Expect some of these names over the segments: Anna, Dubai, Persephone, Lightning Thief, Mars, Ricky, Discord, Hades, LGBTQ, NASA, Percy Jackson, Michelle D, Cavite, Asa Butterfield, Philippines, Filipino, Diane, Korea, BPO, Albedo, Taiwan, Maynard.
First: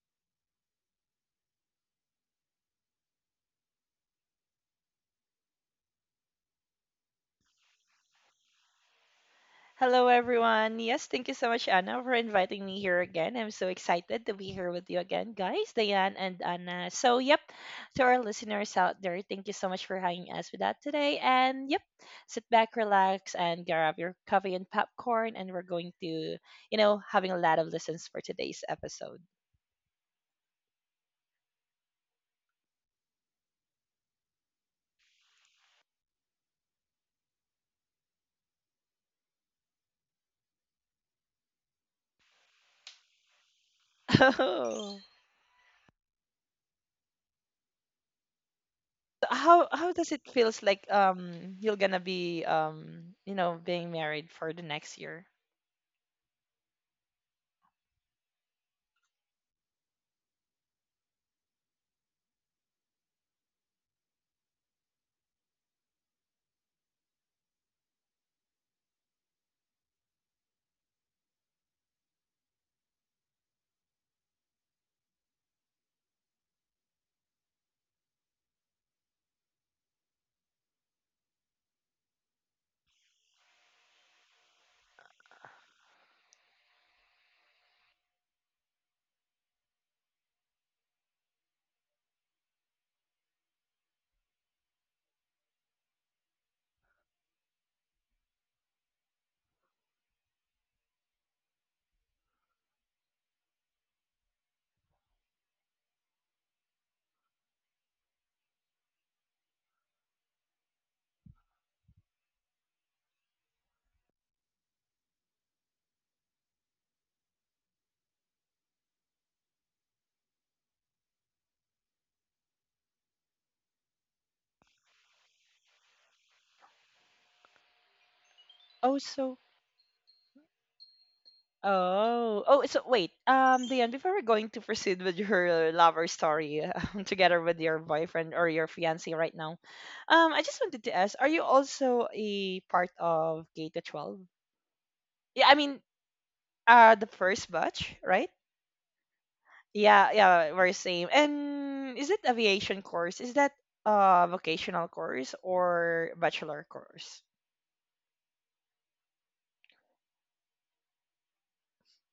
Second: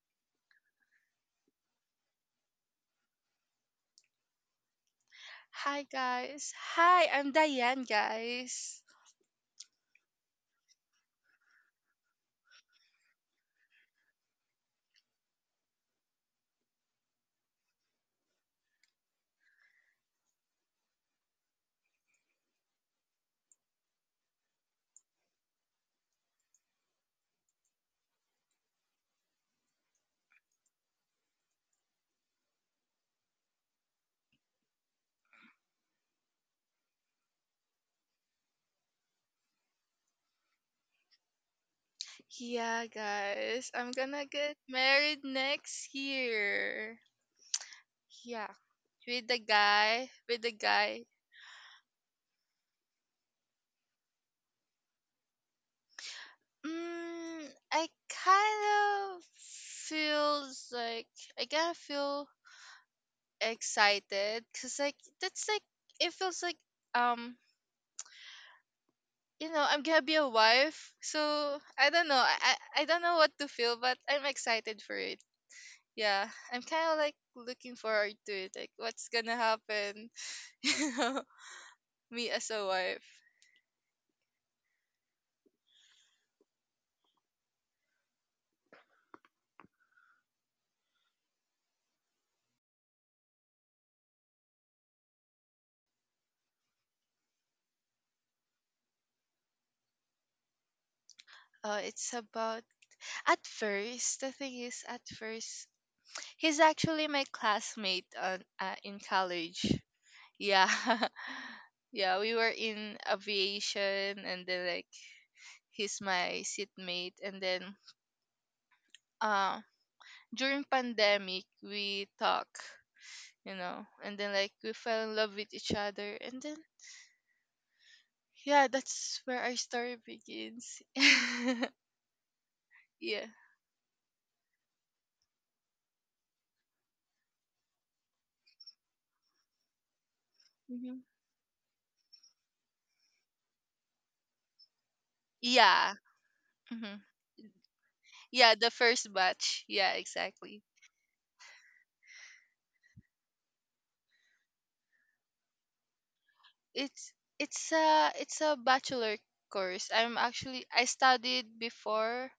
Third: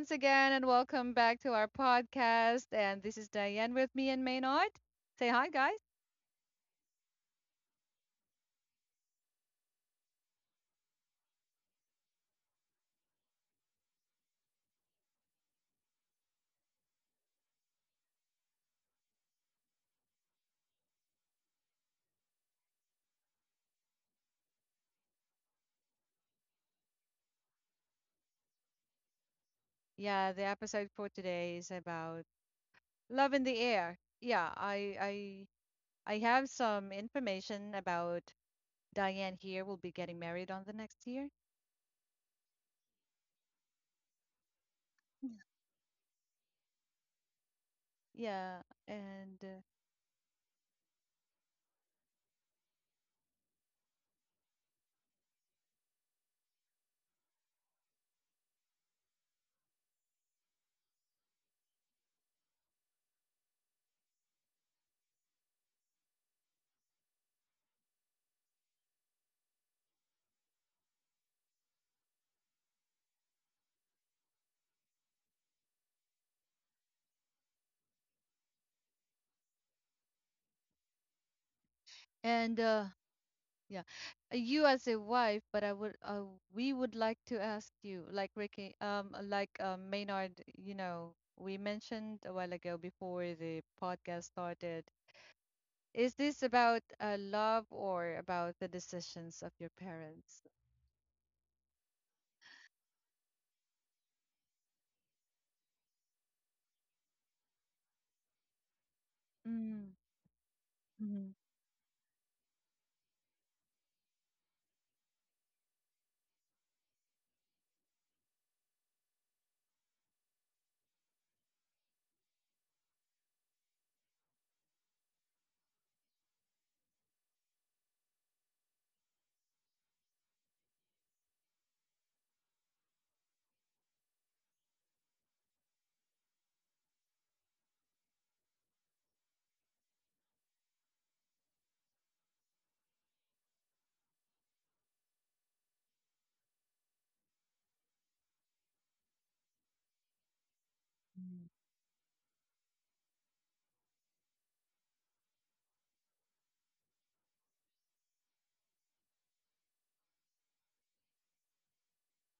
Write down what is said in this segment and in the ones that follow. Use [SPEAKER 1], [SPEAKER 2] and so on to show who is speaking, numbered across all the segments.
[SPEAKER 1] once again, and welcome back to our podcast. And this is Diane with me and Maynard. Say hi, guys.
[SPEAKER 2] Hi guys. Hi, I'm Diane, guys.
[SPEAKER 3] Hello, everyone. Yes, thank you so much, Anna, for inviting me here again. I'm so excited to be here with you again, guys, Diane and Anna. So, yep, to our listeners out there, thank you so much for hanging us with that today. And, yep, sit back, relax, and grab your coffee and popcorn. And we're going to, having a lot of listens for today's episode.
[SPEAKER 1] Yeah, the episode for today is about love in the air. I have some information about Diane here. Will be getting married on the next year.
[SPEAKER 2] Yeah, guys. I'm gonna get
[SPEAKER 3] Oh.
[SPEAKER 2] married next year. Yeah.
[SPEAKER 1] Yeah,
[SPEAKER 2] With the
[SPEAKER 1] and uh,
[SPEAKER 3] How
[SPEAKER 2] guy,
[SPEAKER 3] does it
[SPEAKER 2] with the
[SPEAKER 3] feels like
[SPEAKER 2] guy.
[SPEAKER 3] you're gonna be being married for the next year?
[SPEAKER 2] Mm, I kind of feels like I kind of feel excited cuz like that's like it feels like um you know, I'm gonna be a wife. So, I don't know. I don't know what to feel, but I'm excited for it. Yeah, I'm kind of like looking forward to it. Like, what's gonna happen? You know, me as
[SPEAKER 1] and
[SPEAKER 2] a wife.
[SPEAKER 1] Yeah. You as a wife, but I would we would like to ask you, like Ricky, like Maynard, you know, we mentioned a while ago before the podcast started. Is this about love or about the decisions of your parents?
[SPEAKER 2] It's about at first. The thing is, at first, he's actually my classmate on in college.
[SPEAKER 1] Mm,
[SPEAKER 2] Yeah,
[SPEAKER 1] mm,
[SPEAKER 2] yeah, we were in aviation, and then like he's my seatmate, and then uh during pandemic we talk, you know, and then like we fell in love with each other, and then yeah,
[SPEAKER 3] Oh,
[SPEAKER 2] that's where our
[SPEAKER 3] so
[SPEAKER 2] story begins.
[SPEAKER 3] Oh. So
[SPEAKER 2] Yeah.
[SPEAKER 3] wait, Dion, before we're going to proceed with your lover story together with your boyfriend or your fiance right now, I just
[SPEAKER 2] Hmm.
[SPEAKER 3] wanted to ask: Are you also a part of K to 12? Yeah, I
[SPEAKER 2] Yeah.
[SPEAKER 3] mean,
[SPEAKER 2] Hmm.
[SPEAKER 3] the first batch,
[SPEAKER 2] Yeah,
[SPEAKER 3] right?
[SPEAKER 2] the first batch. Yeah,
[SPEAKER 3] Yeah,
[SPEAKER 2] exactly.
[SPEAKER 3] yeah, we're
[SPEAKER 1] mm,
[SPEAKER 3] same. And is it aviation course? Is that a vocational course or bachelor
[SPEAKER 2] It's
[SPEAKER 3] course?
[SPEAKER 2] it's a bachelor course. I studied before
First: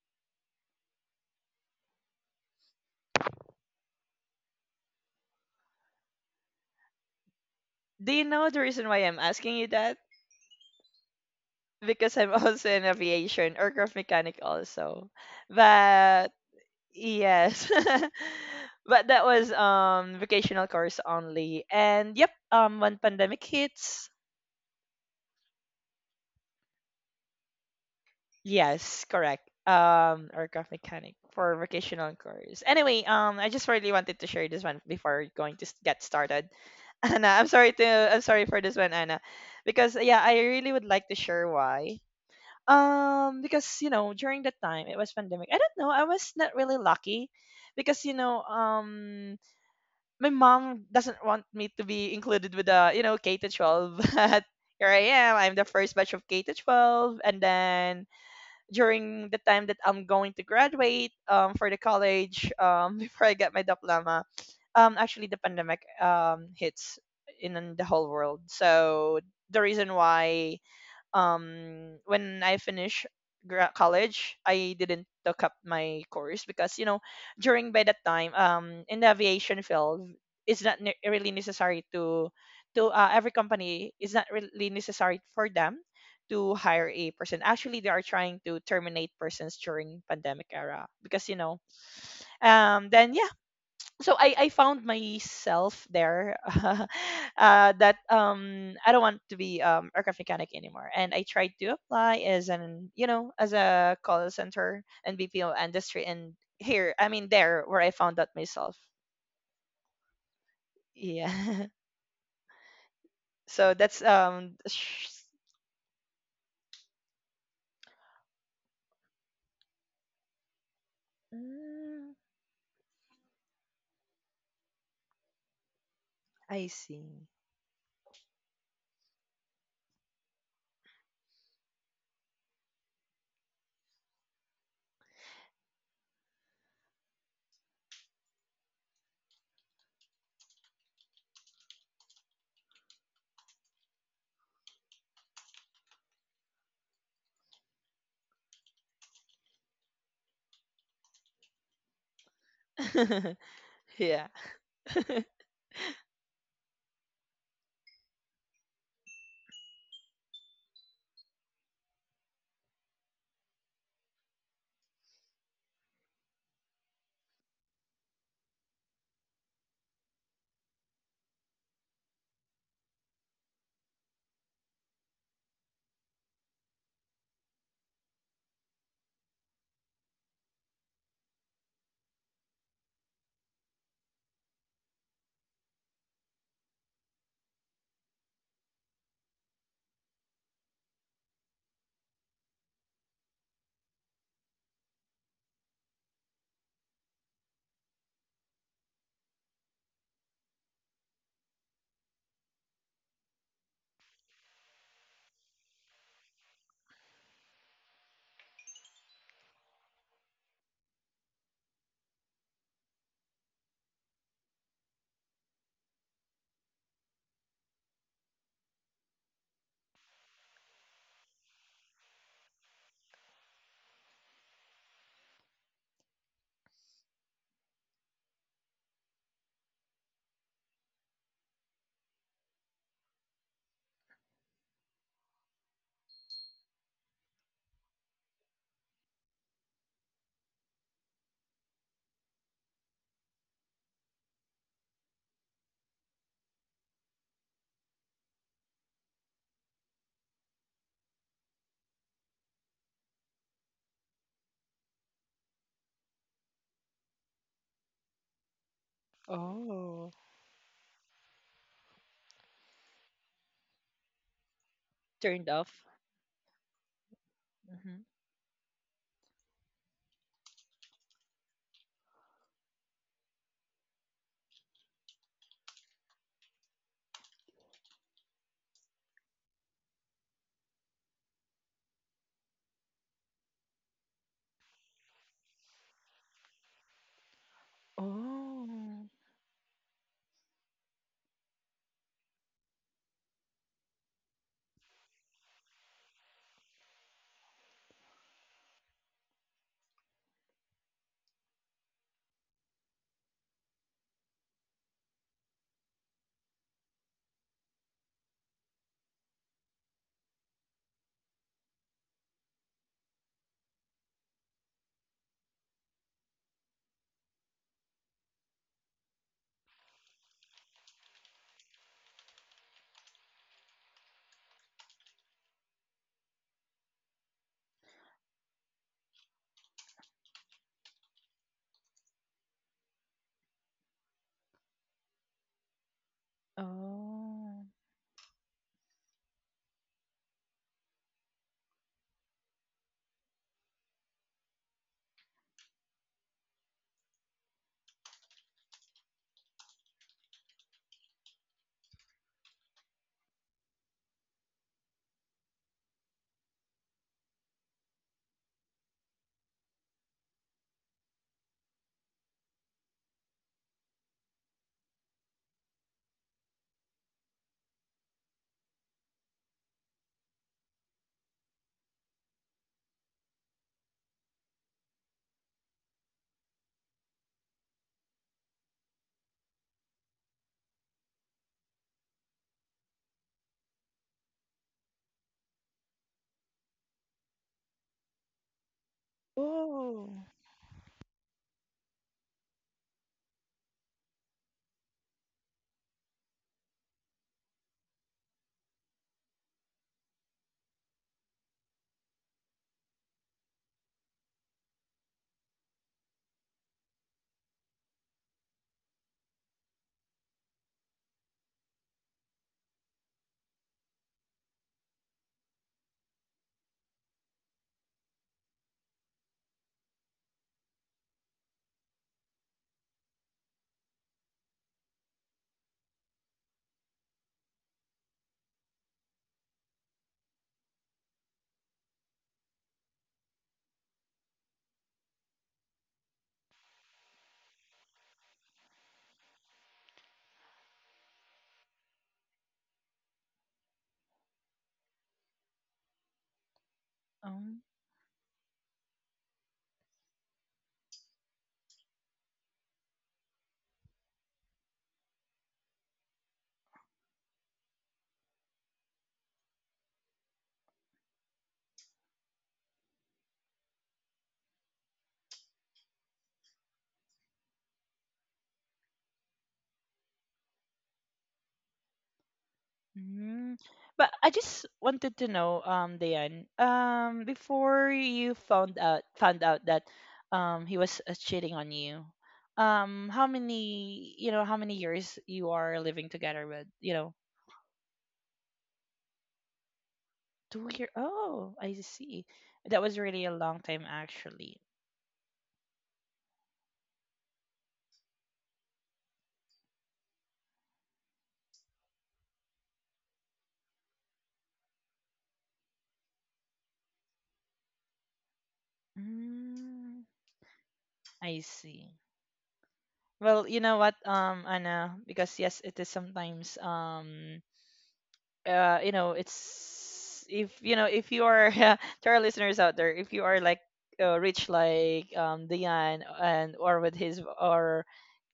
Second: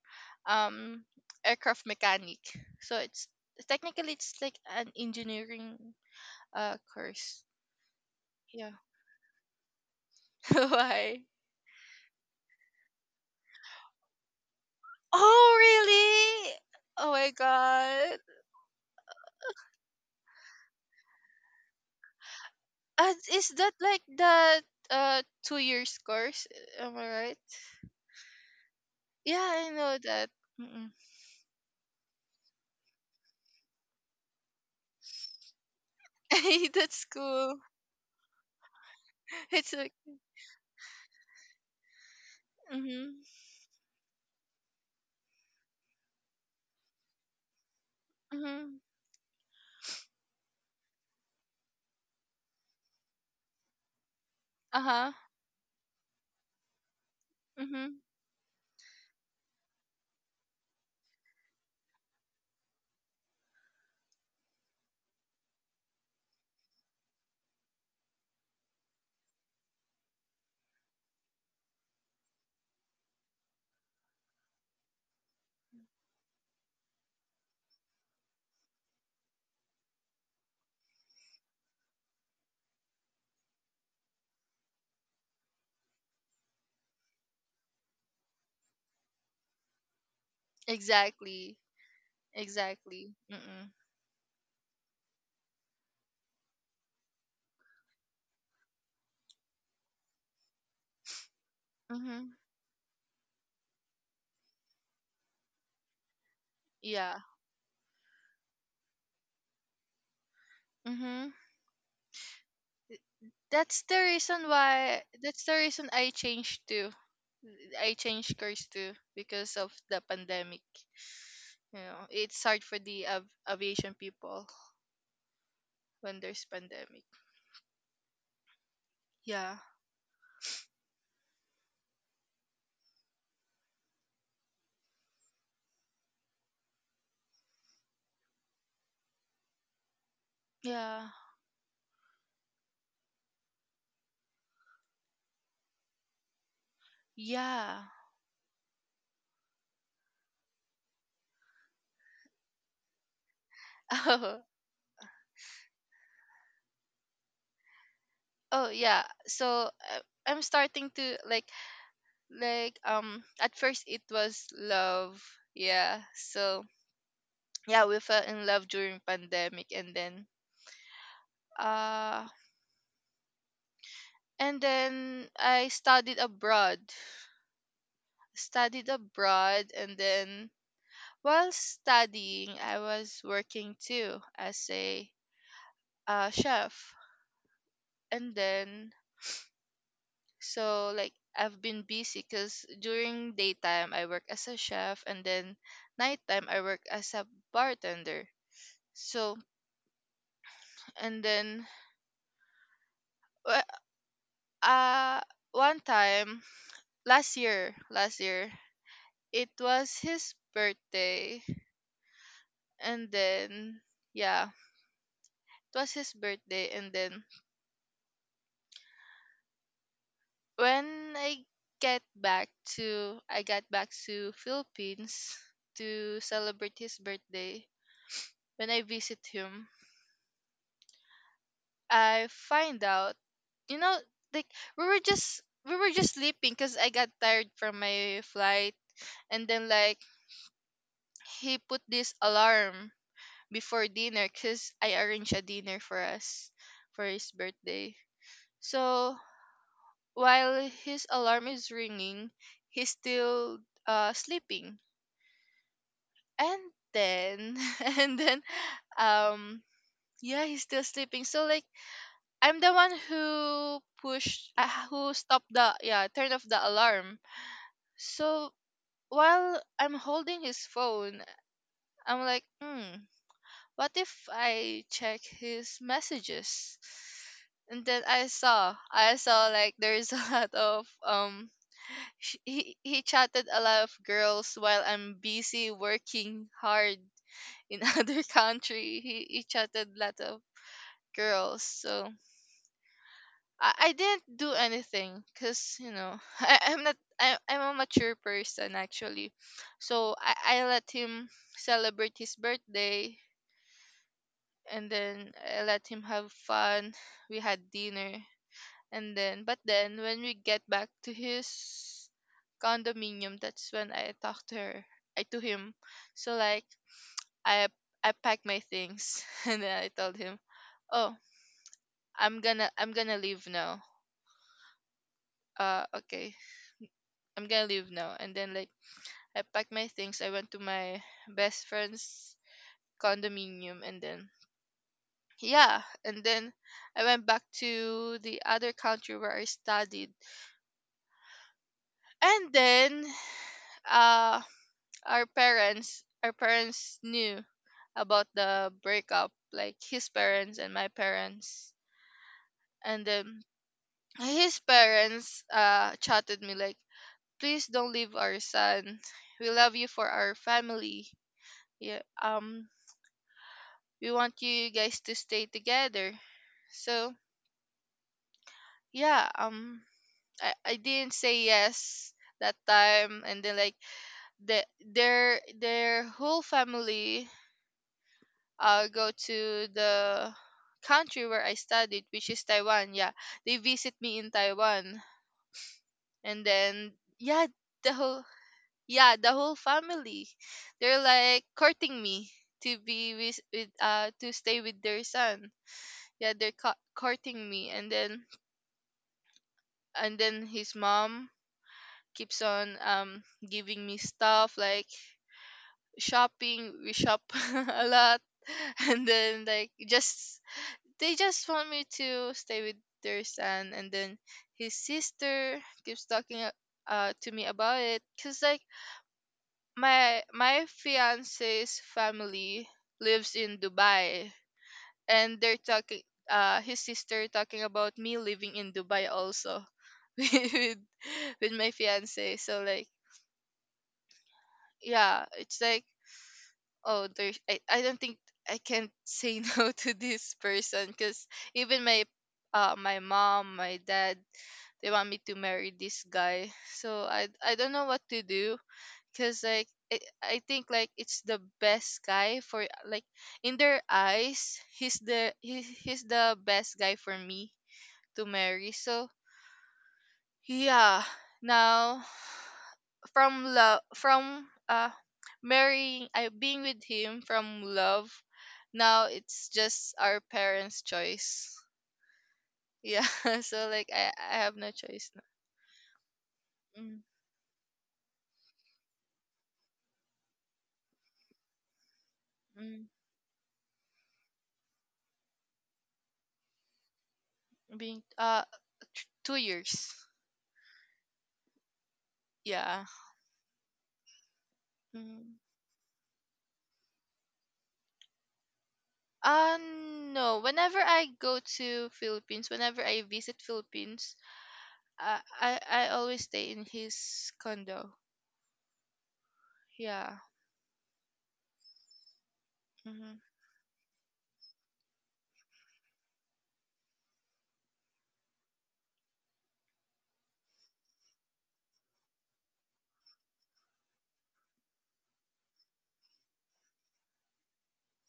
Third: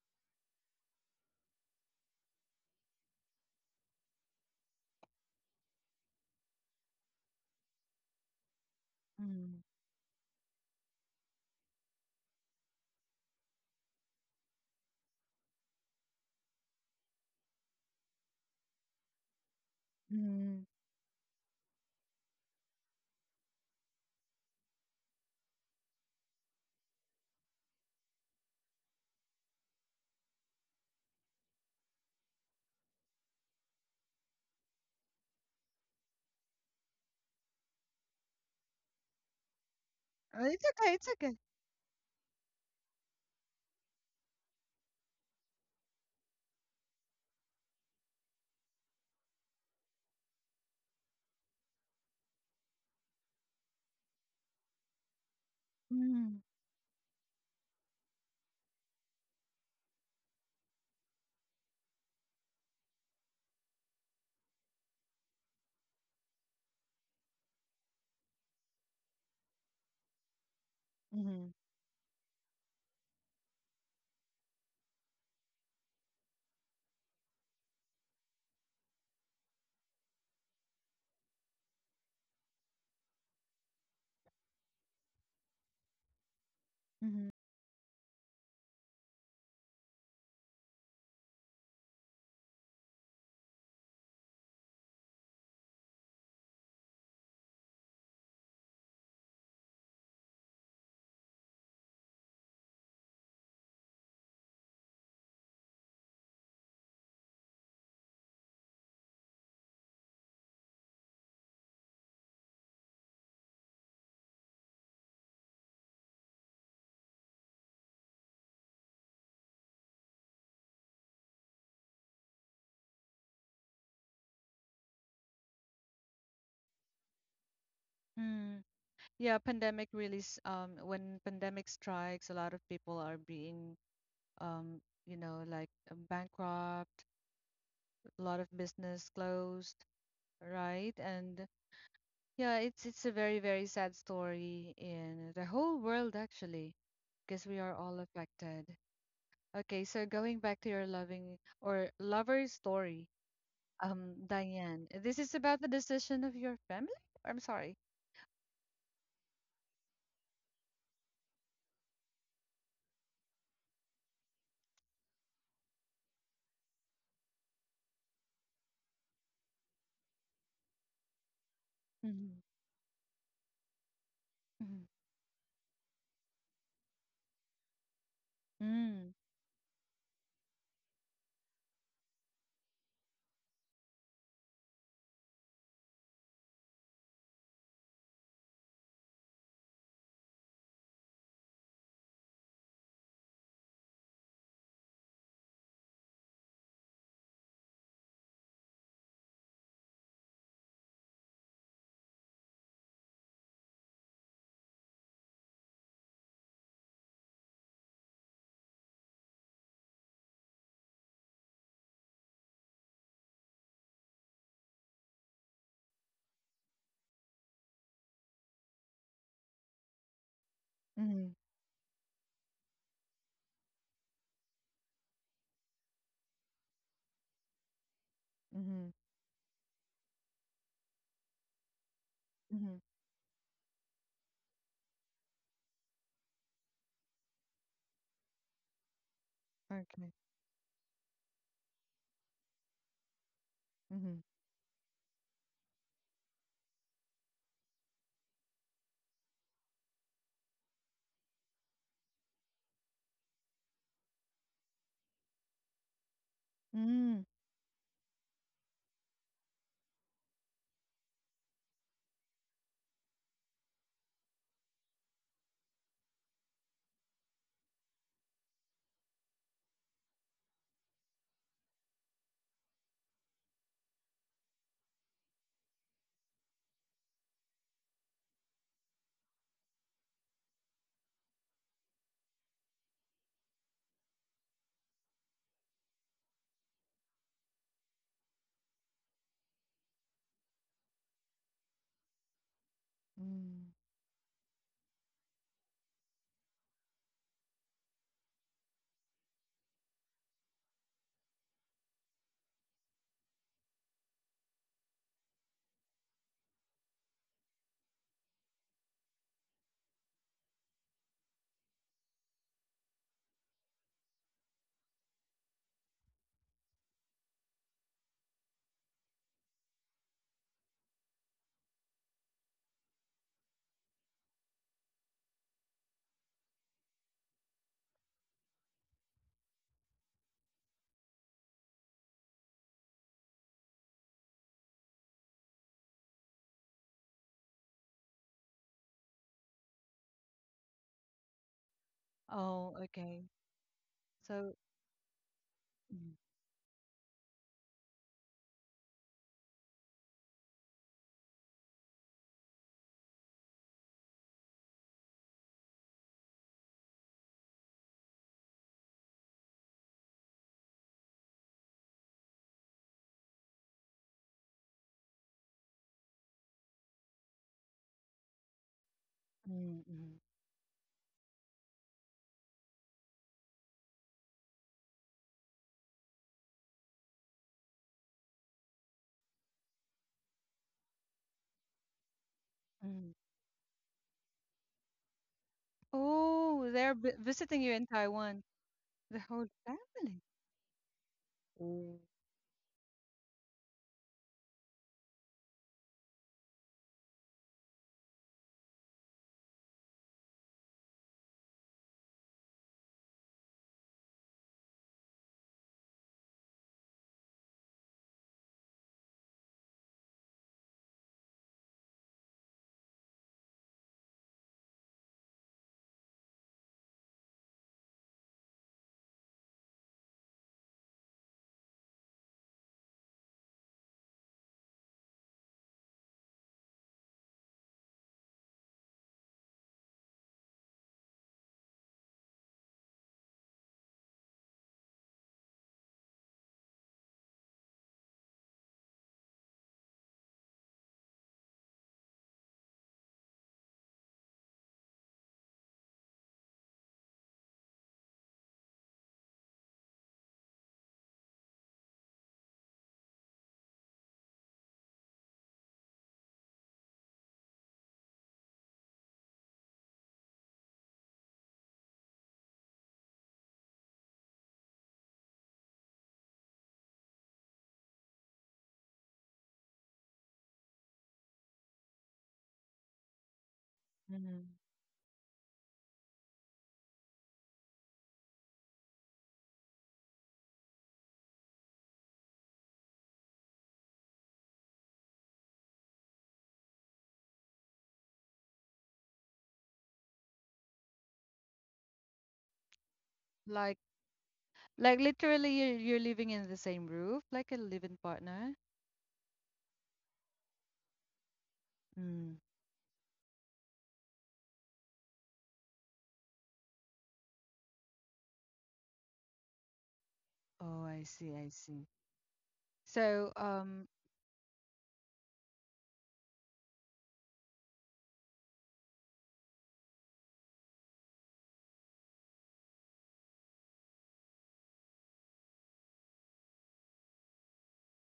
[SPEAKER 2] um aircraft mechanic. So it's technically it's like an engineering course.
[SPEAKER 3] Do you know the
[SPEAKER 2] Yeah.
[SPEAKER 3] reason why I'm asking
[SPEAKER 1] mm,
[SPEAKER 3] you that?
[SPEAKER 2] Why?
[SPEAKER 3] Because I'm also in aviation, aircraft mechanic also.
[SPEAKER 2] Oh,
[SPEAKER 3] But
[SPEAKER 2] really? Oh my
[SPEAKER 3] yes.
[SPEAKER 2] god.
[SPEAKER 3] But that was vocational
[SPEAKER 1] mm.
[SPEAKER 3] course only. And yep, when
[SPEAKER 2] And
[SPEAKER 3] pandemic
[SPEAKER 2] is that like
[SPEAKER 3] hits,
[SPEAKER 2] that 2 year course? Am I right?
[SPEAKER 3] yes,
[SPEAKER 2] Yeah,
[SPEAKER 3] correct.
[SPEAKER 2] I know that.
[SPEAKER 3] Aircraft
[SPEAKER 2] Mm-mm.
[SPEAKER 3] mechanic for vocational course. Anyway, I just really wanted to share this one before going to get started.
[SPEAKER 2] That's
[SPEAKER 3] Anna,
[SPEAKER 2] cool.
[SPEAKER 3] I'm sorry for this one, Anna.
[SPEAKER 2] It's like
[SPEAKER 3] Because yeah, I
[SPEAKER 1] It's
[SPEAKER 3] really would
[SPEAKER 1] okay.
[SPEAKER 3] like
[SPEAKER 1] It's
[SPEAKER 3] to
[SPEAKER 1] okay.
[SPEAKER 3] share why.
[SPEAKER 2] mhm,
[SPEAKER 3] Because during that time it was pandemic. I don't know. I was not really lucky because
[SPEAKER 2] mhm,
[SPEAKER 3] my mom doesn't want me to be included with the K to 12. But
[SPEAKER 2] uh
[SPEAKER 3] here
[SPEAKER 2] huh,
[SPEAKER 3] I am. I'm the first batch
[SPEAKER 1] Mm,
[SPEAKER 3] of K to 12, and
[SPEAKER 2] mhm.
[SPEAKER 3] then during the time that I'm going to graduate for the college, before I get my diploma, actually the pandemic hits in the whole world. So the reason
[SPEAKER 1] mm,
[SPEAKER 3] why when I finished college, I didn't took up my course because during by that time in the aviation field it's not really necessary to, every company it's not really necessary for them to hire
[SPEAKER 1] mm.
[SPEAKER 3] a person. Actually they are trying to terminate persons during pandemic era
[SPEAKER 2] Exactly,
[SPEAKER 3] because
[SPEAKER 2] exactly,
[SPEAKER 3] then yeah,
[SPEAKER 2] mm,
[SPEAKER 3] so I found myself there. That I don't want to be aircraft mechanic anymore, and I tried to
[SPEAKER 2] mhm,
[SPEAKER 3] apply as an as a call center and BPO industry, and here
[SPEAKER 2] yeah,
[SPEAKER 3] I mean there where I found out myself,
[SPEAKER 2] mhm.
[SPEAKER 3] yeah.
[SPEAKER 2] That's
[SPEAKER 3] So
[SPEAKER 2] the
[SPEAKER 3] that's
[SPEAKER 2] reason
[SPEAKER 3] um
[SPEAKER 2] why.
[SPEAKER 3] sh-
[SPEAKER 2] That's the reason I changed too. I changed course too because of the pandemic. You know,
[SPEAKER 3] Mm,
[SPEAKER 2] it's hard for the aviation people when there's
[SPEAKER 3] I
[SPEAKER 2] pandemic.
[SPEAKER 3] see.
[SPEAKER 1] Mm. Yeah,
[SPEAKER 2] Yeah.
[SPEAKER 1] when pandemic strikes, a lot of people are being you know, like bankrupt, a lot of business closed, right?
[SPEAKER 2] Yeah.
[SPEAKER 1] And yeah, it's a very, very sad story in the whole world actually, because we are
[SPEAKER 2] Yeah.
[SPEAKER 1] all affected. Okay, so going back to your loving or lover story,
[SPEAKER 3] Yeah.
[SPEAKER 2] Oh,
[SPEAKER 1] Diane, this is about the decision of your family? I'm sorry.
[SPEAKER 2] oh yeah. So, I'm starting to like at first it was love. Yeah. So yeah, we fell in love during pandemic uh
[SPEAKER 1] Mm-hmm.
[SPEAKER 2] and
[SPEAKER 1] Mhm.
[SPEAKER 2] then I studied abroad. Studied
[SPEAKER 1] Mm.
[SPEAKER 2] abroad and then while studying I was working too as a chef. And then so like I've been busy because during daytime I work as a chef and then nighttime I work as a bartender. So and then wh- uh one time, last year, last year, it was his birthday and then yeah, it was his birthday and then when
[SPEAKER 1] Mm-hmm.
[SPEAKER 2] I get back I got back to Philippines to celebrate his birthday. When I
[SPEAKER 1] Hmm.
[SPEAKER 2] visit him I
[SPEAKER 1] Mm.
[SPEAKER 2] find out, you know, like we were just sleeping because I got tired from my flight, and then
[SPEAKER 1] Mm-hmm.
[SPEAKER 2] like
[SPEAKER 1] Okay.
[SPEAKER 2] he put this alarm before
[SPEAKER 1] Mm-hmm.
[SPEAKER 2] dinner because I arranged a dinner for us for his birthday. So while his alarm is ringing, he's still sleeping, and
[SPEAKER 1] Mm-hmm.
[SPEAKER 2] then and then um
[SPEAKER 3] Oh.
[SPEAKER 2] yeah, he's still sleeping. So like I'm the one who pushed, who
[SPEAKER 3] Turned
[SPEAKER 2] stopped
[SPEAKER 3] off.
[SPEAKER 2] the, yeah, turned off the alarm.
[SPEAKER 3] Hmm.
[SPEAKER 2] So while I'm holding his phone, I'm like, hmm, what if I check his messages? And then I saw like there's a lot of, he chatted a lot of girls while I'm busy working hard in other
[SPEAKER 3] Oh.
[SPEAKER 2] country. He chatted a lot of girls. So
[SPEAKER 1] Mm-hmm.
[SPEAKER 2] I didn't do anything because you know I, I'm not I, I'm a mature person actually, so I let him celebrate his birthday and then I let him have fun. We had dinner and then, but then when we get back to his condominium, that's when I to him. So like I I packed my things and then I told him, oh I'm gonna leave now. Uh, okay, I'm gonna leave now. And then like I packed my things. I went to my best friend's condominium and then yeah, and then I went
[SPEAKER 3] Oh.
[SPEAKER 2] back to the other country where I studied. And
[SPEAKER 1] Oh,
[SPEAKER 2] then
[SPEAKER 1] okay.
[SPEAKER 2] uh
[SPEAKER 1] So,
[SPEAKER 2] our parents knew about the breakup, like his parents and my parents. And then his parents chatted me like, please don't leave our son. We love you for our family. Yeah. We want you guys to stay together. So yeah,
[SPEAKER 1] Mm, mm,
[SPEAKER 2] I didn't say yes that time and then like their whole family go to the country where I studied, which is Taiwan. Yeah.
[SPEAKER 1] mm.
[SPEAKER 2] They visit me in Taiwan, and
[SPEAKER 1] Oh,
[SPEAKER 2] then
[SPEAKER 1] they're vi
[SPEAKER 2] yeah,
[SPEAKER 1] visiting you in
[SPEAKER 2] the whole
[SPEAKER 1] Taiwan,
[SPEAKER 2] yeah,
[SPEAKER 1] the
[SPEAKER 2] the
[SPEAKER 1] whole
[SPEAKER 2] whole
[SPEAKER 3] Oh.
[SPEAKER 1] family.
[SPEAKER 2] family. They're like
[SPEAKER 1] Mm.
[SPEAKER 2] courting me to be with, to stay with their son. Yeah, they're courting me and then, and then his mom keeps on giving me stuff like shopping, we shop a lot, and then like just, they just want me to stay with their son. And then his sister keeps talking to me about it because like my fiance's family lives in Dubai, and they're talking, his sister talking about me living in Dubai also, with with with my fiance. So like yeah, it's like, oh, there's I don't think I can say no to this person, because even my my mom, my dad, they want me to marry this guy, so
[SPEAKER 3] Oh.
[SPEAKER 2] I don't know what to do, because like I think like it's the best guy for like, in their eyes he's the he's the best guy for me to marry. So yeah, now from love, from marrying I being with him from love, now it's just our parents' choice. Yeah.
[SPEAKER 3] Mm.
[SPEAKER 2] So
[SPEAKER 3] But
[SPEAKER 2] like
[SPEAKER 3] I
[SPEAKER 2] I
[SPEAKER 3] just
[SPEAKER 1] Mm.
[SPEAKER 2] have no
[SPEAKER 3] wanted to
[SPEAKER 2] choice
[SPEAKER 3] know, Dayan,
[SPEAKER 2] now. Mm,
[SPEAKER 3] before you found out that he was cheating on you,
[SPEAKER 2] mm,
[SPEAKER 3] how many how many years you are living together with? You know,
[SPEAKER 2] being uh 2 years,
[SPEAKER 3] 2 year. Oh, I see. That was
[SPEAKER 2] yeah.
[SPEAKER 3] really a long time,
[SPEAKER 1] Like,
[SPEAKER 3] actually.
[SPEAKER 1] like
[SPEAKER 2] Mm.
[SPEAKER 1] literally, you're living in the same roof, like a living partner.
[SPEAKER 2] Uh, no, whenever I go to
[SPEAKER 1] Mm.
[SPEAKER 2] Philippines, whenever I visit Philippines, I always stay in his condo.
[SPEAKER 3] Mm,
[SPEAKER 2] Yeah.
[SPEAKER 1] Oh, I
[SPEAKER 3] I
[SPEAKER 1] see, I
[SPEAKER 3] see.
[SPEAKER 1] see.
[SPEAKER 3] Well,
[SPEAKER 2] Mm-hmm.
[SPEAKER 1] So,
[SPEAKER 3] you know what,
[SPEAKER 1] um,
[SPEAKER 3] Anna, because yes, it is sometimes it's, if if you are to our listeners out there, if you are like rich, like Dion and or with his or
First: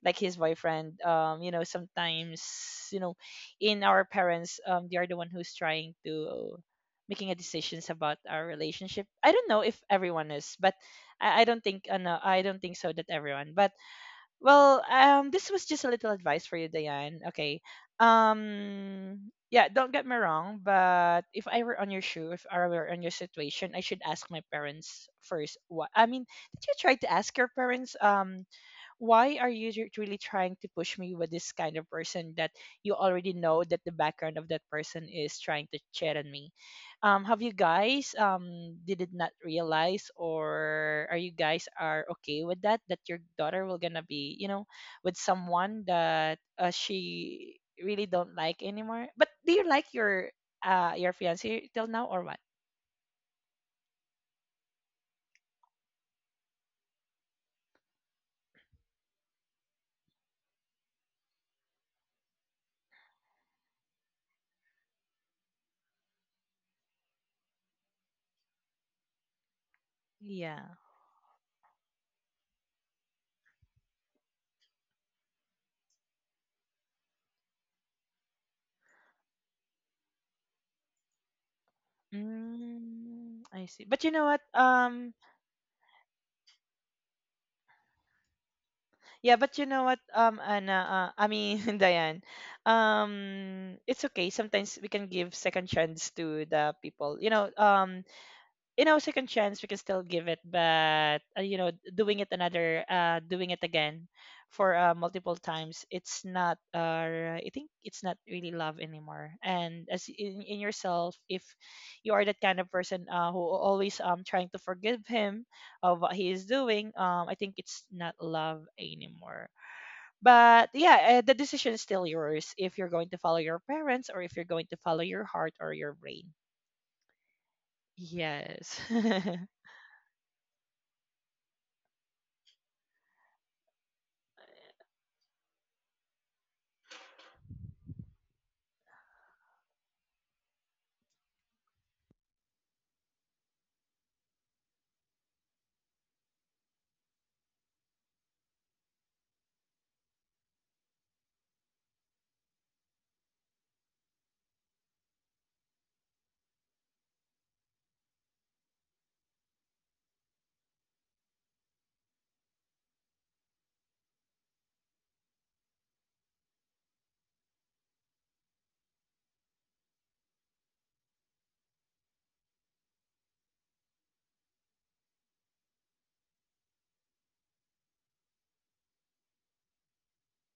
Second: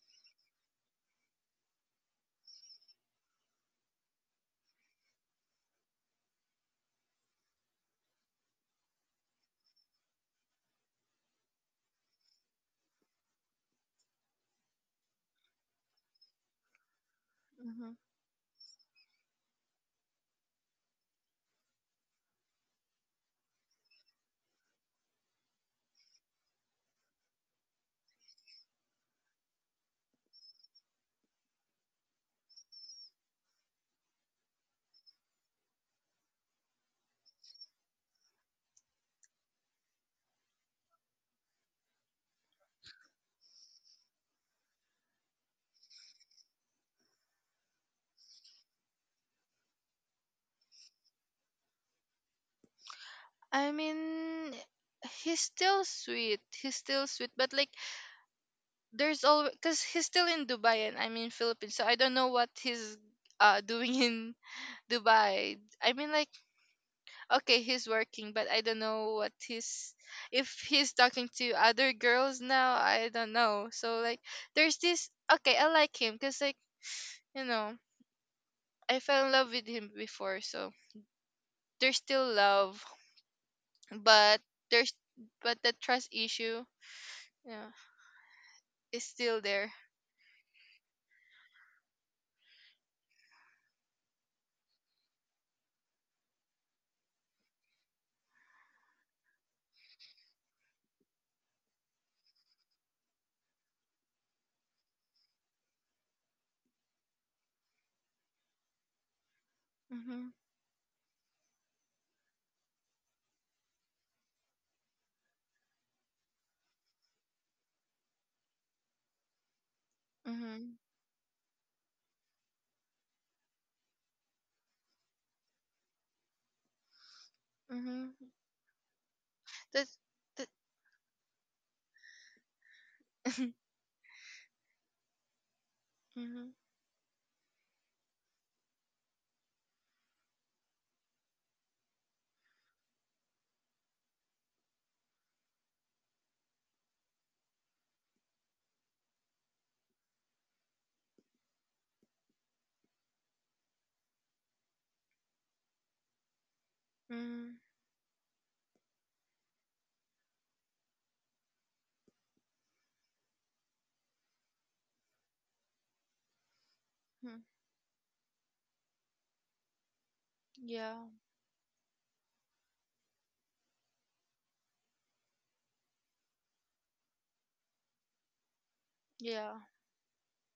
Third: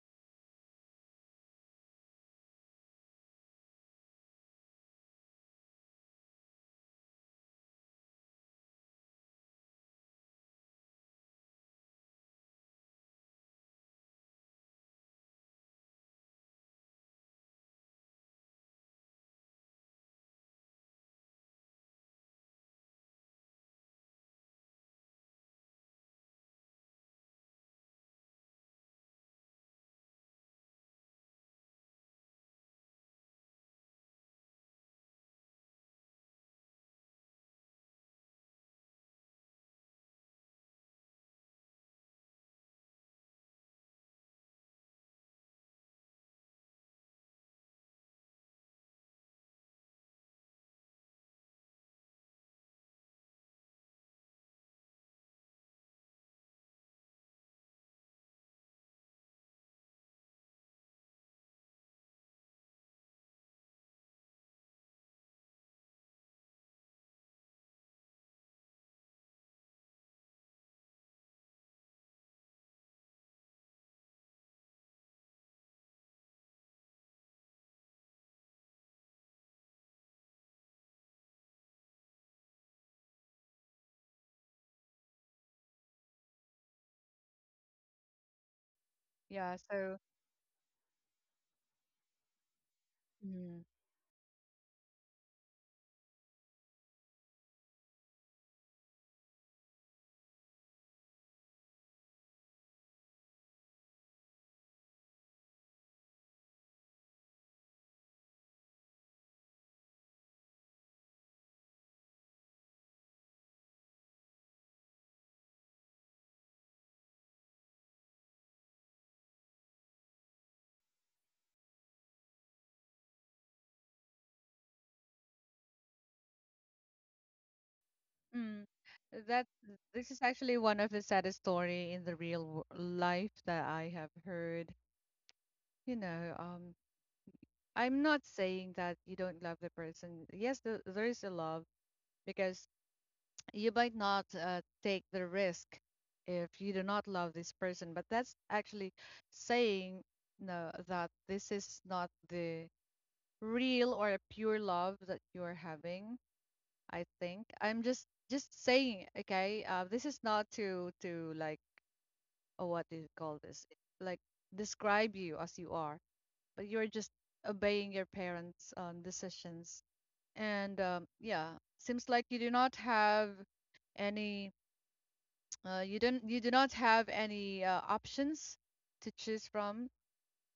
[SPEAKER 3] like his boyfriend, sometimes, you know in our parents, they are the one who's trying to making a decisions about our relationship. I don't know if everyone is, but I don't think, no, I don't think so that everyone, but well, this was just a little advice for you, Diane. Okay.
[SPEAKER 2] Mm-hmm.
[SPEAKER 3] Yeah, don't get me wrong, but if I were on your shoe, if I were on your situation, I should ask my parents first. What I mean, did you try to ask your parents? Why are you really trying to push me with this kind of person that you already know that the background of that person is trying to cheat on me? Have you guys did it not realize, or are you guys are okay with that, that your daughter will gonna be with someone that she really don't like anymore? But do you like your your fiance till now, or what?
[SPEAKER 2] I mean, he's still sweet. He's still sweet, but like there's all because he's still in Dubai and I'm in Philippines, so I don't know what he's doing in Dubai. I mean, like, okay, he's working, but I don't know what he's if
[SPEAKER 3] Yeah.
[SPEAKER 2] he's talking to other girls now. I don't know. So like, there's this, okay, I like him because like, you know, I fell in love with him before, so there's still love,
[SPEAKER 3] Mm, I see. But you know
[SPEAKER 2] but
[SPEAKER 3] what
[SPEAKER 2] there's the trust issue. Yeah. Is
[SPEAKER 3] Yeah,
[SPEAKER 2] still
[SPEAKER 1] yeah,
[SPEAKER 3] but you
[SPEAKER 2] there.
[SPEAKER 3] know
[SPEAKER 1] so,
[SPEAKER 3] what, Anna, I mean, Diane,
[SPEAKER 1] mm,
[SPEAKER 3] it's okay. Sometimes we can give second chance to the people. Second chance we can still give it, but doing it doing it again for multiple times, it's not. I think it's not really love anymore. And as
[SPEAKER 2] Mm-hmm.
[SPEAKER 3] in yourself, if you are that kind of person who always trying to forgive him, of what he is doing, I think it's not love anymore. But
[SPEAKER 2] Mm-hmm.
[SPEAKER 3] yeah, the decision is still yours if you're going to follow your parents or if you're going to follow your heart or your brain.
[SPEAKER 2] Mm-hmm.
[SPEAKER 1] mm,
[SPEAKER 3] Yes.
[SPEAKER 1] that
[SPEAKER 2] That's
[SPEAKER 1] this is
[SPEAKER 2] that.
[SPEAKER 1] actually one of the saddest story in the real wo- life that I have heard. You know,
[SPEAKER 2] Mm-hmm.
[SPEAKER 1] I'm not saying that you don't love the person. Yes, the, there is a love because. You might not take the risk if you do not love this person, but that's actually saying no, that this is not the real or pure love that you're having. i think
[SPEAKER 2] Mm-hmm.
[SPEAKER 1] i'm just just saying okay, this is not to to like oh what do you call this like describe you as you are, but you're just obeying your parents decisions and
[SPEAKER 2] Yeah.
[SPEAKER 1] yeah, seems like you do not have any you don't you do not have any options to choose
[SPEAKER 2] Yeah.
[SPEAKER 1] from.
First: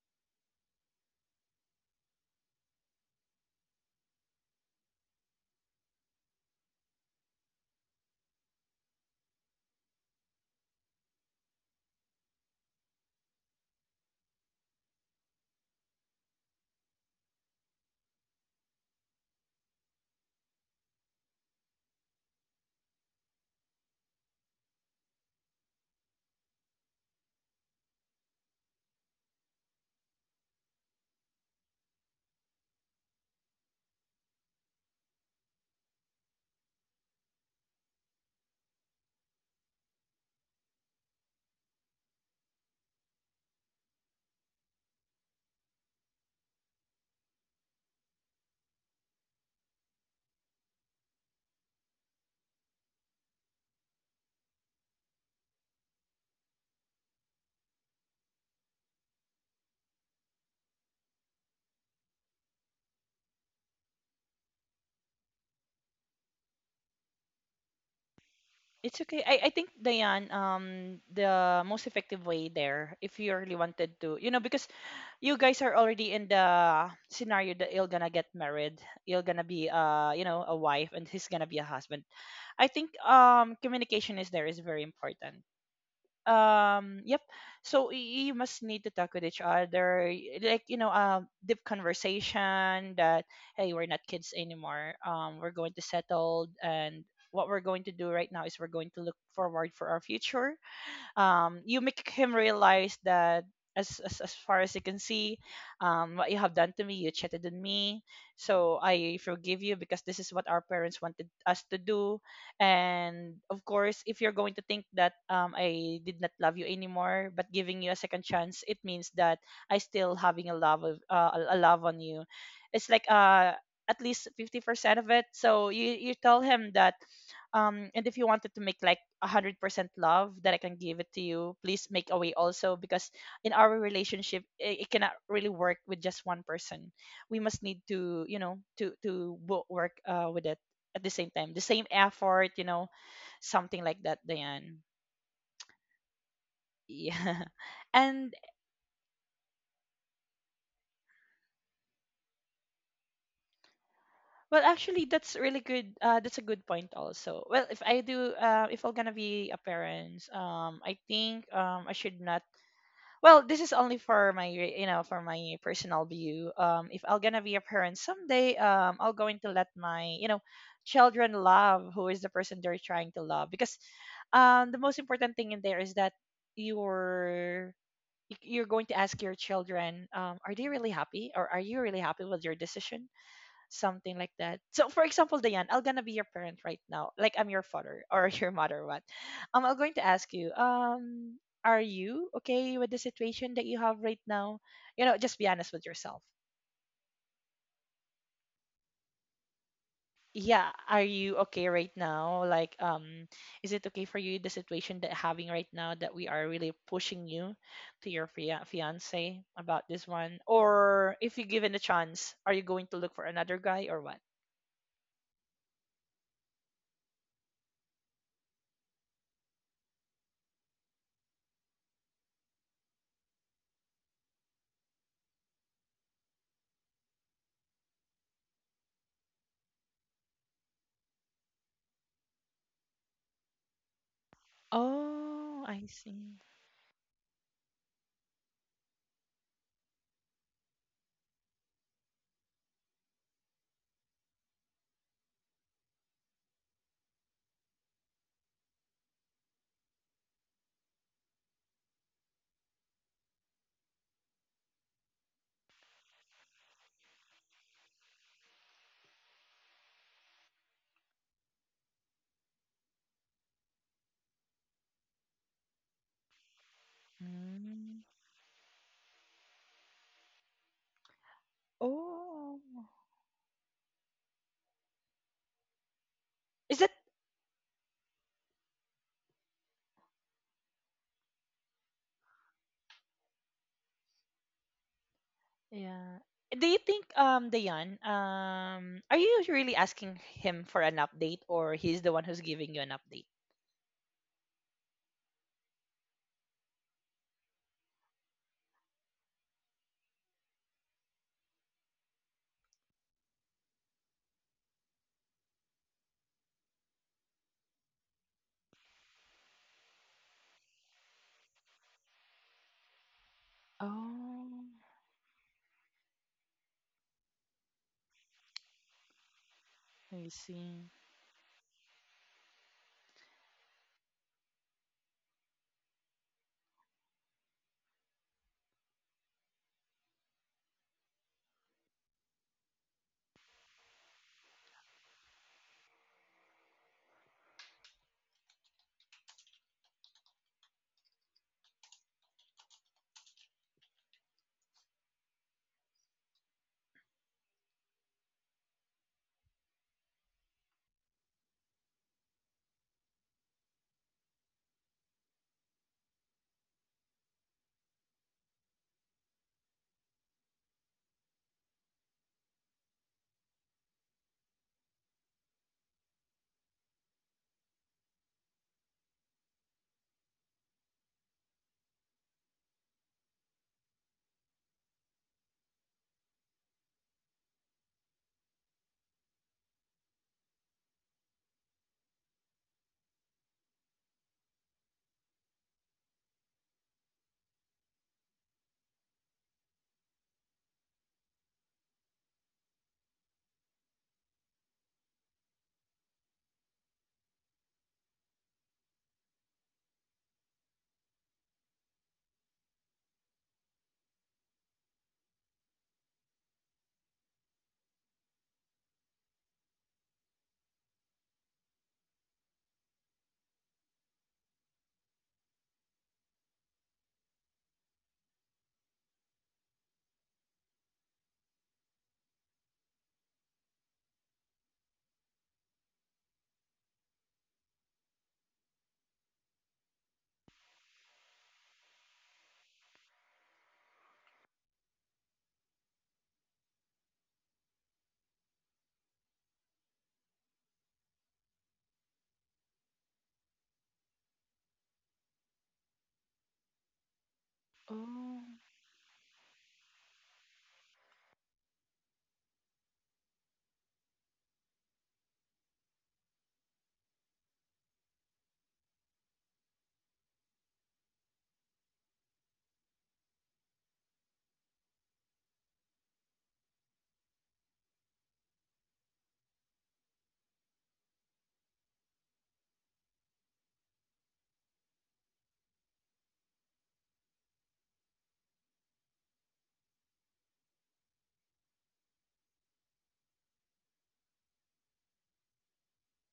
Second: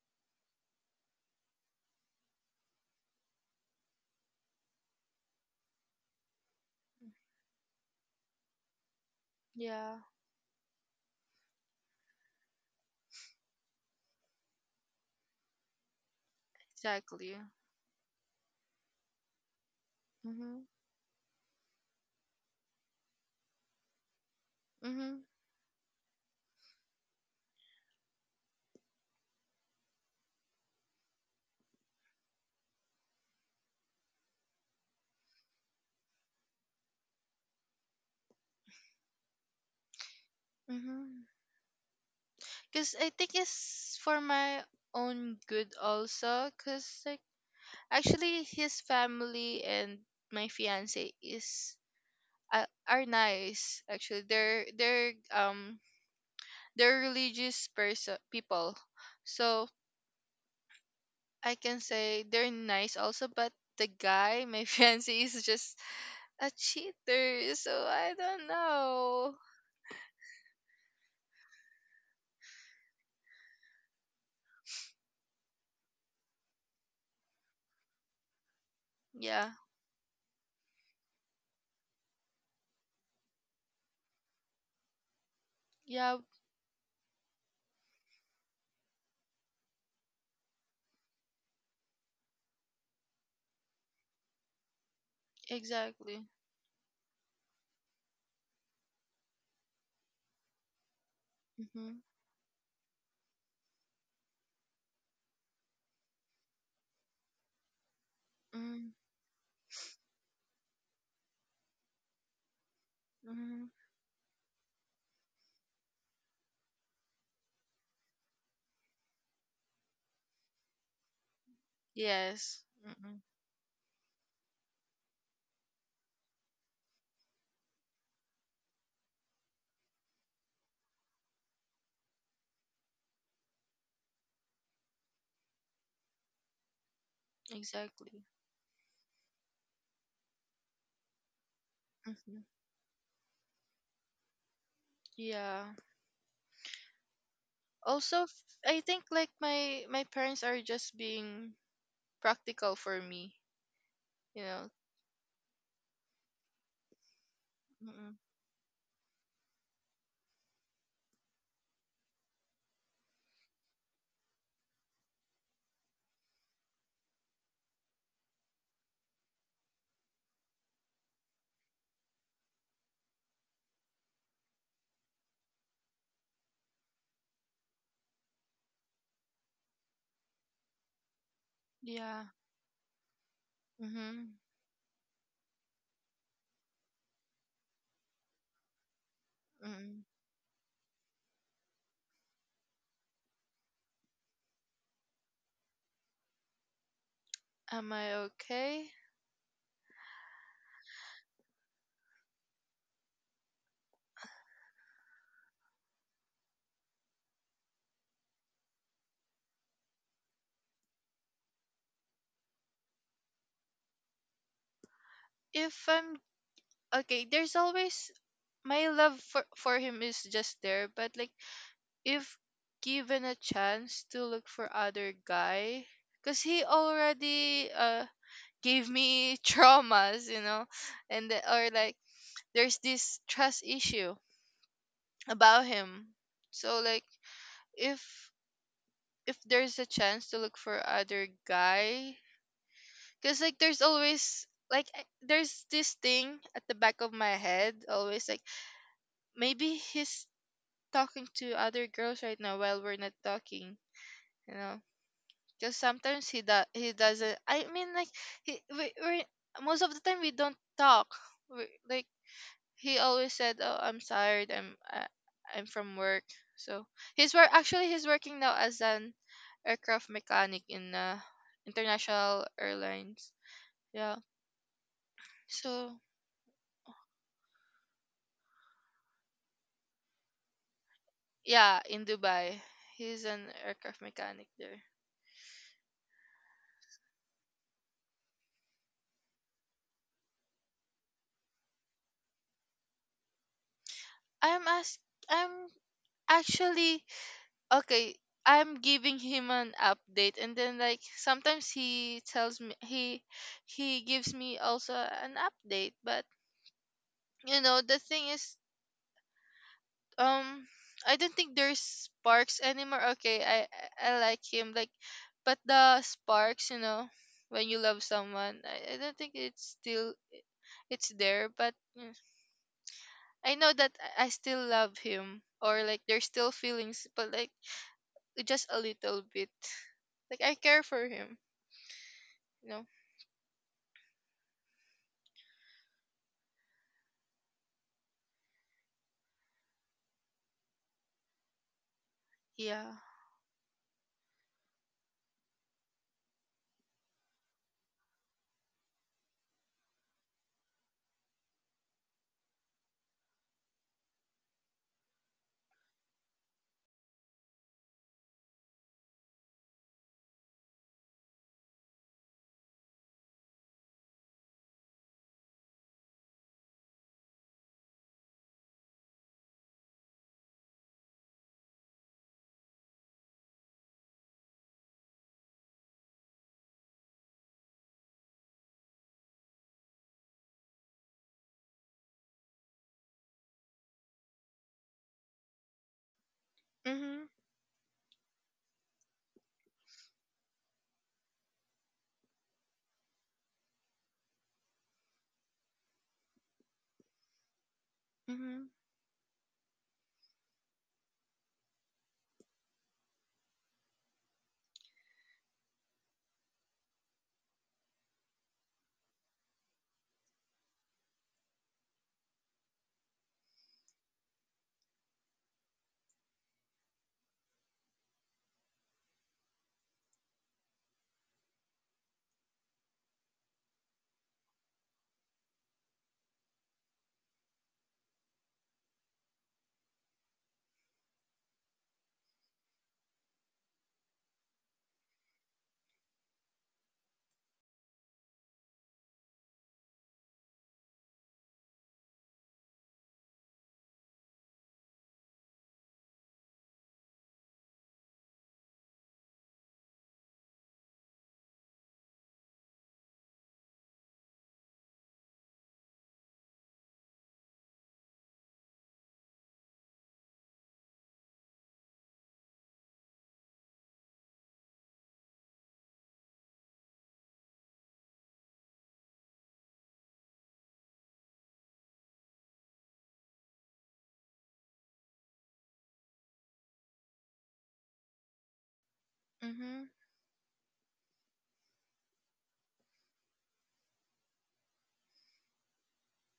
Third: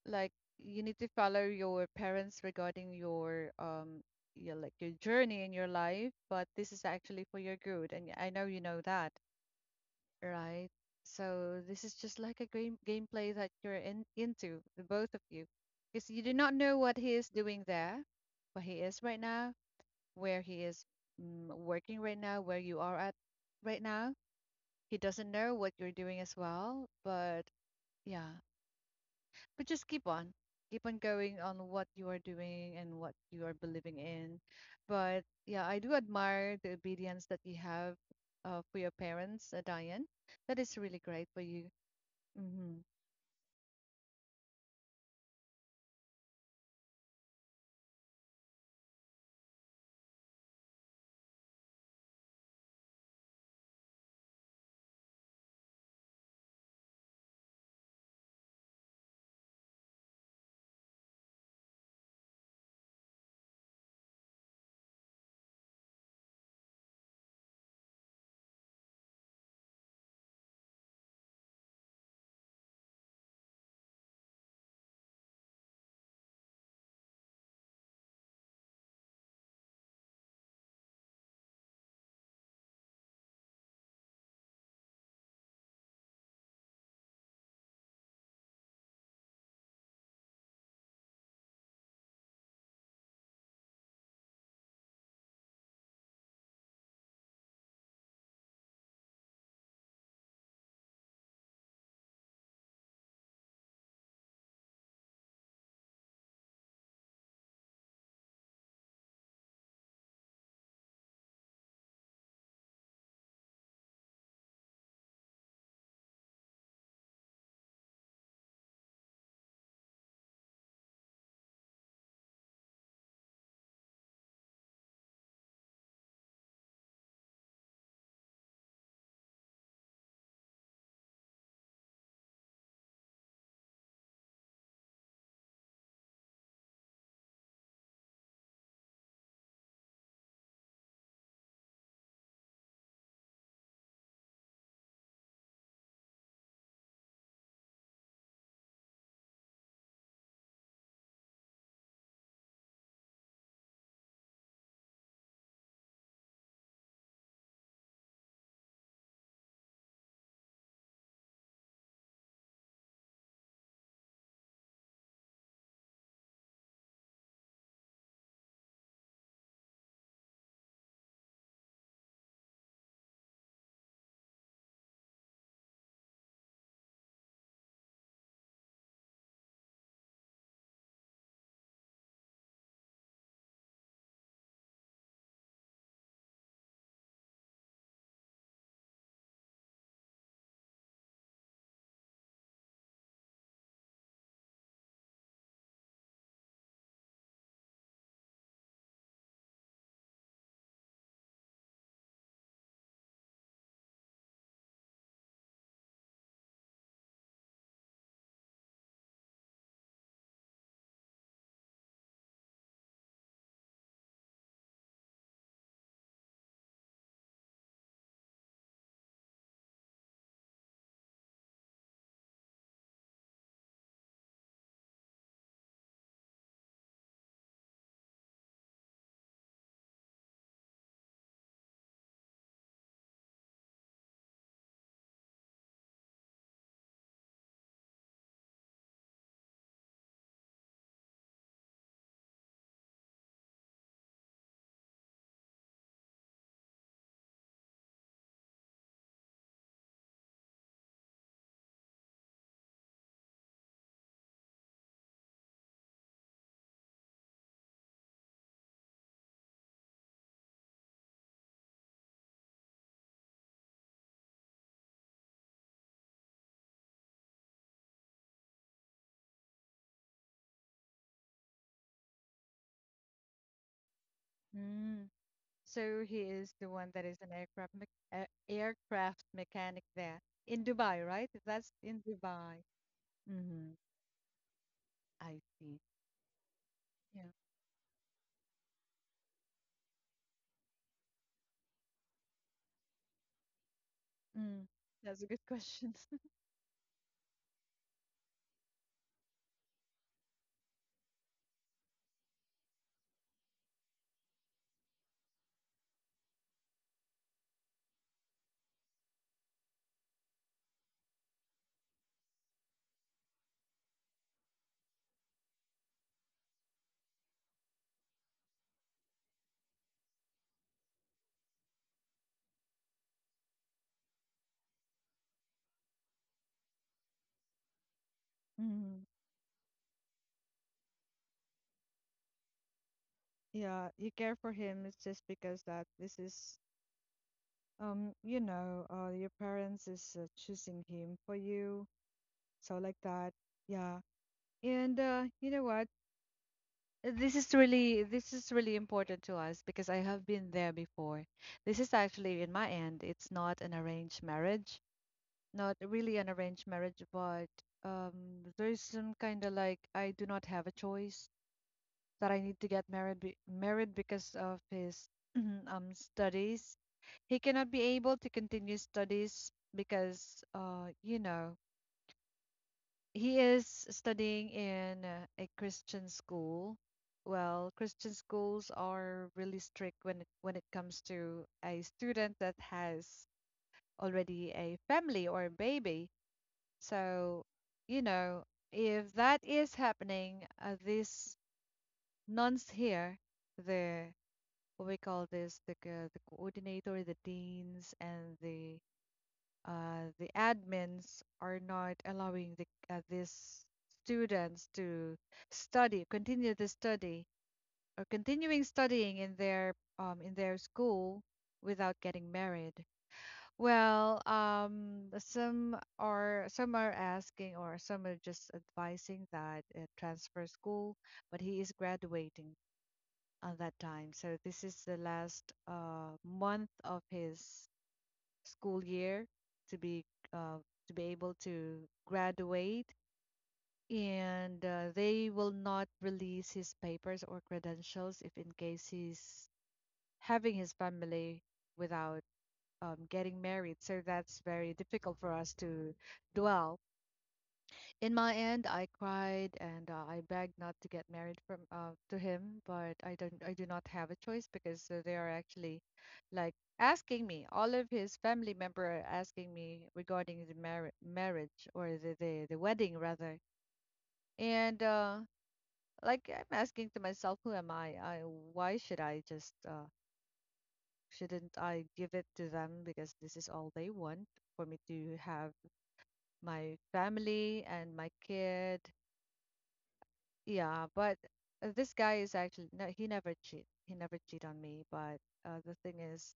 [SPEAKER 1] Like, you need to follow your parents regarding your like your journey in your life, but this is actually for your good, and I know you know that,
[SPEAKER 2] Yeah.
[SPEAKER 1] right? So this is just like a game gameplay that you're in into the both of you, because you do not know what he is
[SPEAKER 2] Exactly.
[SPEAKER 1] doing there, where he is right now, where
[SPEAKER 2] Mm-hmm.
[SPEAKER 1] he is working right now, where you are at right now, he
[SPEAKER 2] Mm-hmm.
[SPEAKER 1] doesn't know what you're doing as well. But yeah, but just keep on, keep on going on what you are doing and what you are believing in. But yeah, I do admire the obedience that you have for your parents, Diane. That is really
[SPEAKER 2] Mm-hmm.
[SPEAKER 1] great for you. Mm-hmm.
[SPEAKER 2] Cause I think it's for my own good also. Cause like actually his family and my fiance is, are nice. Actually, they're they're religious person people. So I can say they're nice also, but the guy, my fiance, is just a cheater. So I don't
[SPEAKER 3] It's okay.
[SPEAKER 2] know.
[SPEAKER 3] I think, Diane, the most effective way there, if you really wanted to, because you guys are already in the scenario that you're gonna get married, you're gonna
[SPEAKER 2] Yeah.
[SPEAKER 3] be a wife, and he's gonna be a husband. I think communication is there is very important.
[SPEAKER 2] Yeah.
[SPEAKER 3] Yep. So you must need to talk with each other, like, deep conversation that hey, we're not kids anymore, we're going to
[SPEAKER 2] Exactly.
[SPEAKER 3] settle. And what we're going to do right now is we're going to look forward for our future. You
[SPEAKER 2] Mhm.
[SPEAKER 3] make him realize that, as far as you can see, what you have done to me, you cheated on me. So
[SPEAKER 2] Mm.
[SPEAKER 3] I forgive you because this is what our parents wanted us to do. And of
[SPEAKER 2] Mhm.
[SPEAKER 3] course, if you're going to think that I did not love you anymore, but giving you a second chance, it means that I still having a love on you.
[SPEAKER 2] Yes.
[SPEAKER 3] It's like
[SPEAKER 2] Mm-mm.
[SPEAKER 3] at least 50% of it, so you tell him that, and if you wanted to make like 100% love that I can give it to you, please make a way also because in our relationship, it cannot really work with just one person. We must need to,
[SPEAKER 2] Exactly.
[SPEAKER 3] to work with it at the same time, the same
[SPEAKER 2] Mhm.
[SPEAKER 3] effort, something like that, Diane.
[SPEAKER 2] Yeah.
[SPEAKER 3] Yeah.
[SPEAKER 2] Also,
[SPEAKER 3] And
[SPEAKER 2] I think like my parents are just being practical for me. You
[SPEAKER 3] well,
[SPEAKER 2] know.
[SPEAKER 3] actually that's really good, that's a good point also. Well,
[SPEAKER 2] Mm-mm.
[SPEAKER 3] if I'm gonna be a parent, I think I should not. Well, this is only for my personal view. If I'm gonna be a parent someday, I'm going to let my children love who is the person they're trying to love because the most important thing in there is that you're you're going to ask your children, are they really happy or are you really
[SPEAKER 2] Yeah.
[SPEAKER 3] happy with your decision? Something like
[SPEAKER 2] Mhm.
[SPEAKER 3] that. So for example, Diane, I'm gonna be your parent right now. Like I'm your father or your mother, what? I'm going
[SPEAKER 2] Mm-mm.
[SPEAKER 3] to ask you, are you okay with the situation that you have right now? Just be honest with yourself.
[SPEAKER 2] Am I okay?
[SPEAKER 3] Yeah, are you okay right now? Like, is it okay for you the situation that having right now that we are really pushing you to your fiance about this one? Or if you given a chance, are you going to look for another guy or what?
[SPEAKER 2] If I'm okay, there's always my love for him is just there, but like if given a chance to look for other guy, because he already gave me traumas, you know, and the- or like there's this trust issue
[SPEAKER 3] Oh,
[SPEAKER 2] about
[SPEAKER 3] I
[SPEAKER 2] him.
[SPEAKER 3] see.
[SPEAKER 2] So like if if there's a chance to look for other guy, because like there's always like there's this thing at the back of my head always, like maybe he's talking to other girls right now while we're not talking, you know, because sometimes he does, he doesn't, I mean like we most of the time we don't talk. We, like he always said, oh, I'm tired, I'm from work. So he's work, actually he's working now as an aircraft mechanic in international
[SPEAKER 3] Oh.
[SPEAKER 2] airlines. Yeah.
[SPEAKER 1] Mm.
[SPEAKER 2] So
[SPEAKER 1] So he is the
[SPEAKER 3] Is it?
[SPEAKER 1] one that is an aircraft me aircraft mechanic there in Dubai, right? That's
[SPEAKER 2] yeah,
[SPEAKER 1] in
[SPEAKER 2] in Dubai
[SPEAKER 1] Dubai.
[SPEAKER 2] he's an
[SPEAKER 1] Mm-hmm.
[SPEAKER 2] aircraft mechanic there.
[SPEAKER 1] I see.
[SPEAKER 3] Yeah. Do you think,
[SPEAKER 1] Yeah.
[SPEAKER 3] Dayan, are you really asking him for an update or he's the one who's giving you an update?
[SPEAKER 2] i'm
[SPEAKER 1] Mm.
[SPEAKER 2] ask
[SPEAKER 1] That's a good
[SPEAKER 2] i'm
[SPEAKER 1] question.
[SPEAKER 2] actually, okay, I'm giving him an update, and then like sometimes he tells me, he gives me also an update, but you know the thing is, um I don't think there's sparks anymore. Okay, I I like
[SPEAKER 3] Oh,
[SPEAKER 2] him, like, but the sparks, you know, when you love someone, I don't think it's still
[SPEAKER 3] I see.
[SPEAKER 2] it's there. But mm, I know that I still love him, or like there's still feelings, but like just a
[SPEAKER 1] Mm-hmm.
[SPEAKER 2] little bit, like I care for him. You know?
[SPEAKER 1] Yeah, you care for him. It's just because that this is, you know, your parents is choosing him for you. So
[SPEAKER 2] Yeah.
[SPEAKER 1] like that, yeah. And you know what? This is really important to us because I have been there before. This is actually in my end, it's not an arranged marriage, not really an arranged marriage, but um there's some kind of like I do not have a choice that I need to get married be married because of his studies. He cannot be able to continue studies because, you know, he is studying in a Christian school. Well, Christian schools are really strict when it comes to a student that has already a family or a baby.
[SPEAKER 2] Mhm.
[SPEAKER 1] So, you know, if that is happening, these nuns here, the what we call this, the co- the coordinator, the deans, and
[SPEAKER 2] Mhm.
[SPEAKER 1] the admins are not allowing the, these students to study, continue the study, or continuing studying in their school without getting married. Well, some are asking, or some are just advising that transfer school, but he is graduating at that time, so this is the last month of his school year to be uh, to be able to graduate, and they will not release his papers or credentials if in case he's having his family without getting married. So that's very difficult for us to dwell. In my
[SPEAKER 3] Oh.
[SPEAKER 1] end, I cried, and I begged not to get married from to him, but I do not have a choice because they are actually like asking me, all of his family member are asking me regarding the mar marriage or the wedding rather. And uh, like I'm asking to myself, who am I? Why should I just shouldn't I give it to them because this is all they want for me to have my family and my kid.
[SPEAKER 2] Mhm.
[SPEAKER 1] Yeah, but this guy is actually no, he never cheat. He never cheat on me. But the thing is,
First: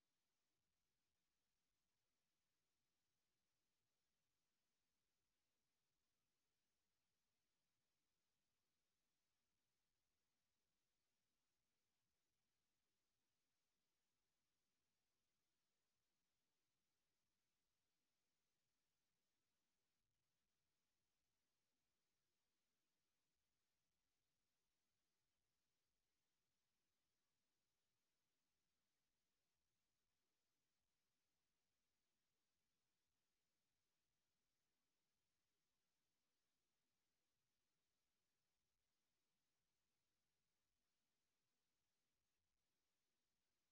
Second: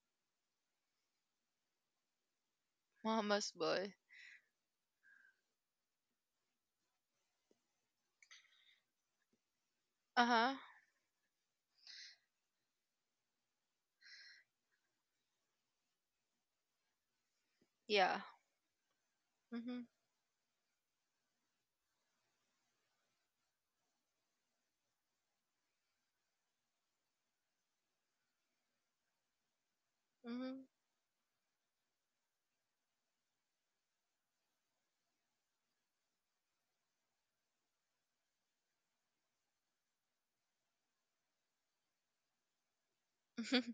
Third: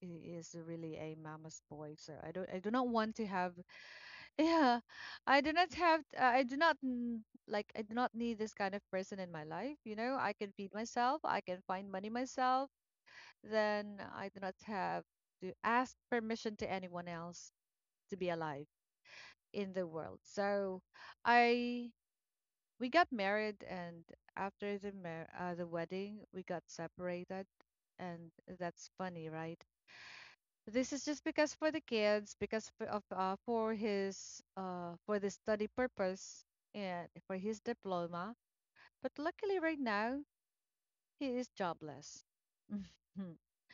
[SPEAKER 1] he is really a mama's boy. So I do not want to
[SPEAKER 2] Mama's
[SPEAKER 1] have.
[SPEAKER 2] boy.
[SPEAKER 1] Yeah, I do not have. I do not n- like. I do not need this kind of person in my life. You know,
[SPEAKER 2] Uh
[SPEAKER 1] I can
[SPEAKER 2] huh.
[SPEAKER 1] feed myself. I can find money myself. Then I do not have to ask permission to anyone else to
[SPEAKER 2] Yeah.
[SPEAKER 1] be alive in
[SPEAKER 2] Mhm.
[SPEAKER 1] the world. So I we got married, and after the mar- the wedding, we got separated, and that's funny, right?
[SPEAKER 2] Mhm.
[SPEAKER 1] This is just because for the kids, because for, of for his for the study purpose and for his diploma. But luckily, right now he is jobless.
[SPEAKER 2] Mhm.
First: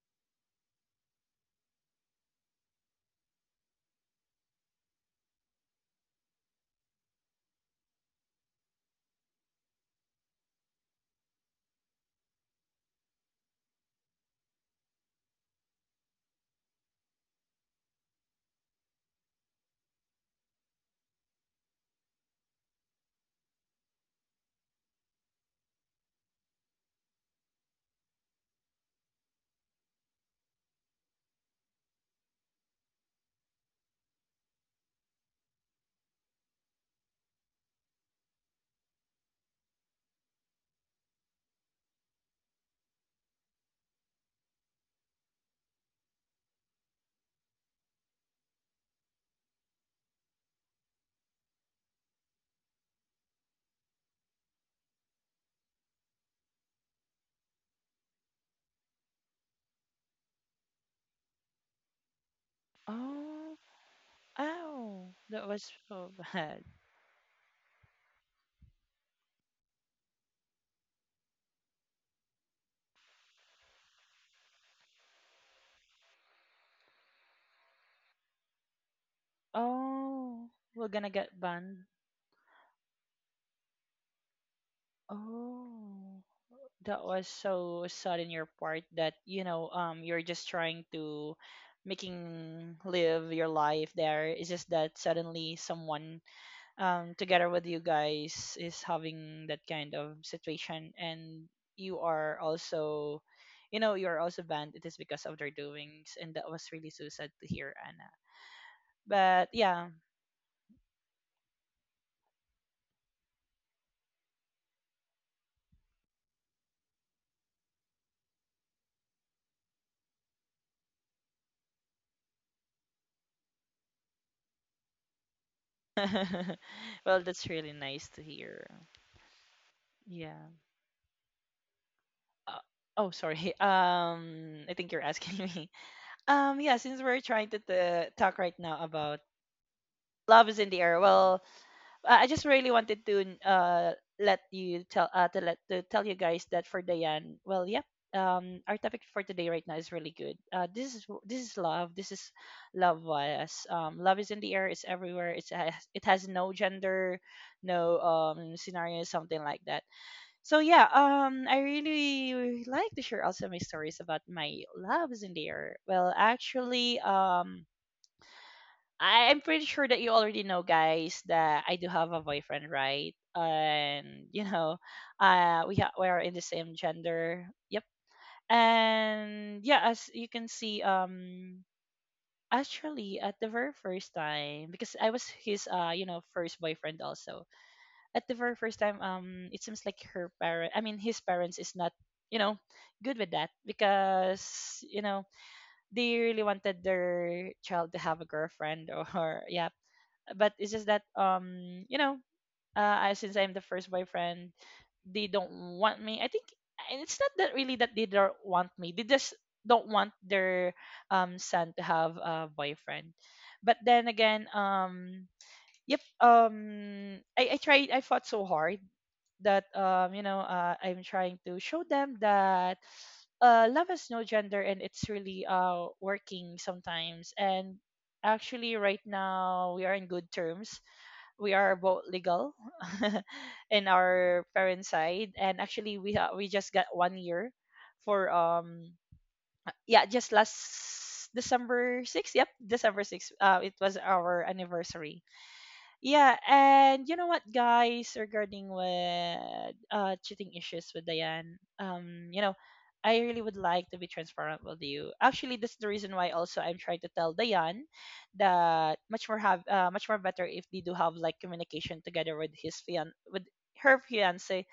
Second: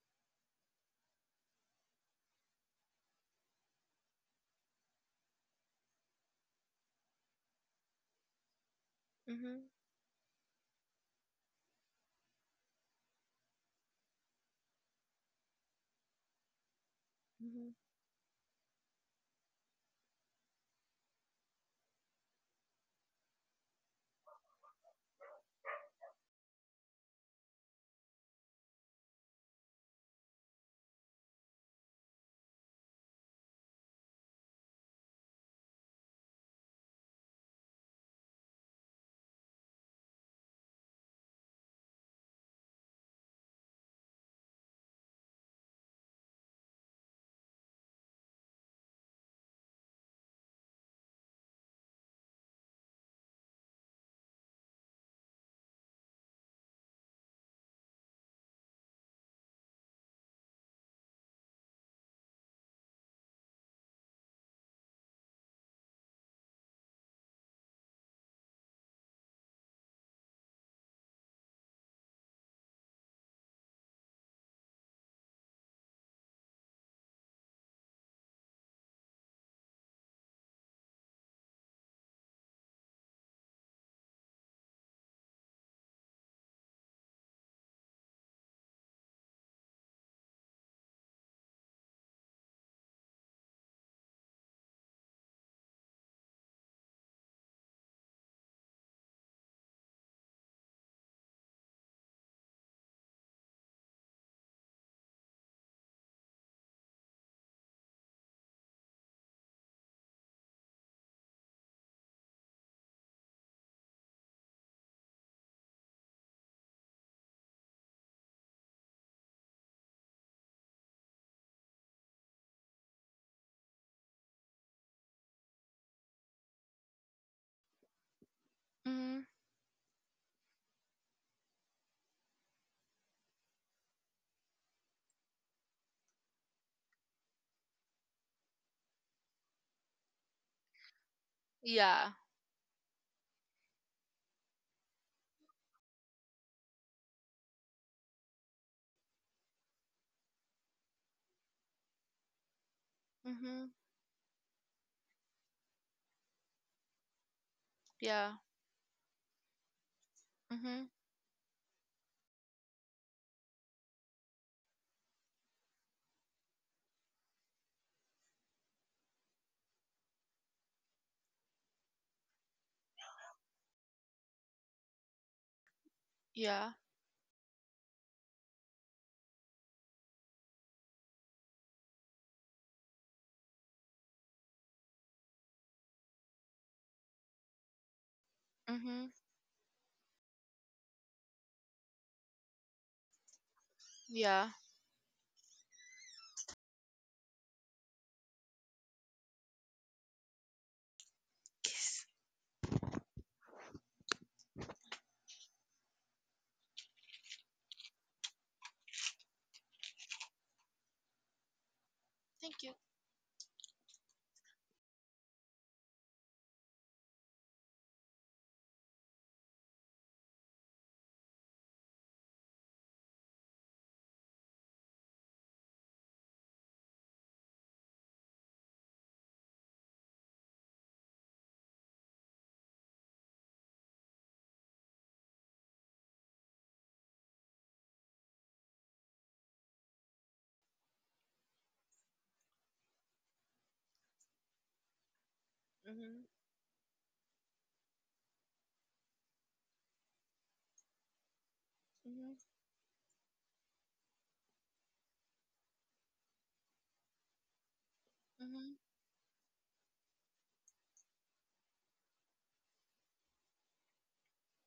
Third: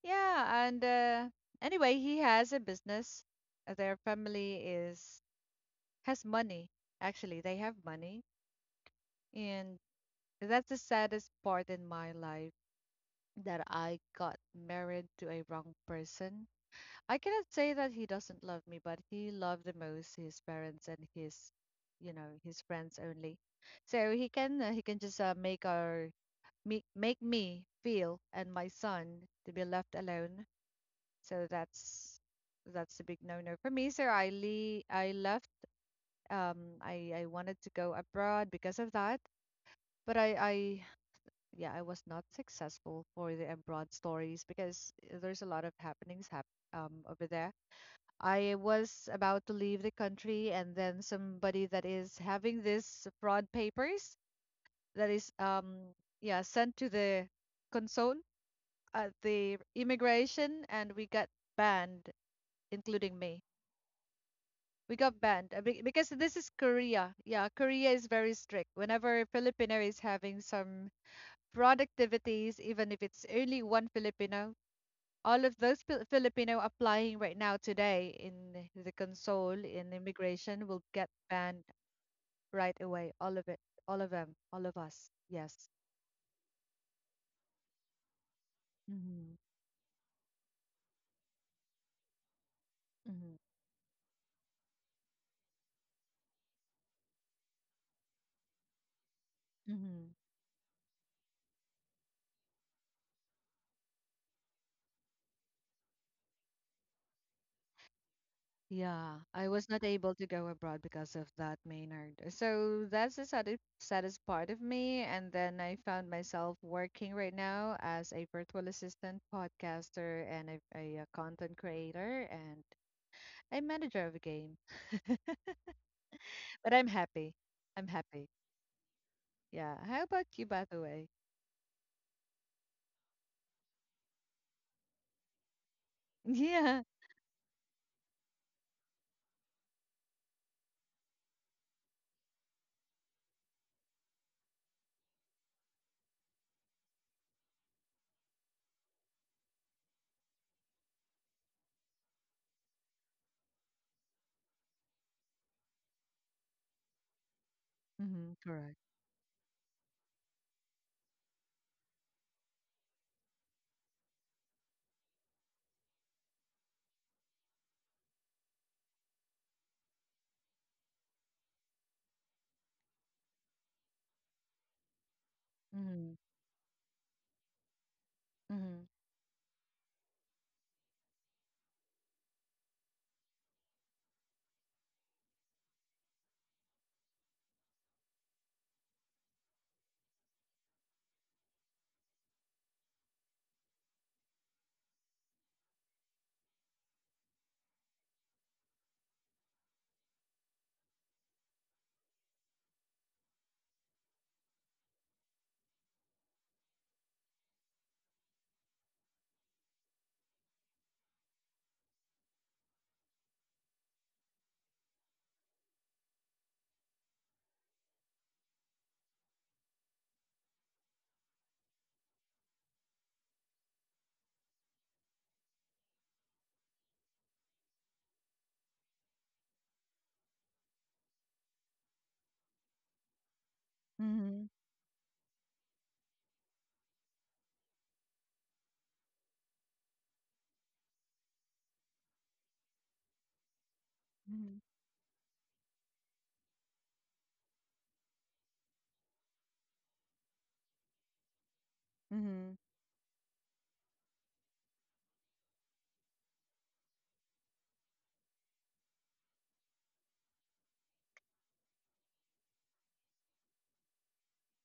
[SPEAKER 1] Yeah, and anyway, he has a business. Their family is has money. Actually, they have money,
[SPEAKER 2] Mhm.
[SPEAKER 1] and that's the saddest part in my life that I got married to a wrong person. I cannot
[SPEAKER 2] Mhm.
[SPEAKER 1] say
[SPEAKER 2] Mhm.
[SPEAKER 1] that he doesn't love me, but he loved the most his parents and his, you know, his friends only. So he can just make our me, make me feel and my son to be left alone. So that's a big no-no for me. So I left. I wanted to go abroad because of that, but I yeah, I was not successful for the abroad stories because there's a lot of happenings hap over there. I was about to leave the country, and then somebody that is having this fraud papers that is yeah sent to the console at the immigration, and we got banned, including me.
[SPEAKER 3] Oh.
[SPEAKER 1] We
[SPEAKER 3] Ow.
[SPEAKER 1] got
[SPEAKER 3] That
[SPEAKER 1] banned
[SPEAKER 3] was
[SPEAKER 1] be- because
[SPEAKER 3] so
[SPEAKER 1] this is
[SPEAKER 3] bad.
[SPEAKER 1] Korea. Yeah, Korea is very strict. Whenever Filipino is having some fraud activities, even if it's only one Filipino, all of those Fil- Filipino applying right now today in the console in
[SPEAKER 3] Oh,
[SPEAKER 1] immigration will
[SPEAKER 3] we're
[SPEAKER 1] get
[SPEAKER 3] gonna get
[SPEAKER 1] banned
[SPEAKER 3] banned.
[SPEAKER 1] right away. All of it, all of them, all of us. Yes.
[SPEAKER 3] Oh, that was so sad in your part that,
[SPEAKER 1] Mm-hmm.
[SPEAKER 3] you're just trying to making
[SPEAKER 1] Mm-hmm.
[SPEAKER 3] live your life there. It's just that suddenly someone together with you guys is having that kind
[SPEAKER 1] Mm-hmm.
[SPEAKER 3] of situation, and you are also, you're also banned. It is because of their doings, and that was really so sad to hear, Anna.
[SPEAKER 1] Yeah, I
[SPEAKER 3] But
[SPEAKER 1] was not
[SPEAKER 3] yeah.
[SPEAKER 1] able to go abroad because of that, Maynard. So that's the saddest, saddest part of me. And then I found myself working right now as a virtual assistant, podcaster, and a, a content creator and a manager of a game. But I'm
[SPEAKER 3] Well,
[SPEAKER 1] happy.
[SPEAKER 3] that's really
[SPEAKER 1] I'm
[SPEAKER 3] nice to
[SPEAKER 1] happy.
[SPEAKER 3] hear.
[SPEAKER 1] Yeah. How about you,
[SPEAKER 3] Yeah.
[SPEAKER 1] by the way?
[SPEAKER 3] uh, oh, sorry. I think you're asking me. Yeah,
[SPEAKER 1] Yeah.
[SPEAKER 3] since we're trying to, talk right now about love is in the air, well,
[SPEAKER 2] Yeah.
[SPEAKER 3] I just really wanted to let you tell to let to tell you guys that for Diane, well, yep. Our topic for today right now is really good. This is love. This is love bias.
[SPEAKER 2] Mhm.
[SPEAKER 3] Love is in the air. It's everywhere. It has no gender, no
[SPEAKER 2] Yeah.
[SPEAKER 1] Mm-hmm. Correct.
[SPEAKER 3] scenario, something like that. So
[SPEAKER 2] Mhm.
[SPEAKER 3] yeah, I really like to share also my stories about my love is in the air. Well, actually, I'm pretty sure that you already know, guys, that I do have a boyfriend, right? And you know,
[SPEAKER 1] Mm-hmm.
[SPEAKER 3] we are in the
[SPEAKER 2] Yeah.
[SPEAKER 3] same gender. Yep.
[SPEAKER 1] Mm-hmm.
[SPEAKER 3] And yeah, as you can see, actually, at the very first time, because I was his, first boyfriend also. At the very first
[SPEAKER 2] Mhm.
[SPEAKER 3] time, it seems like her parent, I mean, his parents is not, you know, good with that
[SPEAKER 2] Yeah.
[SPEAKER 3] because you know they really wanted their child to have a girlfriend or yeah but it's just that
[SPEAKER 2] Kiss.
[SPEAKER 3] you know since I'm the first boyfriend they don't want me I think, and it's not that really that they don't want me, they just don't want their son to have a
[SPEAKER 2] Thank you.
[SPEAKER 3] boyfriend. But then again, yep, um I tried, I fought so hard that I'm trying to show them that love has no gender and it's really working sometimes. And actually right now we are in good terms, we are both legal in our
[SPEAKER 1] Mm-hmm.
[SPEAKER 3] parents' side, and actually we just got 1 year for yeah just last December 6th. Yep, December 6th. It was our
[SPEAKER 1] Mm-hmm.
[SPEAKER 3] anniversary.
[SPEAKER 2] Mhm.
[SPEAKER 3] Yeah, and you know what, guys, regarding with cheating issues with Diane,
[SPEAKER 2] Mhm.
[SPEAKER 3] you know,
[SPEAKER 1] Mm-hmm.
[SPEAKER 3] I really would like to be transparent with you. Actually, that's the reason why also I'm trying to tell Diane
[SPEAKER 2] Mhm.
[SPEAKER 3] that much more better if they do have like communication together with his fian with her fiance,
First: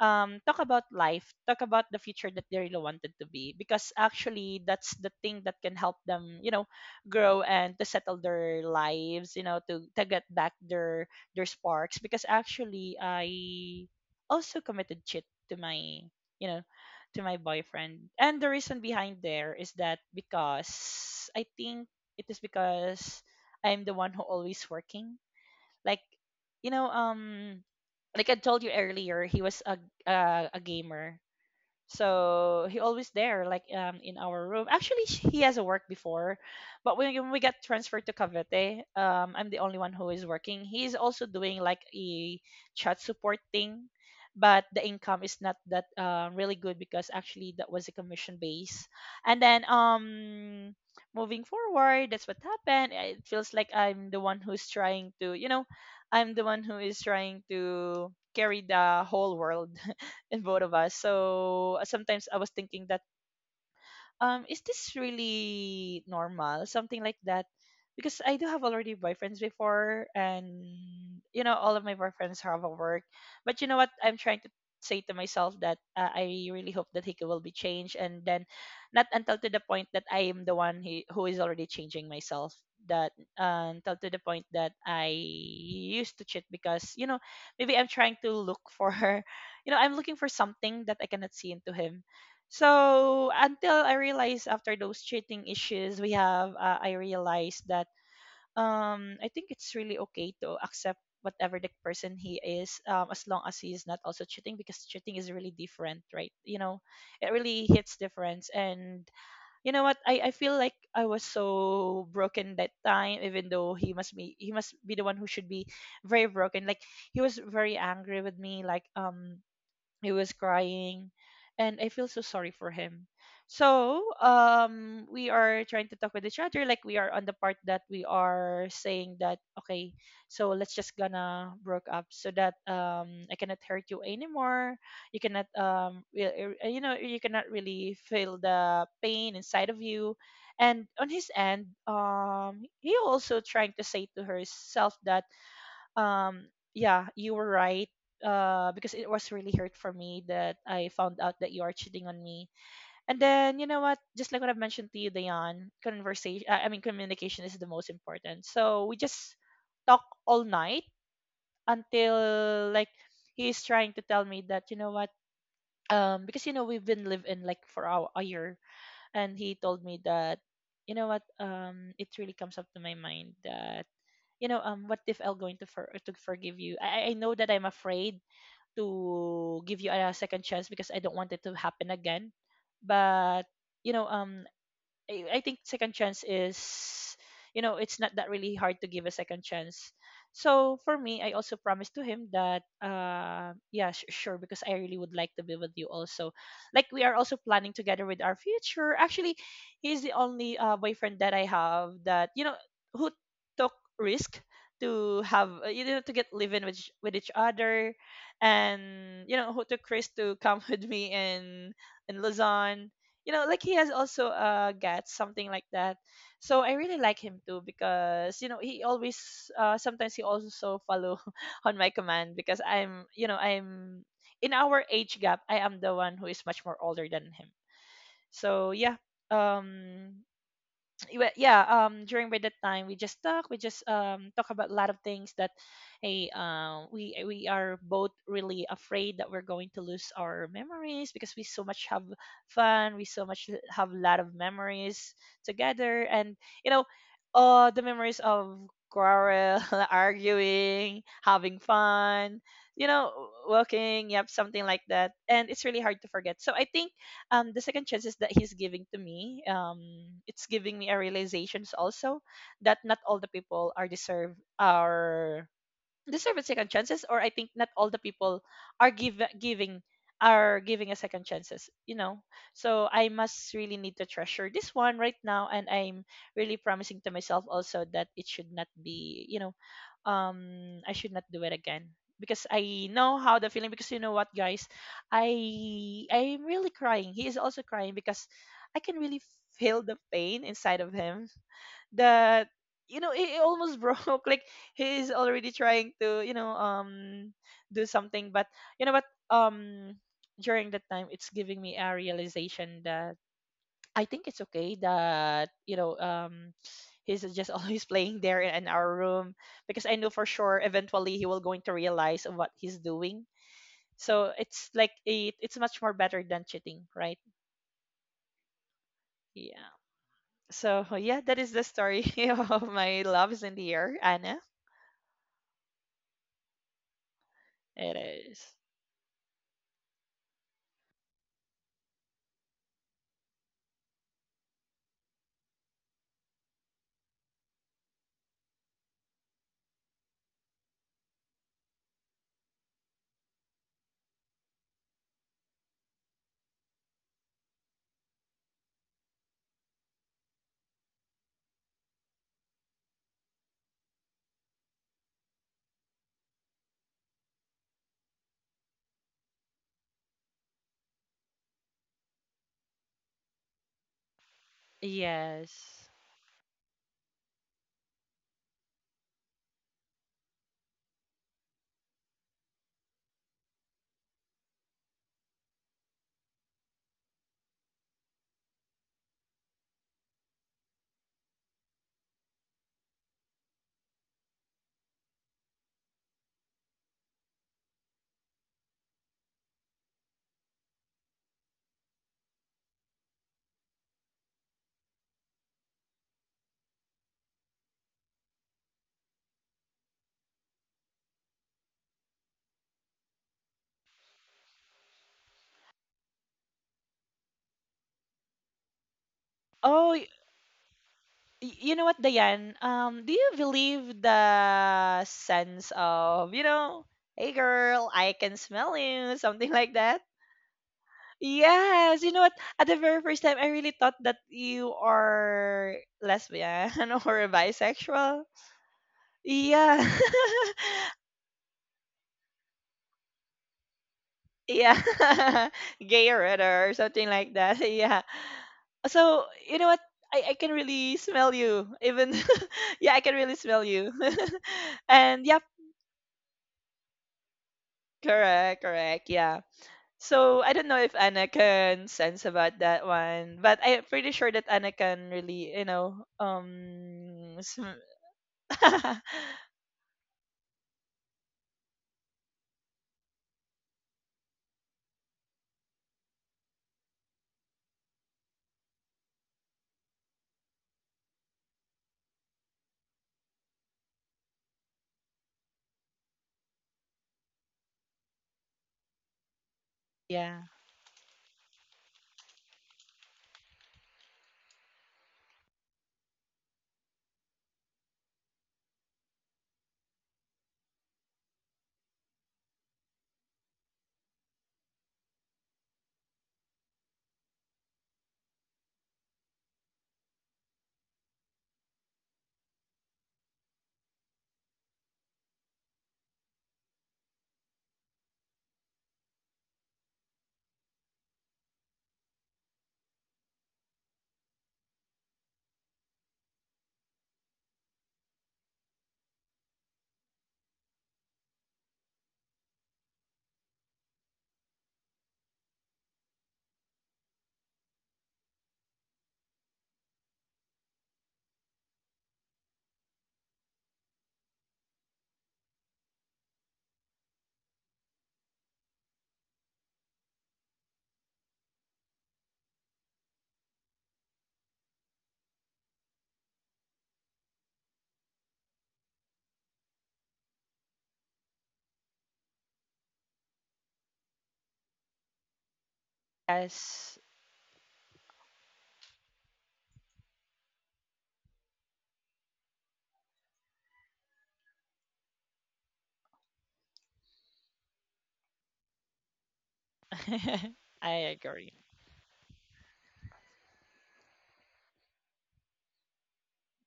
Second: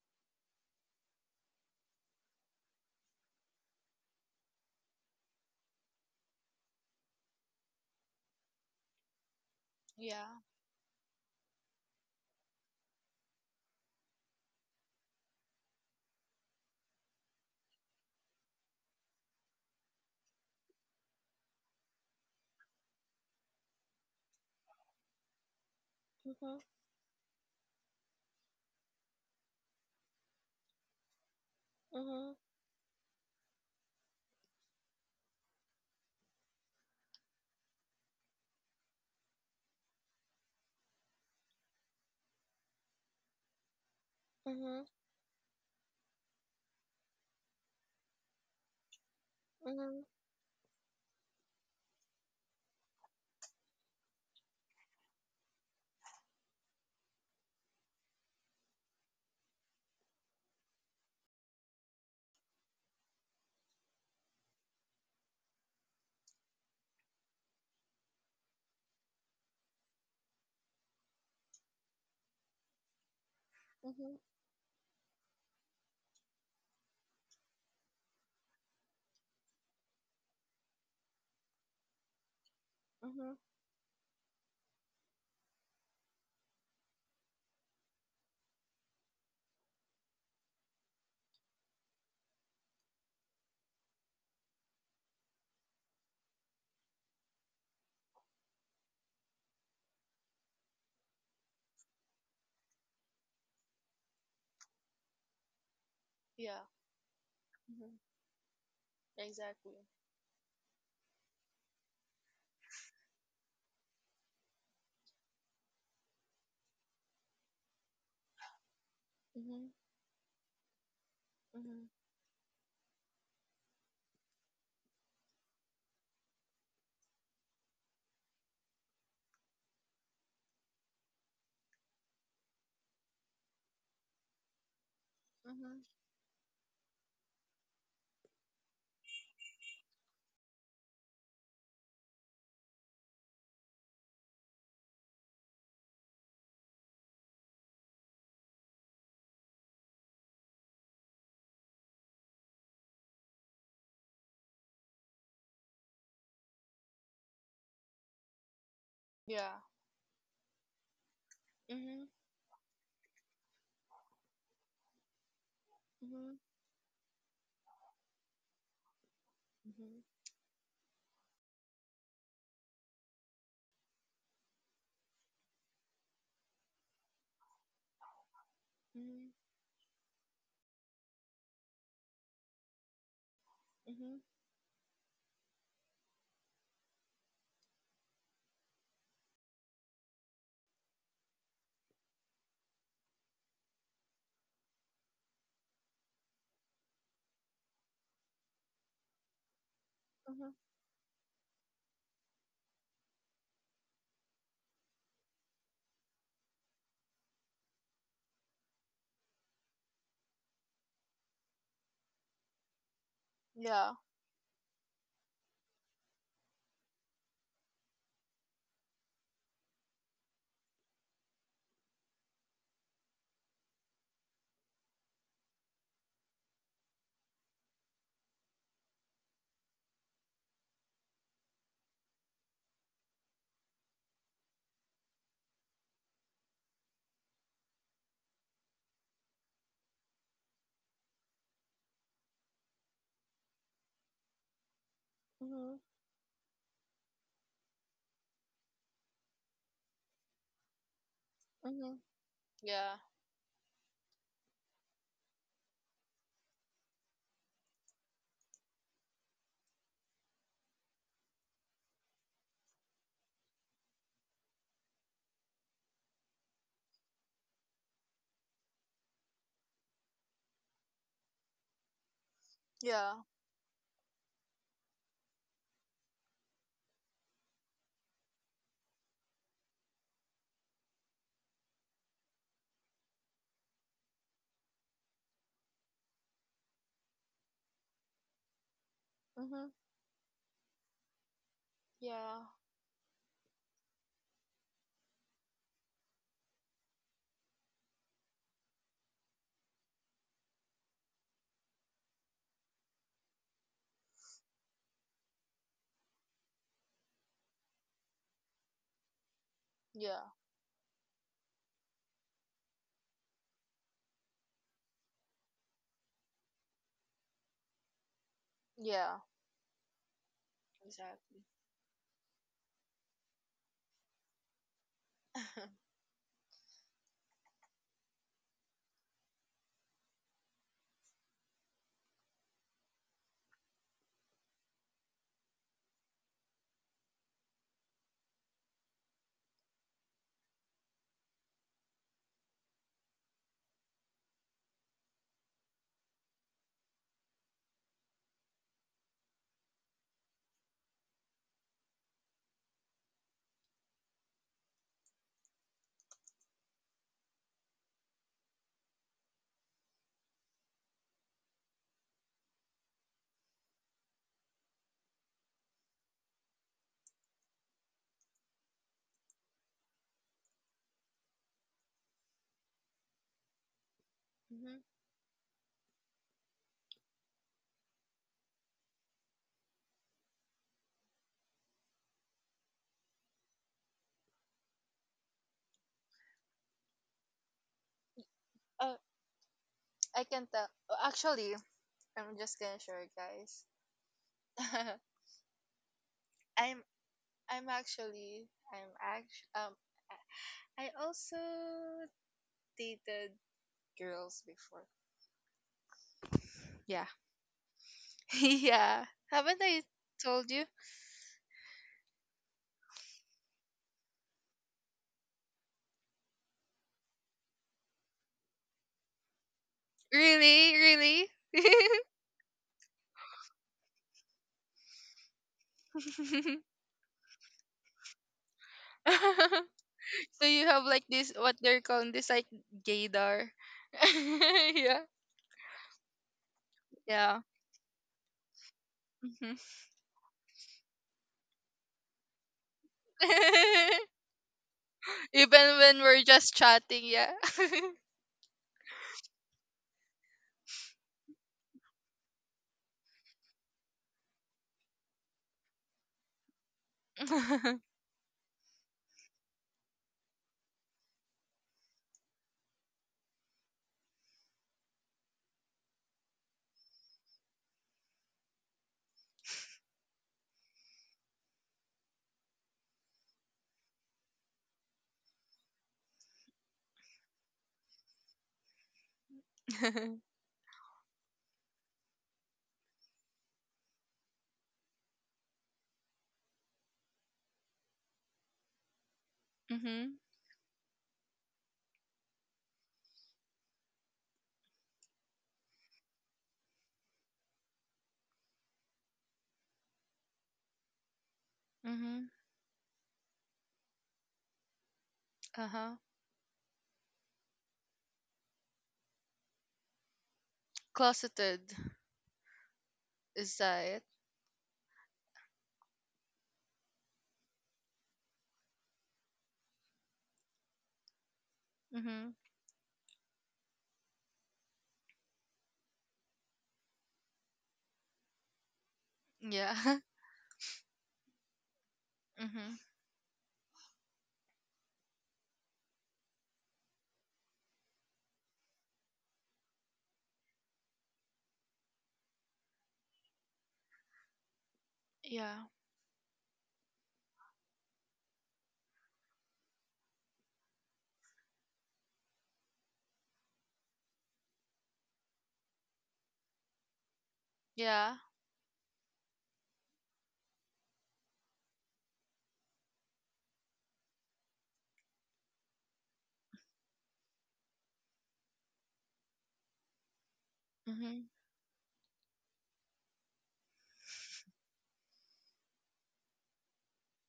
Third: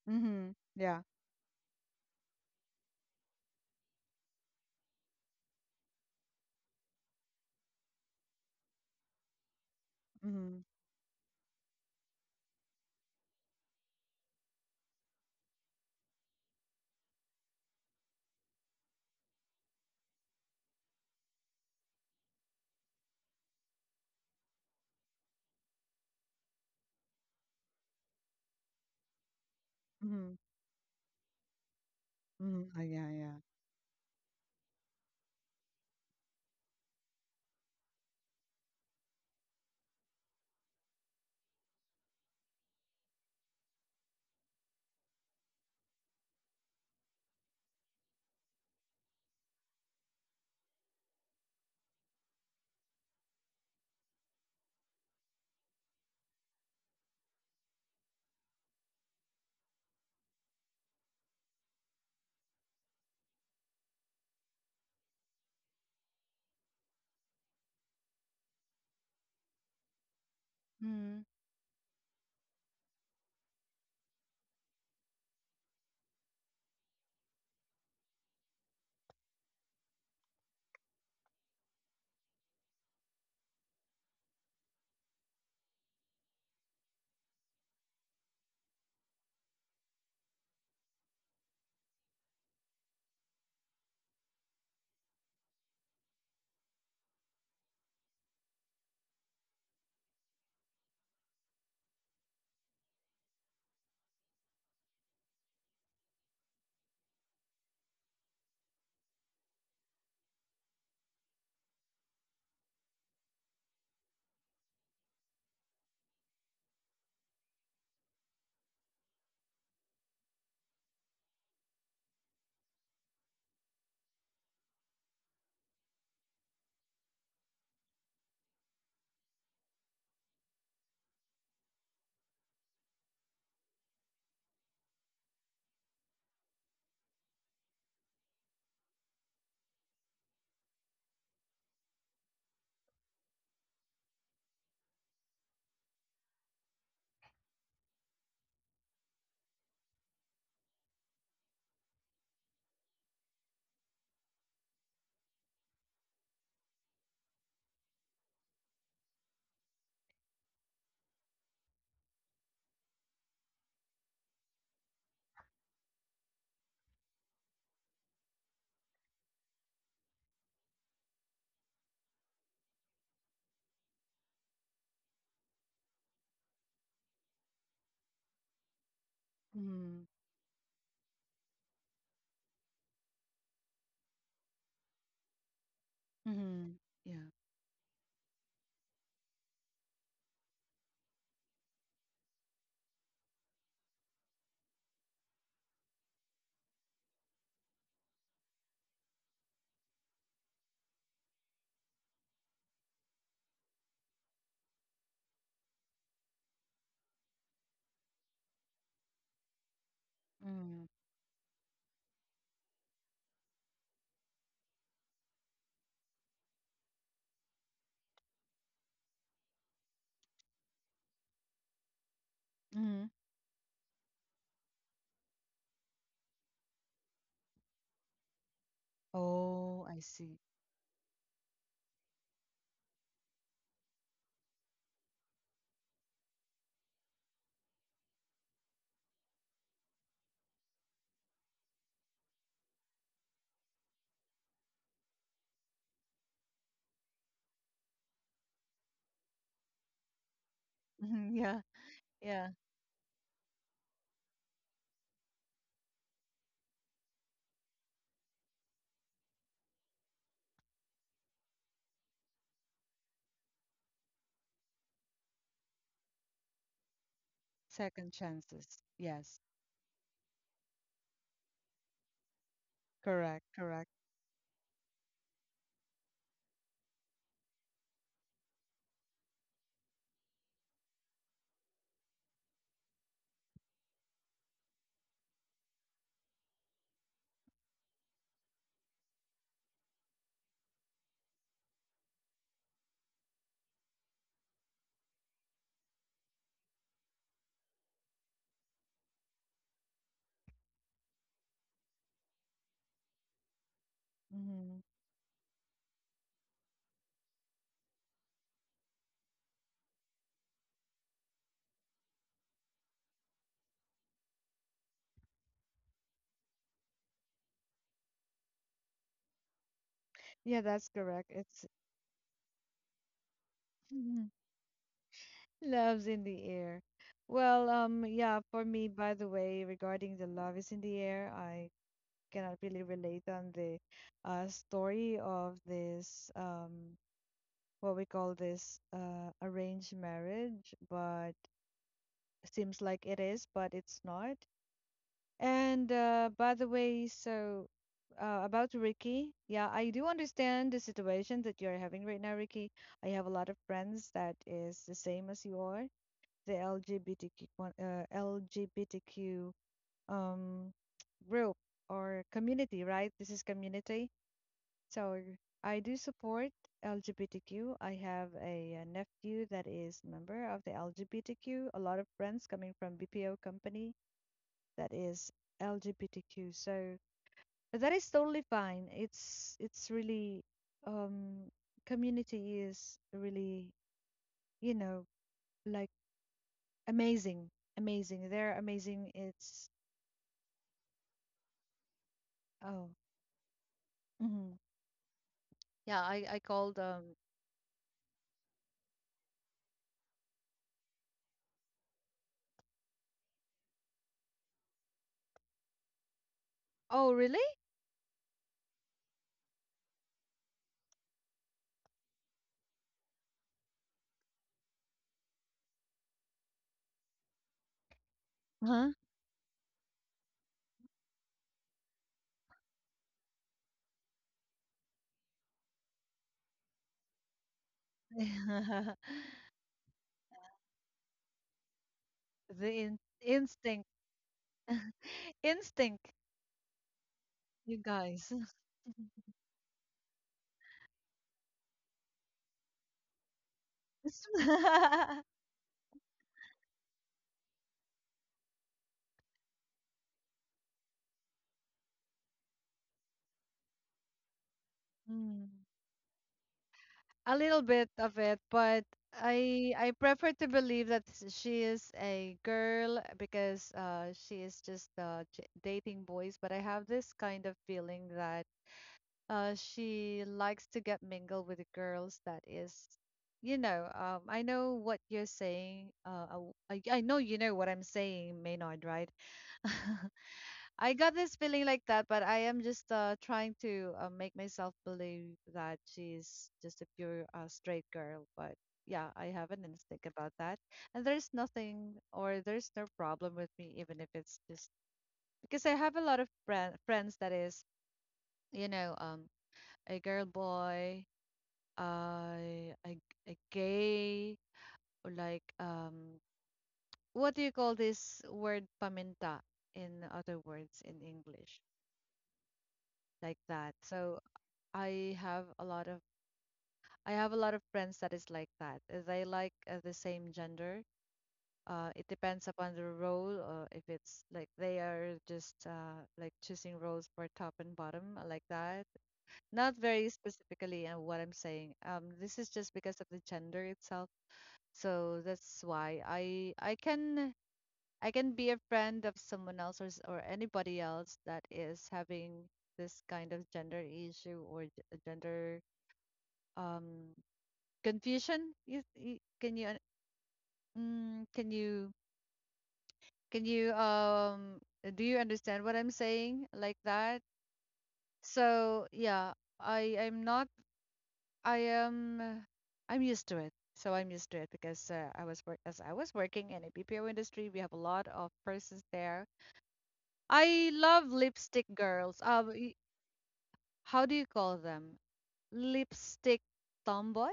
[SPEAKER 1] Mm-hmm.
[SPEAKER 3] talk about
[SPEAKER 1] Yeah.
[SPEAKER 3] life, talk about the future that they really wanted to be, because actually that's the thing that can help them, you know, grow and to settle their lives, you know, to get
[SPEAKER 2] Yeah.
[SPEAKER 3] back
[SPEAKER 1] Mm-hmm.
[SPEAKER 3] their sparks. Because actually, I also committed cheat to my, you know, to my boyfriend, and the reason behind there is that because I think it is because I'm the one who always working, like,
[SPEAKER 2] Mhm.
[SPEAKER 3] you know, like I told you earlier, he was
[SPEAKER 1] Mm-hmm.
[SPEAKER 3] a gamer.
[SPEAKER 2] Mhm.
[SPEAKER 3] So
[SPEAKER 1] Mm-hmm.
[SPEAKER 3] he
[SPEAKER 1] Yeah.
[SPEAKER 3] always
[SPEAKER 1] Yeah.
[SPEAKER 3] there, like in our room. Actually, he has a work before, but when we got transferred to Cavite, I'm the only one who is working. He's also doing like a chat support thing, but
[SPEAKER 2] Mhm.
[SPEAKER 3] the income is not that uh really good because actually that was a commission base. And then
[SPEAKER 2] Mhm.
[SPEAKER 3] moving forward, that's what happened. It feels like I'm the one who's trying to, you know, I'm the one who is trying to carry the whole world in both of us. So uh sometimes I was thinking that is this really normal, something like that, because I do have already boyfriends before and
[SPEAKER 1] Mm-hmm.
[SPEAKER 3] you know all of my boyfriends have a work. But you know what, I'm
[SPEAKER 2] Mhm.
[SPEAKER 3] trying to say to myself that uh I really hope that will be changed, and then not until to the point that I am the one who is already changing myself that
[SPEAKER 2] Mhm.
[SPEAKER 3] uh until to the point that I used to cheat, because you know maybe I'm trying to look for you know I'm looking for something that I cannot see into him. So until I realized after those cheating issues we have, uh I realized that I think it's really okay to accept whatever the person he is, as long as he is not also cheating, because cheating is really different, right?
[SPEAKER 2] Yeah.
[SPEAKER 3] You know, it really
[SPEAKER 2] Mhm.
[SPEAKER 3] hits difference. And you
[SPEAKER 2] Exactly.
[SPEAKER 3] know what? I feel like I was so broken that time, even though he must be the one who should be very broken. Like he was very angry with me, like
[SPEAKER 2] Mhm.
[SPEAKER 3] he was crying and I
[SPEAKER 2] Mhm.
[SPEAKER 3] feel so sorry for him. So we are trying to talk with each other like we are on the part that we are saying that okay, so let's just gonna broke up so that I cannot hurt you anymore, you cannot
[SPEAKER 2] Mhm.
[SPEAKER 3] you know you cannot really feel the pain inside of you. And on his end he also trying to say to herself that um yeah, you were right, because it was really hurt for me that I found out that you are cheating on me. And then you know what, just like what I've mentioned to you dayan, conversation I mean communication is the most important. So we just
[SPEAKER 2] Yeah.
[SPEAKER 3] talk all night
[SPEAKER 2] Mhm.
[SPEAKER 3] until like he's trying to tell me that you know what,
[SPEAKER 2] Mhm.
[SPEAKER 3] because you know we've been living like for our a year, and he told
[SPEAKER 2] Mhm.
[SPEAKER 3] me that you know what, it really comes up to my mind that you know, what if I'm going to forgive you? I know that I'm afraid
[SPEAKER 2] Mhm.
[SPEAKER 3] to give you
[SPEAKER 1] Mm-hmm.
[SPEAKER 3] a second chance because I don't want it to happen again. But
[SPEAKER 2] Mhm.
[SPEAKER 3] you know, I think
[SPEAKER 1] Mm-hmm.
[SPEAKER 3] second chance
[SPEAKER 1] Yeah.
[SPEAKER 3] is, you know, it's not that really hard to give a second chance. So for me I also promised to him that yeah sure, because I really would like to be with you also, like we are also planning together with our
[SPEAKER 2] Mhm.
[SPEAKER 3] future. Actually he's the only uh boyfriend that I have that you know who took risk to have uh you know to get living with with each other, and you know
[SPEAKER 1] Mm-hmm.
[SPEAKER 3] who took risk to come with me in
[SPEAKER 2] Yeah.
[SPEAKER 3] Luzon. You know, like he has also guts, something like that. So I really like him too because you know he always sometimes he also follow on my
[SPEAKER 1] Mm-hmm.
[SPEAKER 3] command, because I'm you know I'm in our age gap I am the one who is much more older than him. So yeah,
[SPEAKER 1] Oh, I see.
[SPEAKER 3] um yeah during by that time we just talk, we just talk about a lot of things that hey um we are both really afraid that we're going to lose our memories because we so much have fun, we so much have a lot of memories
[SPEAKER 2] Mhm,
[SPEAKER 3] together. And you know, the memories of quarrel, arguing,
[SPEAKER 1] Mm-hmm. Yeah.
[SPEAKER 3] having
[SPEAKER 2] mhm.
[SPEAKER 1] Yeah.
[SPEAKER 3] fun,
[SPEAKER 2] Yeah.
[SPEAKER 3] you know, walking, yep, something like that, and it's really hard to forget. So I think the second chances that he's giving to me, it's giving me a realizations also that not all the people are deserve a second chances, or I think not
[SPEAKER 1] Second
[SPEAKER 3] all the people
[SPEAKER 1] chances.
[SPEAKER 3] are
[SPEAKER 1] Yes.
[SPEAKER 3] give, giving are giving a second chances, you know.
[SPEAKER 2] Yeah.
[SPEAKER 3] So I
[SPEAKER 1] Correct.
[SPEAKER 3] must
[SPEAKER 1] Correct.
[SPEAKER 3] really need to treasure this one right now, and I'm really promising to myself also that it should not be, you know, I should not do it again. Because I know how the feeling, because you know what guys, I'm really crying, he is also crying because I can really
[SPEAKER 2] Mhm.
[SPEAKER 3] feel the pain inside of him.
[SPEAKER 2] Yeah.
[SPEAKER 3] That, you know, he almost broke, like he is already trying to you know do something. But you know what, during that time it's giving me a realization that I think it's
[SPEAKER 1] Mm-hmm.
[SPEAKER 3] okay that you know he's just always playing there in our room, because I know
[SPEAKER 2] Yeah.
[SPEAKER 3] for sure eventually he will going to realize what he's doing. So it's like it's much more better than cheating, right?
[SPEAKER 2] Yeah.
[SPEAKER 3] Yeah.
[SPEAKER 1] Yeah, that's
[SPEAKER 3] So
[SPEAKER 1] correct.
[SPEAKER 2] Exactly.
[SPEAKER 3] yeah,
[SPEAKER 1] It's
[SPEAKER 3] that is the story of my loves in the air, Anna.
[SPEAKER 1] love's in the air. Well,
[SPEAKER 3] It
[SPEAKER 1] yeah, for me,
[SPEAKER 3] is.
[SPEAKER 1] by the way, regarding the love is in the air, I cannot really relate on the story of this what we call this arranged marriage, but seems like it is, but it's not. And by the way, so about Ricky, yeah, I do understand the situation that you're having right now, Ricky. I have a lot of friends that is the same as you are, the LGBTQ one- LGBTQ um group or community, right? This is community. So I do
[SPEAKER 3] Yes.
[SPEAKER 1] support LGBTQ. I have a nephew that is member of the LGBTQ. A lot of friends coming from BPO company
[SPEAKER 2] Mhm.
[SPEAKER 1] that is LGBTQ. So that is totally fine. It's really um community is really, you know, like amazing. Amazing. They're
[SPEAKER 2] Uh,
[SPEAKER 1] amazing. It's
[SPEAKER 2] I can tell. Oh, actually, I'm just gonna
[SPEAKER 1] oh.
[SPEAKER 2] share, guys.
[SPEAKER 1] Mhm. Yeah, I called
[SPEAKER 2] I'm
[SPEAKER 1] um
[SPEAKER 2] I'm actually I'm act um I I also dated girls before. Yeah.
[SPEAKER 1] Oh, really?
[SPEAKER 2] Yeah. Haven't I
[SPEAKER 3] Oh,
[SPEAKER 2] told you?
[SPEAKER 3] you know what, Diane? Do you believe the sense of, you know, hey girl, I can
[SPEAKER 1] Huh?
[SPEAKER 3] smell you, something like that?
[SPEAKER 2] Really,
[SPEAKER 3] Yes, you know what? At the very first time, I really thought that you are
[SPEAKER 2] really?
[SPEAKER 3] lesbian or bisexual. Yeah.
[SPEAKER 2] So you have like this what they're calling this like
[SPEAKER 1] The in
[SPEAKER 2] gaydar.
[SPEAKER 1] instinct.
[SPEAKER 3] yeah
[SPEAKER 2] Yeah.
[SPEAKER 1] Instinct,
[SPEAKER 3] gay gayer or something
[SPEAKER 2] Yeah.
[SPEAKER 3] like
[SPEAKER 1] you
[SPEAKER 3] that yeah.
[SPEAKER 1] guys.
[SPEAKER 3] So
[SPEAKER 2] Mhm.
[SPEAKER 3] you know what, I can really smell you even yeah I can really smell you and yep,
[SPEAKER 2] Even when we're just chatting, yeah.
[SPEAKER 3] correct, correct, yeah. So I don't know if Anna can sense about that one, but I'm pretty sure that Anna can
[SPEAKER 1] Mm.
[SPEAKER 3] really you know
[SPEAKER 1] A little bit of it, but I prefer to believe that s- she is a girl because she is just j- dating boys. But I have this kind of feeling that she likes to get mingled with the girls. That is, I know what you're saying. I know you know what I'm saying, Maynard, right?
[SPEAKER 3] yeah
[SPEAKER 1] I got this feeling like that, but I am just trying to make myself believe that she's just a pure straight girl. But yeah, I have an instinct
[SPEAKER 2] Mhm.
[SPEAKER 1] about that. And there's nothing or there's no problem with me, even if it's just because I have a lot of friends that is, you know, um, a girl boy,
[SPEAKER 2] Mhm.
[SPEAKER 1] uh, a, a gay, or like,
[SPEAKER 2] Uh-huh.
[SPEAKER 1] what do you call this word, paminta, in other words, in English?
[SPEAKER 2] Closeted,
[SPEAKER 1] Like
[SPEAKER 2] is
[SPEAKER 1] that.
[SPEAKER 2] that it?
[SPEAKER 1] So I have a lot of I have a lot of friends that is like that. They like the same gender. It
[SPEAKER 2] Mhm.
[SPEAKER 1] depends upon the role, or if it's like they are just like choosing roles for top and bottom like that. Not
[SPEAKER 2] Yeah.
[SPEAKER 1] very specifically on what I'm saying. This is just
[SPEAKER 2] Mhm.
[SPEAKER 1] because of the gender itself. So that's why I can I can be a friend of someone else or or anybody else that is having this kind of gender issue or gender
[SPEAKER 2] Yeah.
[SPEAKER 1] um confusion? Can you can you can you um do you understand what I'm saying like that?
[SPEAKER 3] yes
[SPEAKER 2] Yeah.
[SPEAKER 1] So yeah, I I'm not I am I'm used to it. So I'm used to it because I was working in a BPO industry. We have a lot of persons there. I love
[SPEAKER 2] Mhm.
[SPEAKER 3] I
[SPEAKER 1] lipstick
[SPEAKER 3] agree.
[SPEAKER 1] girls. How do you call them? Lipstick tomboy?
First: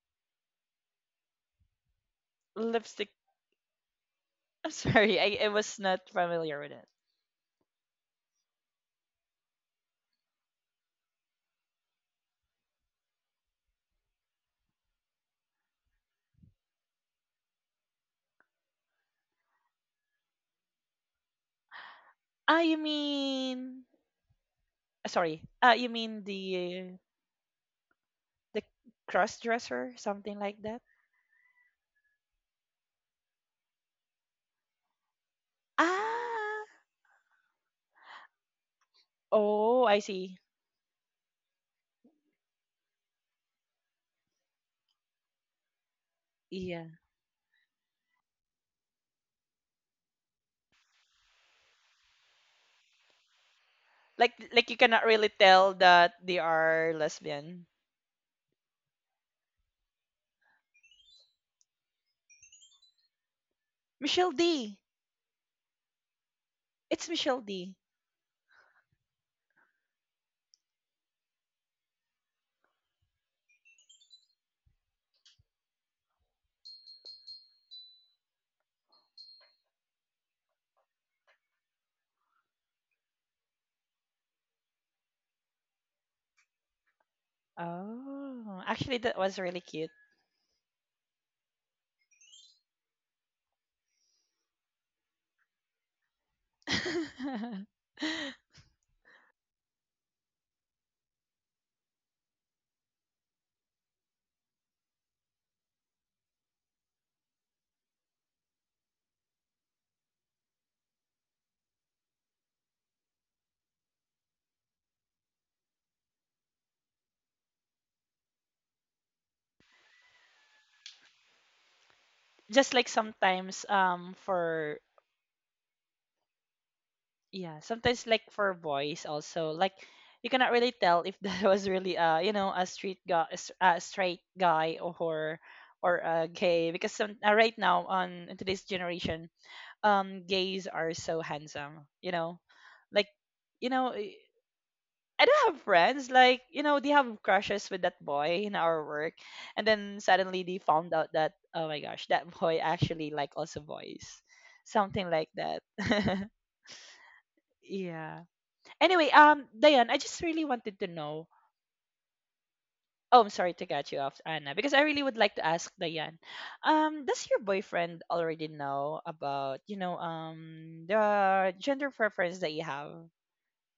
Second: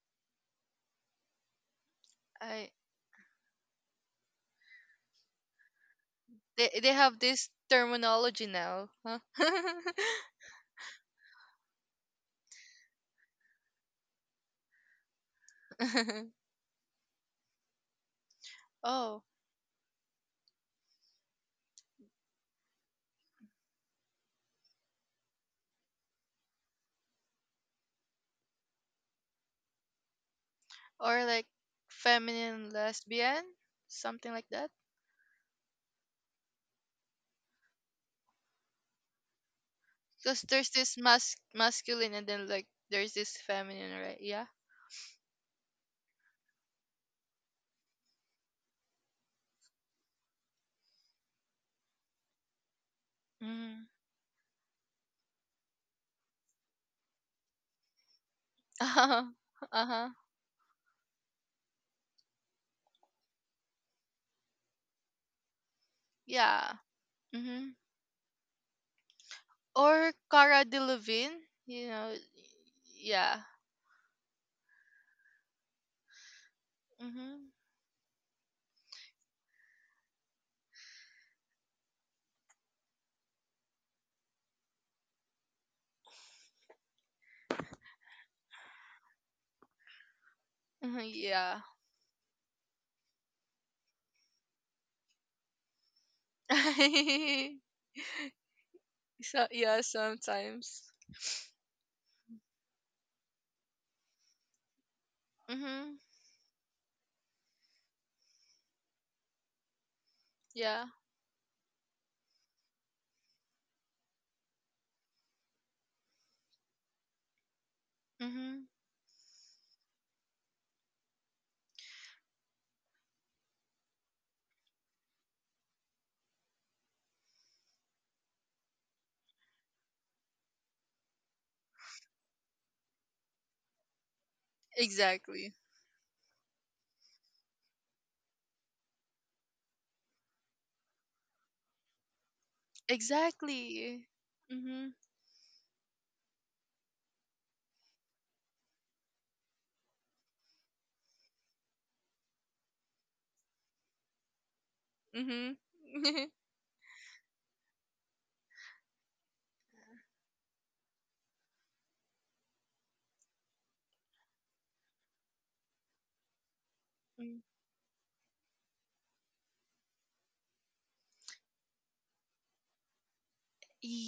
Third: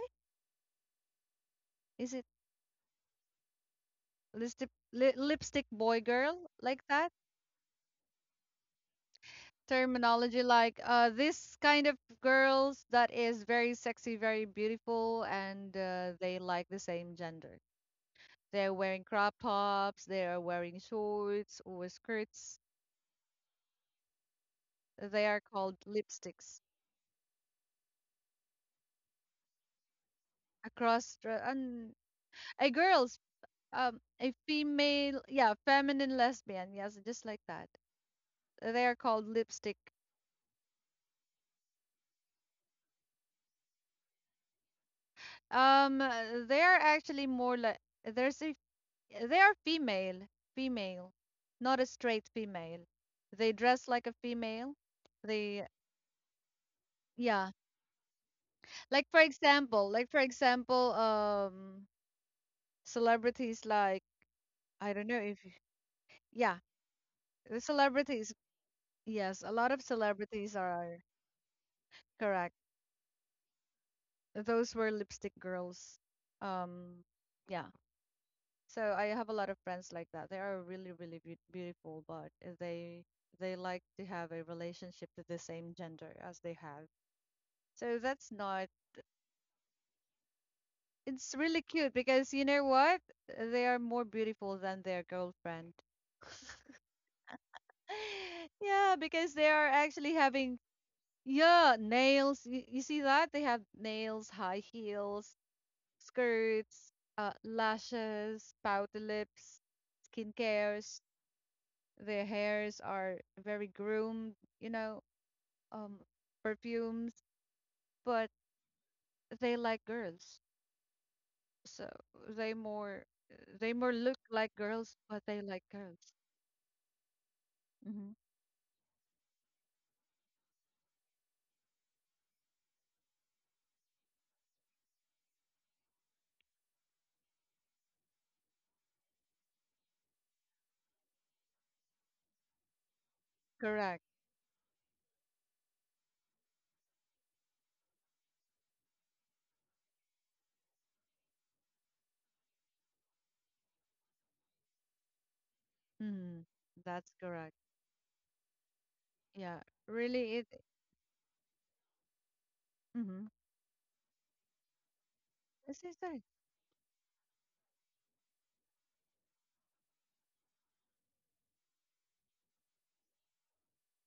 [SPEAKER 1] Is it
[SPEAKER 2] I
[SPEAKER 3] Lipstick I'm sorry, I
[SPEAKER 1] lipstick
[SPEAKER 3] was
[SPEAKER 1] boy
[SPEAKER 3] not
[SPEAKER 1] girl
[SPEAKER 3] familiar with.
[SPEAKER 1] like
[SPEAKER 2] they
[SPEAKER 1] that?
[SPEAKER 2] have this terminology now. Huh?
[SPEAKER 1] Terminology like this kind of girls that is very sexy, very beautiful, and they like the same gender. They're wearing
[SPEAKER 2] Oh,
[SPEAKER 1] crop tops, they are wearing shorts or skirts.
[SPEAKER 3] Ah, you mean
[SPEAKER 1] They are
[SPEAKER 3] sorry.
[SPEAKER 1] called
[SPEAKER 3] You mean
[SPEAKER 1] lipsticks,
[SPEAKER 3] the cross dresser, something like that?
[SPEAKER 1] across
[SPEAKER 2] or
[SPEAKER 1] dre-
[SPEAKER 2] like
[SPEAKER 1] and
[SPEAKER 2] feminine
[SPEAKER 1] a girls,
[SPEAKER 2] lesbian, something
[SPEAKER 1] a
[SPEAKER 2] like that.
[SPEAKER 1] female, yeah, feminine
[SPEAKER 3] Ah,
[SPEAKER 1] lesbian, yes, just like that. They are called lipstick.
[SPEAKER 3] oh, I
[SPEAKER 2] Because
[SPEAKER 3] see.
[SPEAKER 2] there's this masculine, and then like there's this feminine, right? Yeah.
[SPEAKER 1] They are
[SPEAKER 3] Yeah,
[SPEAKER 1] actually more like there's a yeah, they are female, female, not a straight female. They
[SPEAKER 2] Mm.
[SPEAKER 1] dress like a female.
[SPEAKER 3] like you cannot
[SPEAKER 1] They,
[SPEAKER 3] really tell that they
[SPEAKER 1] yeah.
[SPEAKER 3] are lesbian.
[SPEAKER 2] Uh-huh.
[SPEAKER 1] Like
[SPEAKER 2] Uh-huh.
[SPEAKER 1] for example, celebrities like I
[SPEAKER 3] Michelle
[SPEAKER 1] don't know if,
[SPEAKER 3] D.
[SPEAKER 1] yeah,
[SPEAKER 2] Yeah.
[SPEAKER 1] the
[SPEAKER 2] Mm-hmm.
[SPEAKER 3] It's Michelle
[SPEAKER 1] celebrities.
[SPEAKER 3] D.
[SPEAKER 1] Yes, a lot of
[SPEAKER 2] Or
[SPEAKER 1] celebrities
[SPEAKER 2] Cara
[SPEAKER 1] are
[SPEAKER 2] Delevingne, you know.
[SPEAKER 1] correct.
[SPEAKER 2] Yeah.
[SPEAKER 1] Those were lipstick girls. Um,
[SPEAKER 2] Mm-hmm.
[SPEAKER 1] yeah. So I have a lot of friends like that. They are really, really beautiful, but eh, they like to have a relationship to the same gender as they have. So that's not.
[SPEAKER 3] Oh, actually, that was really cute.
[SPEAKER 2] hmm
[SPEAKER 1] It's
[SPEAKER 2] Yeah.
[SPEAKER 1] really cute because you know what? They are more beautiful than their girlfriend. Yeah, because
[SPEAKER 2] So
[SPEAKER 1] they are
[SPEAKER 2] yeah,
[SPEAKER 1] actually having,
[SPEAKER 2] sometimes.
[SPEAKER 1] yeah, nails. You see that? They have nails, high heels,
[SPEAKER 2] Mm-hmm.
[SPEAKER 1] skirts, lashes, pout lips,
[SPEAKER 2] Yeah.
[SPEAKER 1] skincares. Their hairs are very groomed, you know, um, perfumes, but
[SPEAKER 2] Mm-hmm.
[SPEAKER 1] they like girls. So they more they more
[SPEAKER 3] Just
[SPEAKER 1] look
[SPEAKER 3] like
[SPEAKER 1] like
[SPEAKER 3] sometimes,
[SPEAKER 1] girls, but they like
[SPEAKER 3] for
[SPEAKER 1] girls. Mm-hmm.
[SPEAKER 3] yeah, sometimes like for boys also, like you cannot really tell if that was really a street guy a s- a straight guy
[SPEAKER 2] Exactly.
[SPEAKER 3] or a gay because some, right now on in today's generation gays are so handsome, you know, like,
[SPEAKER 2] Exactly.
[SPEAKER 1] Correct.
[SPEAKER 3] you know,
[SPEAKER 2] Mm-hmm.
[SPEAKER 3] I don't have friends like, you know, they have crushes with that boy in our work, and then suddenly they found out that, oh my gosh, that boy actually like also boys,
[SPEAKER 2] Mm-hmm.
[SPEAKER 3] something like that.
[SPEAKER 1] Mm, that's correct.
[SPEAKER 3] Yeah,
[SPEAKER 1] Yeah,
[SPEAKER 3] anyway,
[SPEAKER 1] really, it
[SPEAKER 3] Diane, I just really wanted to know.
[SPEAKER 1] mm-hmm,
[SPEAKER 3] Oh, I'm sorry to cut you off, Anna, because I really
[SPEAKER 1] this
[SPEAKER 3] would
[SPEAKER 1] is
[SPEAKER 3] like to
[SPEAKER 1] it.
[SPEAKER 3] ask Diane.
[SPEAKER 2] Mm.
[SPEAKER 3] Does your boyfriend already know about, you know, the gender preference that you have?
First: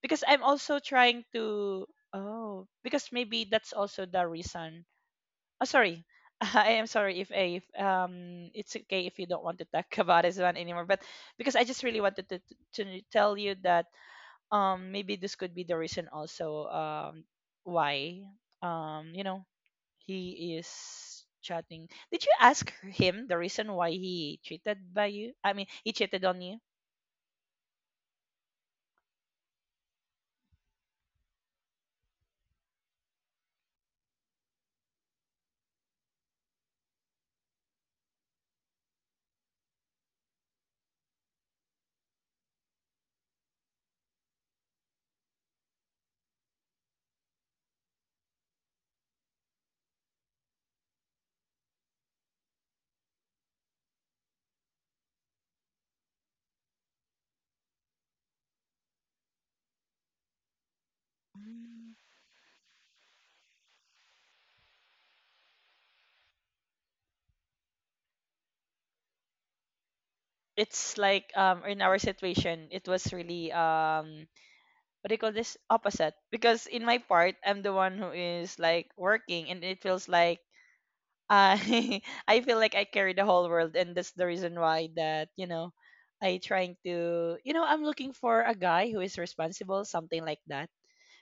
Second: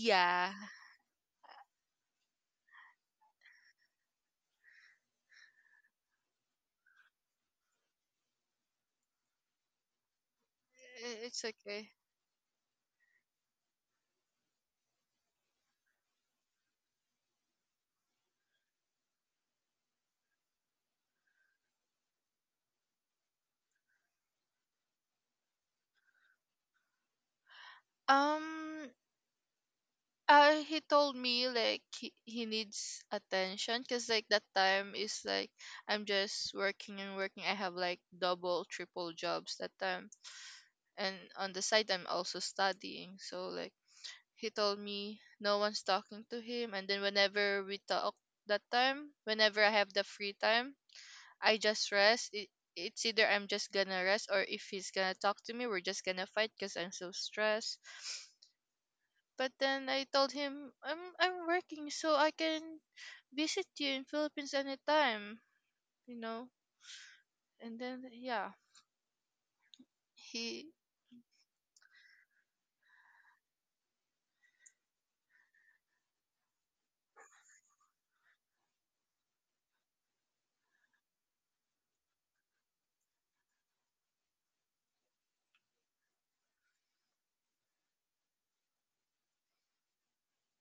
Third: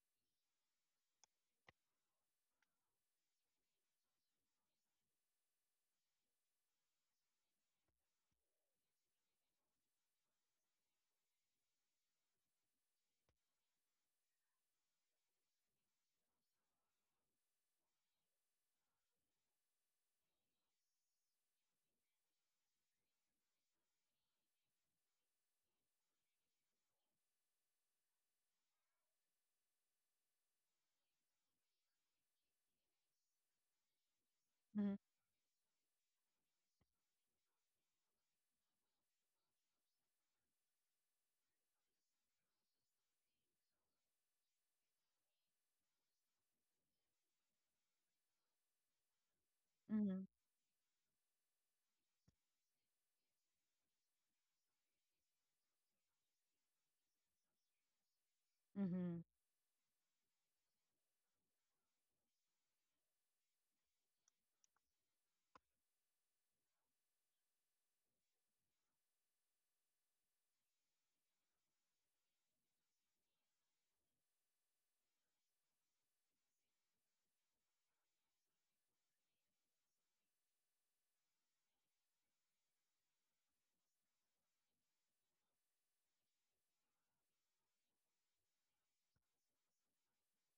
[SPEAKER 3] Because I'm also trying to. Oh, because maybe that's also the reason. Oh, sorry. I am sorry if, if it's okay if you don't want to talk about this one anymore. But because
[SPEAKER 2] It's
[SPEAKER 3] I just
[SPEAKER 2] okay.
[SPEAKER 3] really wanted to to tell you that maybe this could be the reason also, why, you know, he is chatting. Did you ask him the reason why he cheated by you? I mean, he cheated on you.
[SPEAKER 2] Um he told me like he needs attention because like that time
[SPEAKER 1] Mm-hmm.
[SPEAKER 2] is like I'm just working and working. I have like double, triple jobs that time, and on the side I'm also studying. So like he told me no one's talking to him, and then whenever we talk that time, whenever I have the
[SPEAKER 1] Mm-hmm.
[SPEAKER 2] free time, I just rest. It's either I'm just gonna rest or if he's gonna talk to me, we're just gonna fight because I'm so stressed. But then I told him I'm
[SPEAKER 3] Mm.
[SPEAKER 2] working so I can visit you in Philippines anytime, you know. And then yeah,
[SPEAKER 3] It's
[SPEAKER 2] he
[SPEAKER 3] like, in our situation, it was really, what do you call this, opposite, because in my part, I'm the one who is like working, and it feels like I I feel like I carry the whole world, and that's the reason why that, you know, I trying to, I'm looking for a guy who is responsible, something like that.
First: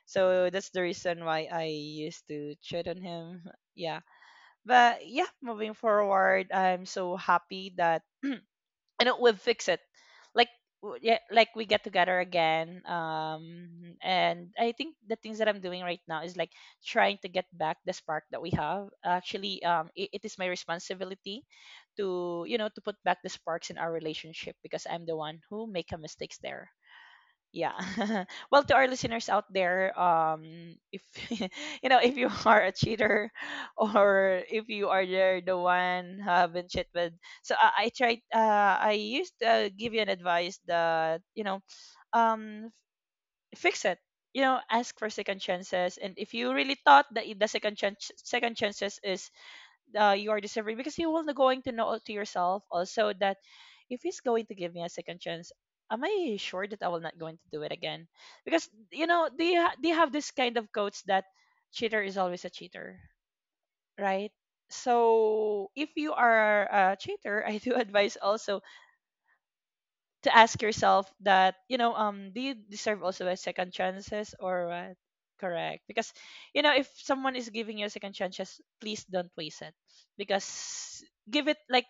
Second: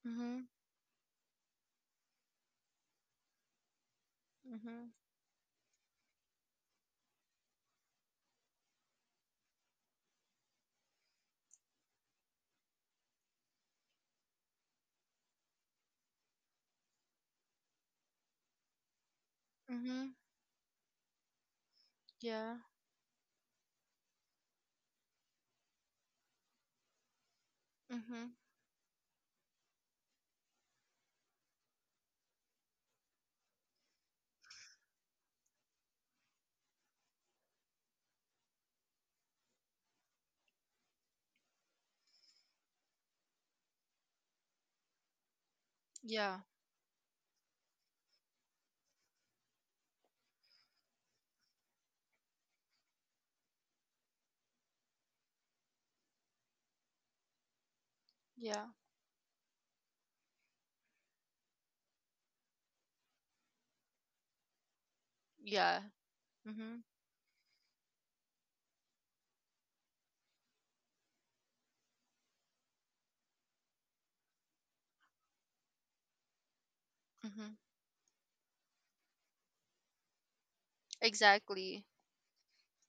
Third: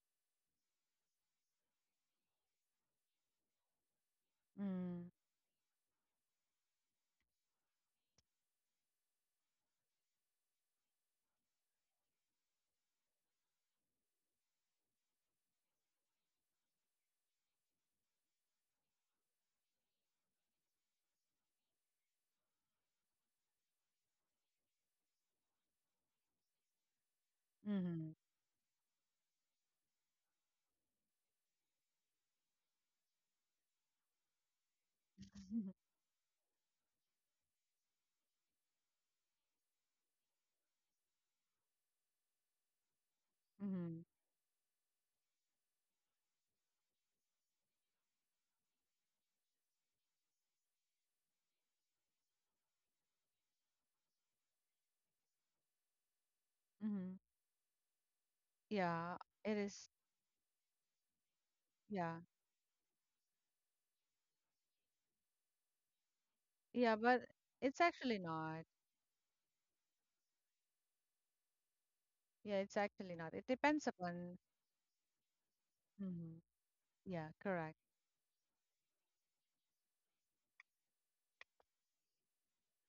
[SPEAKER 2] mhm
[SPEAKER 3] So that's the reason why I used to cheat on him. Yeah,
[SPEAKER 2] mhm
[SPEAKER 1] Mm-hmm.
[SPEAKER 3] but yeah, moving forward, I'm so happy that and it will fix it, like, yeah, like we get together again, and I think the things that I'm doing right now is like trying to get back the spark that we have actually. It,
[SPEAKER 2] mhm
[SPEAKER 3] it is my responsibility to, you
[SPEAKER 2] yeah
[SPEAKER 3] know, to put back the sparks in our relationship because I'm the one who make a mistakes there. Yeah.
[SPEAKER 1] Mm-hmm.
[SPEAKER 2] mhm
[SPEAKER 3] Well, to our listeners out there, if you know, if you are a cheater or if you are there the
[SPEAKER 1] Mm-hmm.
[SPEAKER 3] one who haven't cheated with, so I tried, I used to give you an advice that, you know, um fix it, you know, ask for second chances, and
[SPEAKER 2] yeah
[SPEAKER 3] if you really thought that the second chances is, your discovery, because you will going to know to yourself also that if he's going to give me a second chance, am I sure
[SPEAKER 1] Mm-hmm.
[SPEAKER 3] that I will not going to do it again?
[SPEAKER 2] yeah
[SPEAKER 1] Yeah,
[SPEAKER 3] Because
[SPEAKER 1] it
[SPEAKER 3] you know
[SPEAKER 1] is.
[SPEAKER 3] they they have this kind of quotes that
[SPEAKER 1] Yeah,
[SPEAKER 3] cheater is always a cheater, right?
[SPEAKER 2] yeah
[SPEAKER 3] So if
[SPEAKER 2] mhm
[SPEAKER 3] you
[SPEAKER 1] yeah, but
[SPEAKER 3] are a
[SPEAKER 1] it's
[SPEAKER 3] cheater,
[SPEAKER 1] actually
[SPEAKER 3] I do
[SPEAKER 1] not.
[SPEAKER 3] advise also to ask yourself that,
[SPEAKER 1] Yeah,
[SPEAKER 3] you
[SPEAKER 1] it's
[SPEAKER 3] know,
[SPEAKER 1] actually
[SPEAKER 3] do
[SPEAKER 1] not. It
[SPEAKER 3] you
[SPEAKER 1] depends
[SPEAKER 3] deserve also a
[SPEAKER 1] upon.
[SPEAKER 3] second chances or what?
[SPEAKER 1] Mm-hmm.
[SPEAKER 3] Correct, because,
[SPEAKER 1] Yeah,
[SPEAKER 2] mhm
[SPEAKER 3] you know,
[SPEAKER 1] correct.
[SPEAKER 3] if someone is giving you a second chances, please don't waste it.
[SPEAKER 2] exactly
[SPEAKER 3] Because give it, like,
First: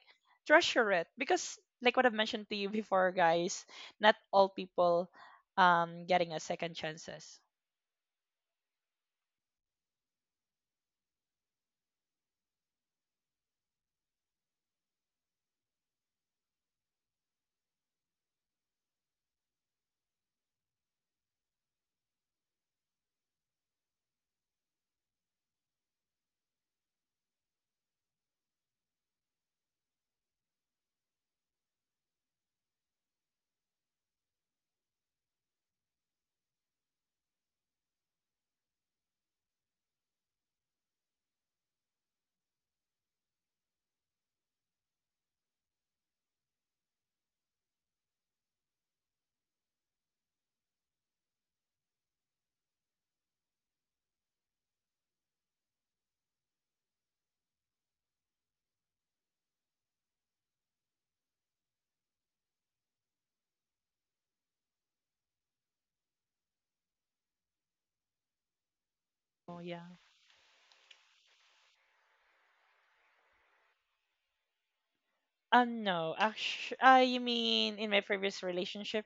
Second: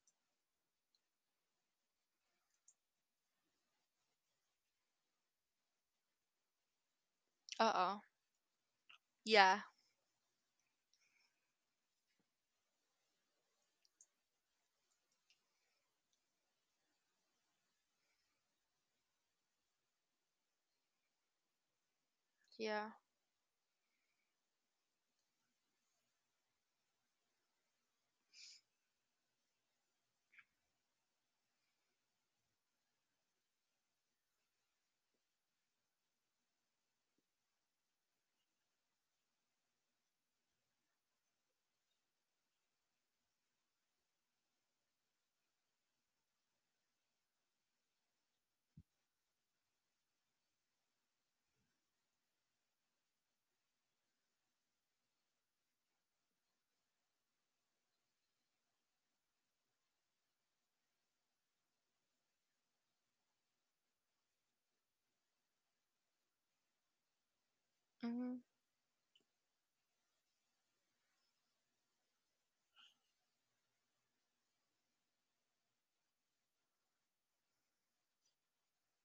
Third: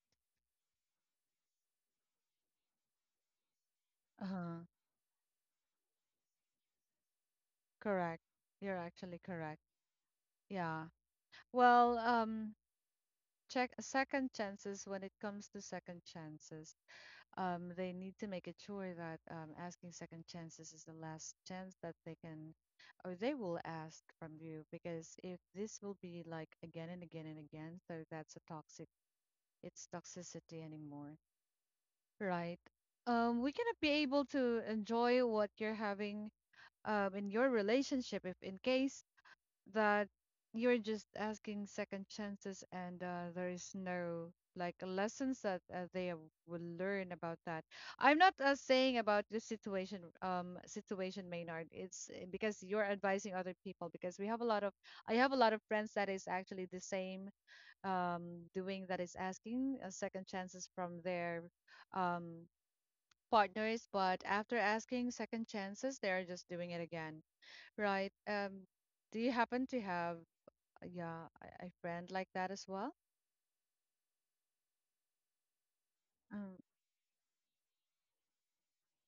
[SPEAKER 3] treasure it, because like what I've mentioned to you before, guys, not all
[SPEAKER 1] Uh-huh.
[SPEAKER 3] people getting a second chances.
[SPEAKER 2] uh oh
[SPEAKER 1] Correct. You're actually
[SPEAKER 2] yeah
[SPEAKER 1] correct. Yeah. Well, Check second chances. When it comes to second chances, they need to make it sure that asking second chances is the last chance that they can
[SPEAKER 2] yeah
[SPEAKER 1] or they will ask from you, because if this will be like again and again and again, so that's a toxic, it's toxicity anymore, right? We cannot be able to enjoy what you're having in your relationship if in case that you're just asking second chances and there is no like lessons that will learn about that. I'm not saying about this situation, Maynard. It's because you're advising other people, because we have a lot of I have a lot of friends that is actually the same, doing that is asking second chances from their um partners, but after asking second chances they're just doing it again, right?
[SPEAKER 2] mhm
[SPEAKER 1] Do you
[SPEAKER 3] Oh,
[SPEAKER 1] happen to
[SPEAKER 3] yeah.
[SPEAKER 1] have yeah, I friend like that as well.
[SPEAKER 3] No,
[SPEAKER 1] Um,
[SPEAKER 3] actually, you mean in my previous relationship?